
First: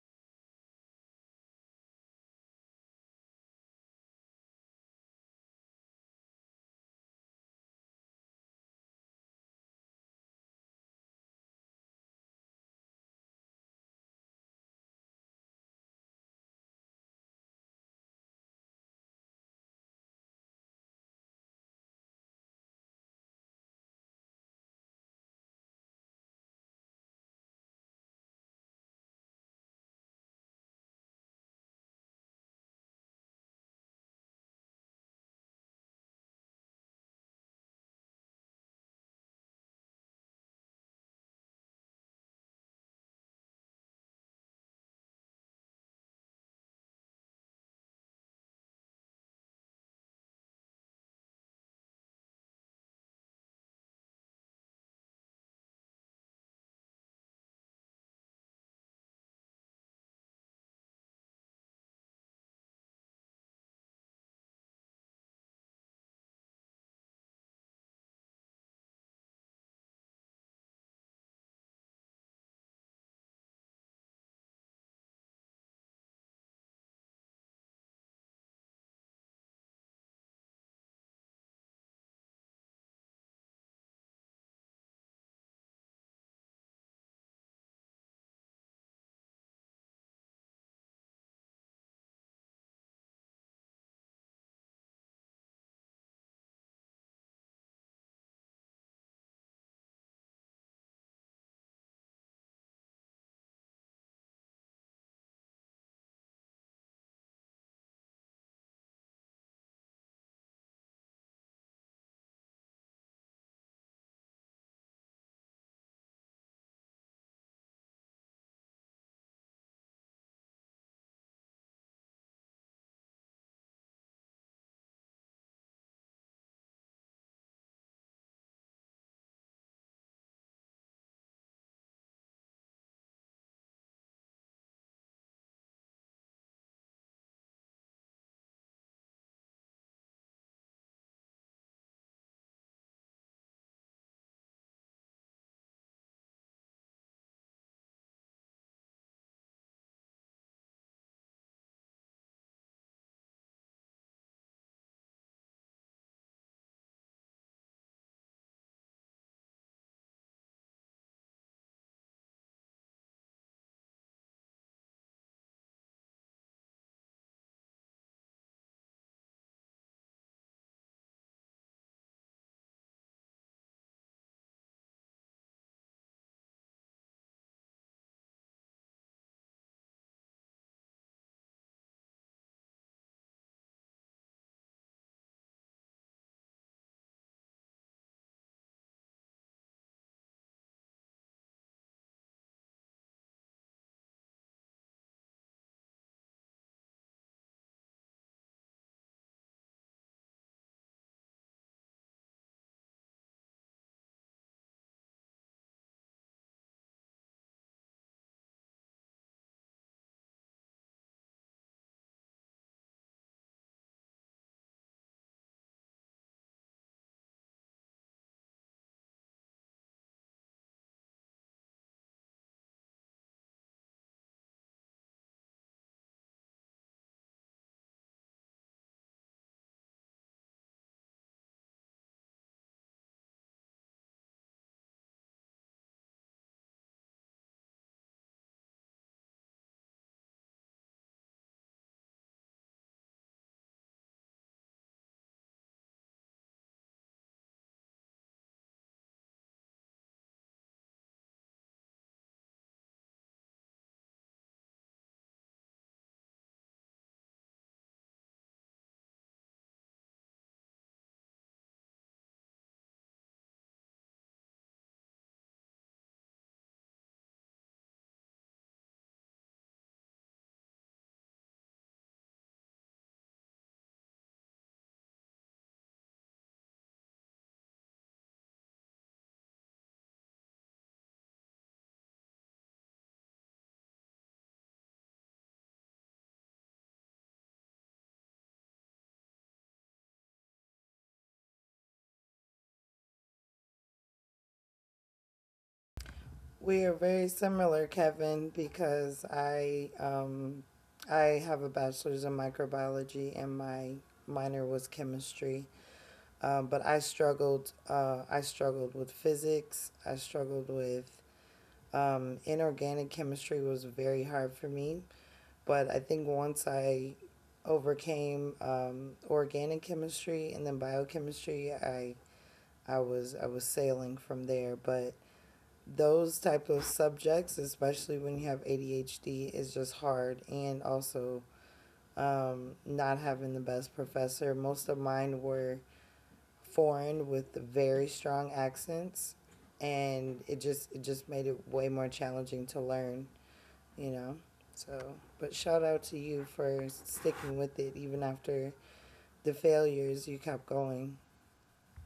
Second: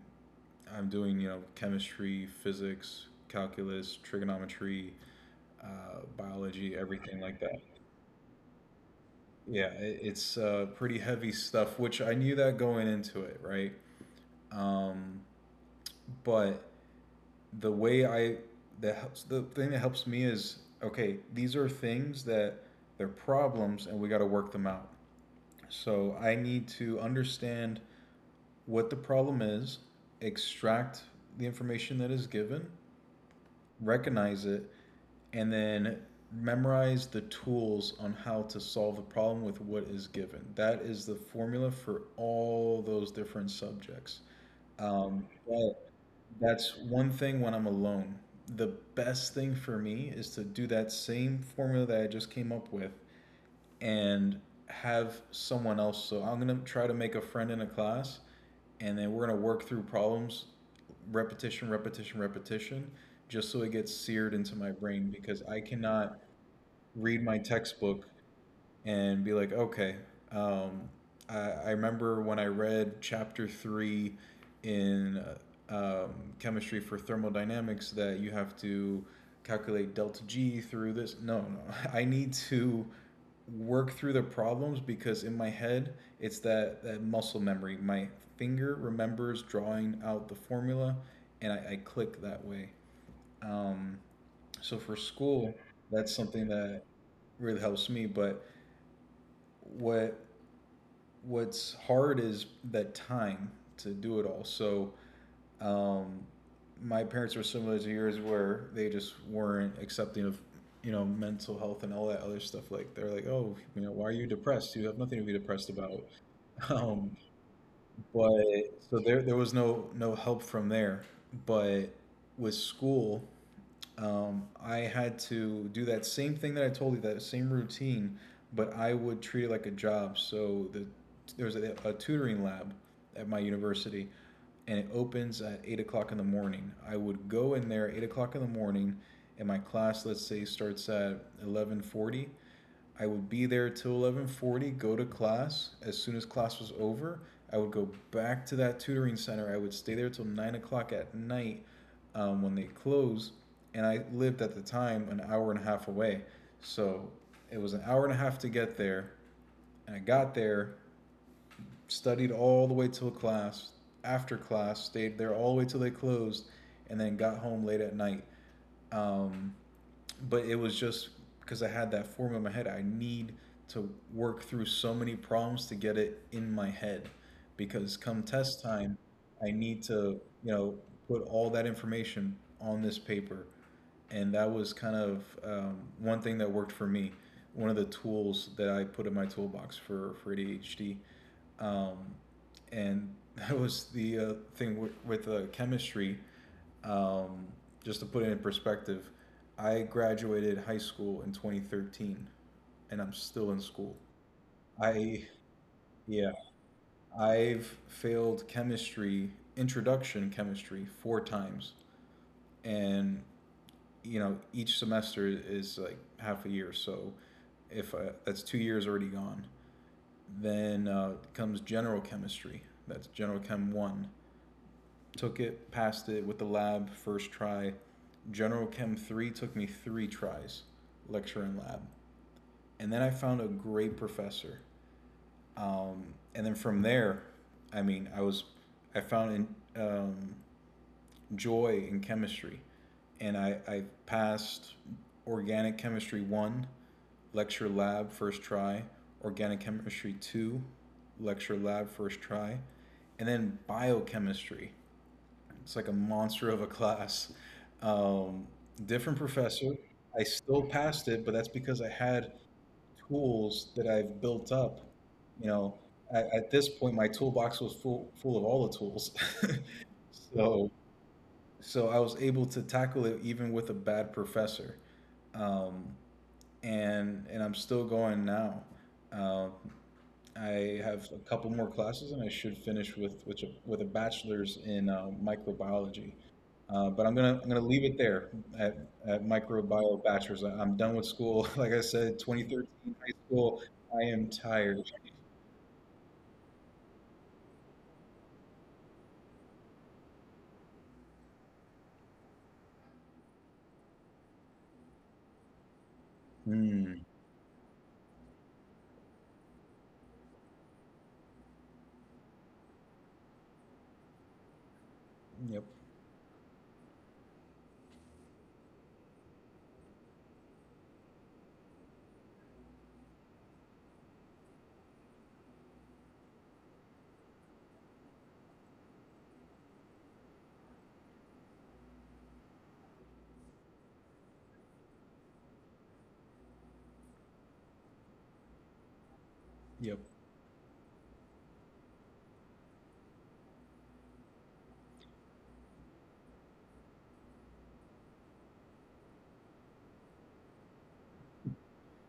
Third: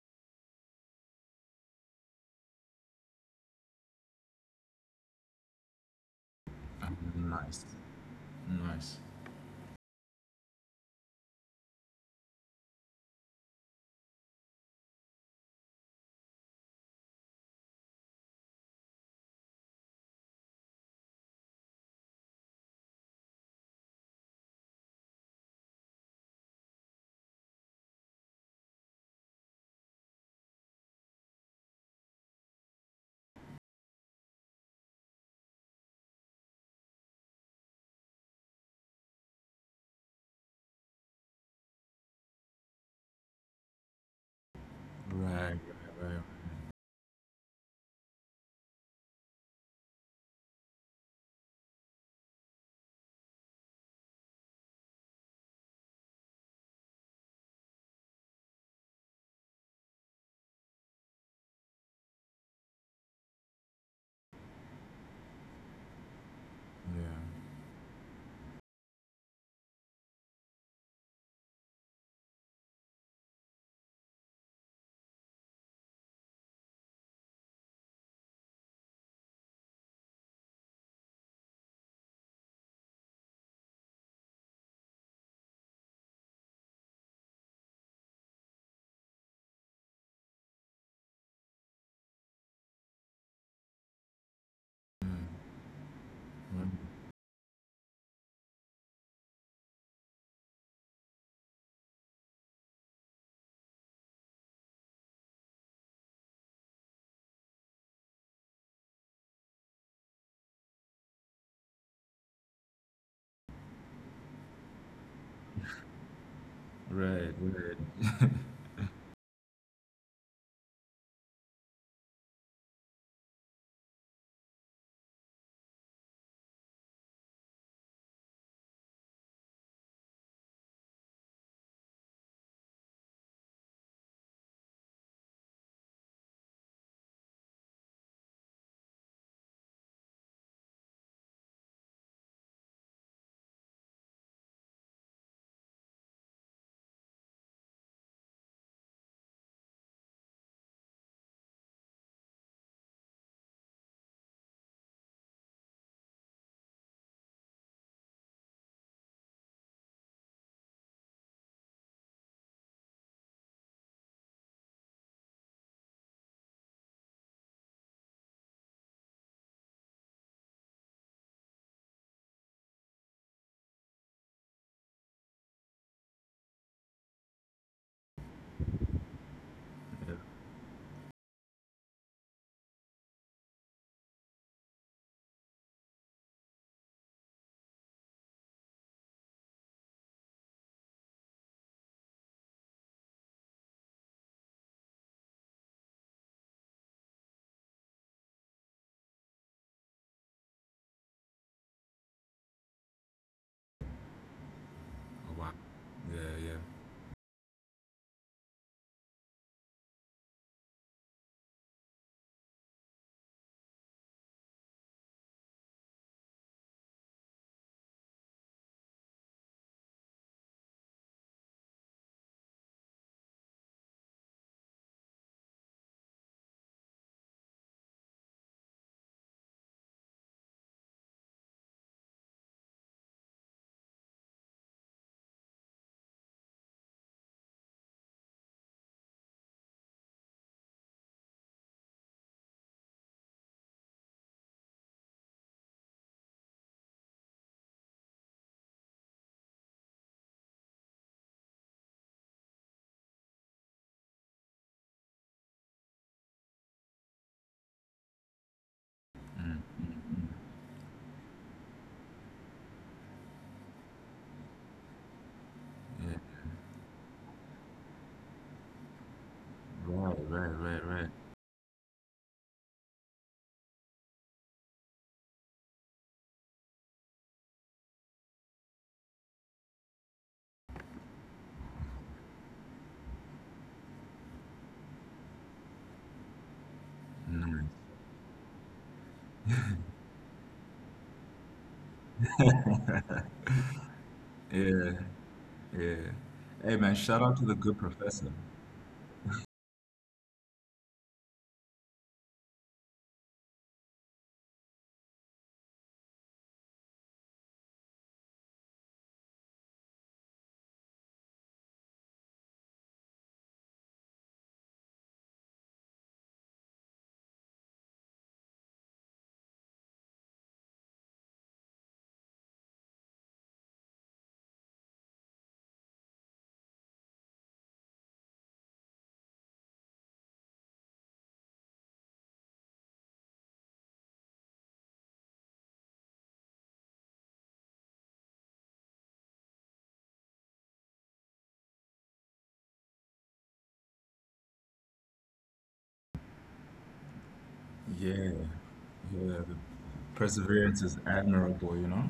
Speaker 3: I'm doing you know chemistry, physics, calculus, trigonometry, uh, biology, everything like that.
Speaker 2: Nice, nice.
Speaker 3: Yeah, it's pretty heavy stuff, which I knew that going into it, right? Um, but the way I that helps the thing that helps me is okay. These are things that they're problems, and we got to work them out. So I need to understand what the problem is, extract the information that is given, recognize it, and then memorize the tools on how to solve the problem with what is given. That is the formula for all those different subjects. Um,
Speaker 2: Right,
Speaker 3: but
Speaker 2: right, right.
Speaker 3: that's one thing when I'm alone. The best thing for me is to do that same formula that I just came up with and have someone else. So I'm gonna try to make a friend in a class, and then we're gonna work through problems, repetition, repetition, repetition, just so it gets seared into my brain because I cannot
Speaker 2: Yeah.
Speaker 3: read my textbook and be like, okay, um, I remember when I read chapter three in uh, um, chemistry for thermodynamics that you have to calculate delta G through this. No, no, I need to work through the problems because in my head it's that muscle memory. My finger remembers drawing out the formula and I click that way. Um, so for
Speaker 2: Mm.
Speaker 3: school, that's something that really helps me. But what what's hard is that time to do it all. Um, my parents were similar to yours, where they just weren't accepting of you know mental health and all that other stuff. Like they're like, oh, you know, why are you depressed? You have nothing to be depressed about. Um,
Speaker 2: Right, right, right.
Speaker 3: but so there was no help from there. But with school, I had to do that same thing that I told you, that same routine, but I would treat it like a job. There was a tutoring lab at my university, and it opens at 8 o'clock in the morning. I would go in there at 8 o'clock in the morning, and my class, let's say, starts at 11:40. I would be there till 11:40, go to class. As soon as class was over, I would go back to that tutoring center. I would stay there till 9 o'clock at night when they closed, and I lived at the time an hour and a half away. So it was an hour and a half to get there, and I got there, studied all the way till class. After class, stayed there all the way till they closed, and then got home late at night. Um, but it was just because I had that form in my head. I need to work through so many problems to get it in my head because come test time, I need
Speaker 2: Yeah.
Speaker 3: to, you know, put all that information on this paper. And that was kind of one thing that worked for me. One of the tools that I put in my toolbox for ADHD. Um, and that was the thing with chemistry. um, just to put it in perspective, I graduated high school in 2013 and I'm still in school. I,
Speaker 2: Oh, wow. Yeah,
Speaker 3: yeah,
Speaker 2: yeah,
Speaker 3: I've failed chemistry, introduction chemistry, 4 times. And, you know, each semester is like half a year. So if I, that's 2 years already gone. Then comes general chemistry, that's general chem one. Took it, passed it with the lab first try. General Chem 3 took me 3 tries, lecture and lab. And then I found a great professor. Um, and then from there, I mean, I was, I found in, um, joy in chemistry. And I passed organic chemistry 1, lecture lab first try, organic chemistry 2, lecture lab first try, and then biochemistry it's like a monster of a class. Um, Different professor. I still passed it, but that's because I had tools that I've built up. You know,
Speaker 2: yeah.
Speaker 3: at this point, my toolbox was full full of all the tools.
Speaker 2: Right, right,
Speaker 3: so
Speaker 2: right, right.
Speaker 3: so I was able to tackle it even with a bad professor, um, and I'm still going now. Um, I have a couple more classes, and I should finish with which with a bachelor's in microbiology. But I'm gonna
Speaker 2: Nice.
Speaker 3: leave it there at microbiology bachelor's. I'm done with school. Like I said, 2013 high school. I am tired.
Speaker 2: Yeah, yeah. Hey
Speaker 1: We are
Speaker 2: man, shout
Speaker 1: very
Speaker 2: out to the good
Speaker 1: similar,
Speaker 2: professor.
Speaker 1: Kevin, because I have a bachelor's in microbiology and my minor was chemistry. But I
Speaker 3: Hmm.
Speaker 1: struggled. I struggled with physics. I struggled with inorganic chemistry was very hard for me.
Speaker 3: Yep.
Speaker 1: But I think once I overcame organic chemistry and then biochemistry, I was sailing from there. But those type of subjects, especially when you have ADHD, is just hard. And also, not having the best professor. Most of mine were foreign with very strong accents,
Speaker 3: Yep.
Speaker 1: and it just made it way more challenging to learn. You know, so but shout out to you for sticking with it even
Speaker 2: Yeah.
Speaker 1: after
Speaker 2: Yeah. The
Speaker 1: the failures. You kept
Speaker 2: perseverance is
Speaker 1: going.
Speaker 2: admirable, you know?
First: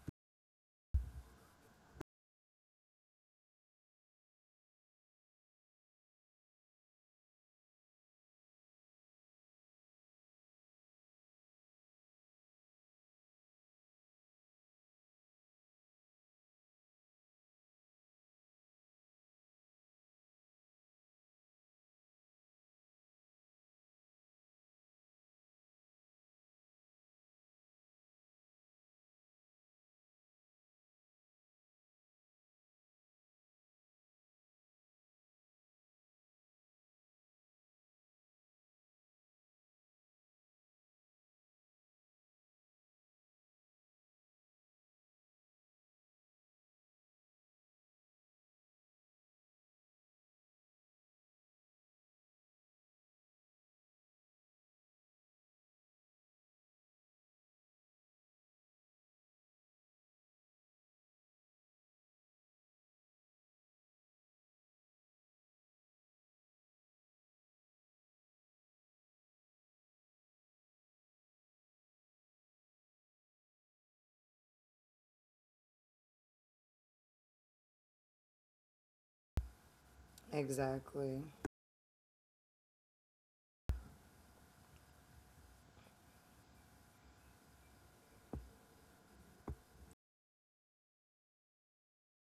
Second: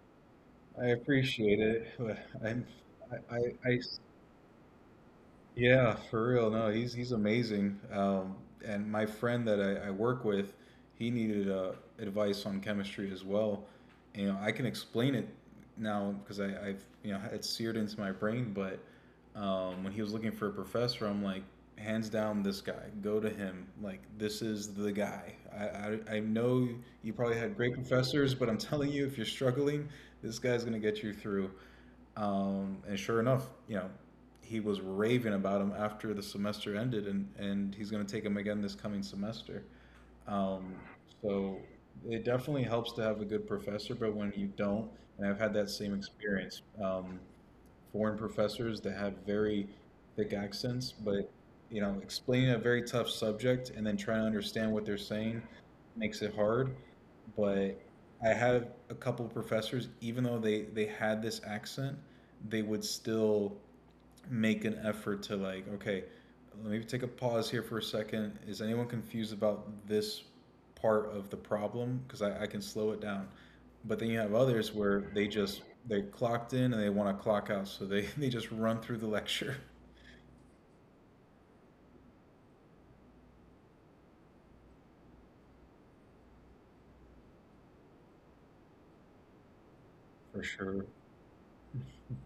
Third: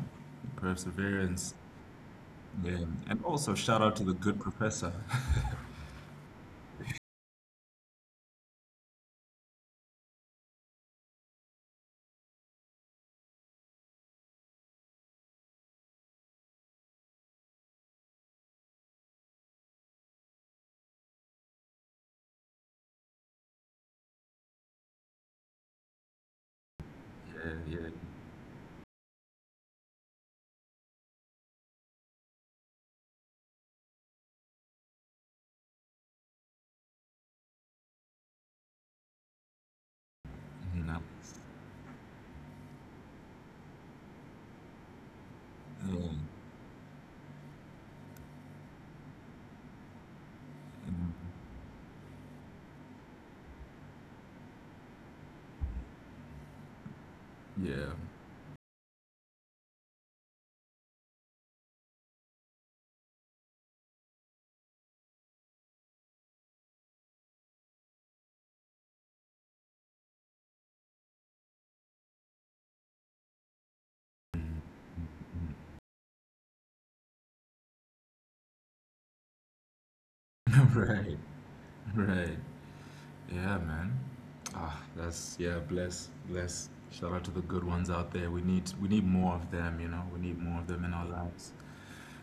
Speaker 3: I
Speaker 2: Perseverance.
Speaker 3: appreciate it, but I'm
Speaker 2: Yeah. And
Speaker 3: I, I,
Speaker 2: also
Speaker 3: I
Speaker 2: shout out to the good professor.
Speaker 3: Yeah, for real. No, he's amazing. And my friend that I work with, he needed advice on chemistry as well. You know, I can explain it now because I've you know it's seared into my brain. But when he was looking for a professor, I'm like, hands down, this guy. Go to him. Like this is the guy. I know you probably
Speaker 2: Yeah,
Speaker 3: had great
Speaker 2: yeah.
Speaker 3: professors, but I'm telling you, if you're struggling, this guy's gonna get you through. And sure enough, you know, he was raving about him after the semester ended, and he's going to take him again this coming semester. Um,
Speaker 2: You know.
Speaker 3: so it definitely helps to have a good professor, but when you don't, and I've had that same
Speaker 2: Yeah.
Speaker 3: experience, foreign professors that have very thick accents,
Speaker 2: Mm.
Speaker 3: but you know, explaining a very tough subject and then trying to understand what they're saying makes it hard. But
Speaker 2: Yeah.
Speaker 3: I have a couple of professors, even though they had this accent, they would still make an effort to like okay let me take a pause here for a second is anyone confused about this part of the problem because I can slow it down but then you have others where they clocked in and they want to clock out so they, they just run through the lecture.
Speaker 2: Right.
Speaker 1: Exactly.
Speaker 2: Right. Yeah, man. Ah, that's yeah, bless, bless. Shout out to the good ones out there. We need more of them, you know. We need
Speaker 3: For
Speaker 2: more of
Speaker 3: sure.
Speaker 2: them in our lives.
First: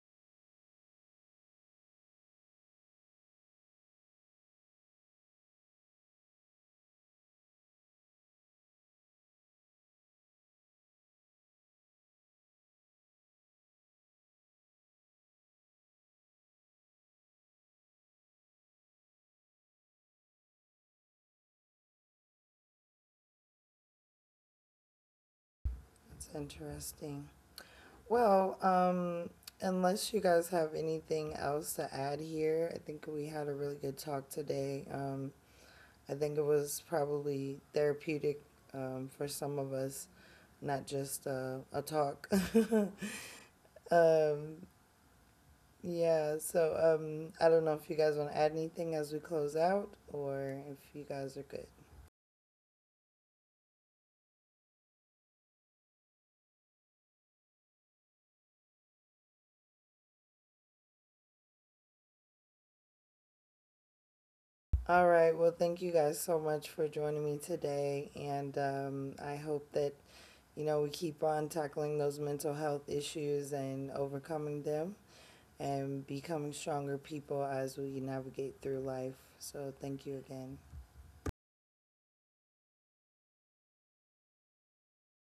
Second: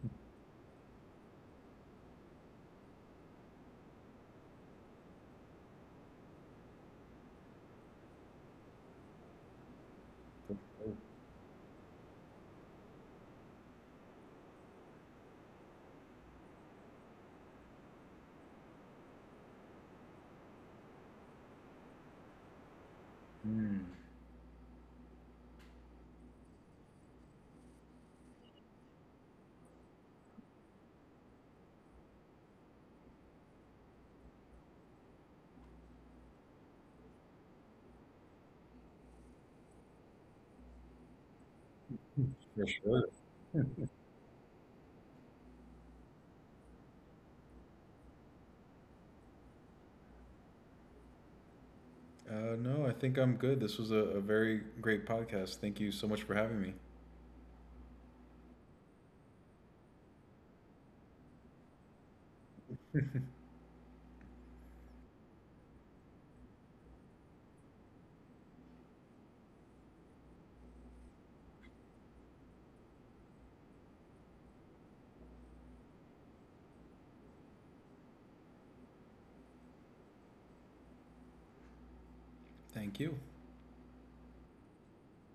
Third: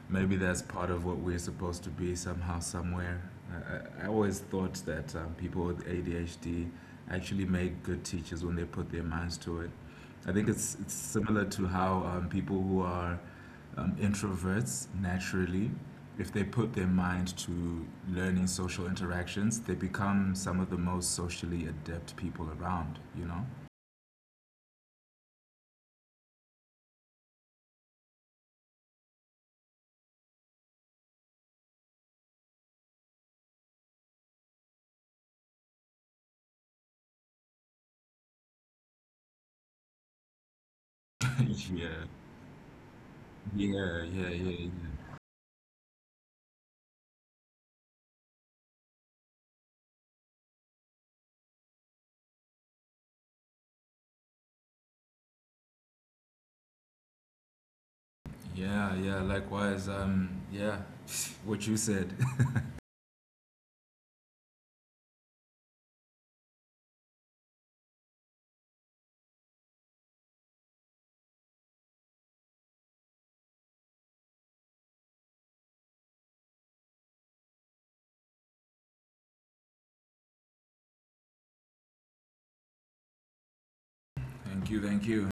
Speaker 2: Maybe that's part of what we're supposed to be somehow, somewhere. Always thought that people with ADHD actually make good teachers when they put their minds to it. I think it's similar to how people who are introverts naturally, if they put their mind to learning social interactions, they become some of the most socially adept people around, you know?
Speaker 3: Mm.
Speaker 1: It's interesting. Well, unless you guys have anything else to add here, I think we had a really good talk today. I think it was probably therapeutic, for some of us, not just a
Speaker 2: Yeah,
Speaker 1: talk.
Speaker 3: For sure.
Speaker 2: yeah, yeah, yeah,
Speaker 1: um,
Speaker 2: yeah.
Speaker 1: yeah, so I don't know if you guys want to add anything as we close out or if you guys are good.
Speaker 3: No, I think I'm good. This was a very great podcast. Thank you so much for having me.
Speaker 2: Yeah, yeah, likewise. Yeah, what you said.
Speaker 1: All right. Well, thank you guys so much for joining me today. And I hope that, we keep on tackling those mental health issues and overcoming them and becoming stronger people as we navigate through life. So thank you again.
Speaker 3: Thank you.
Speaker 2: Thank you, thank you.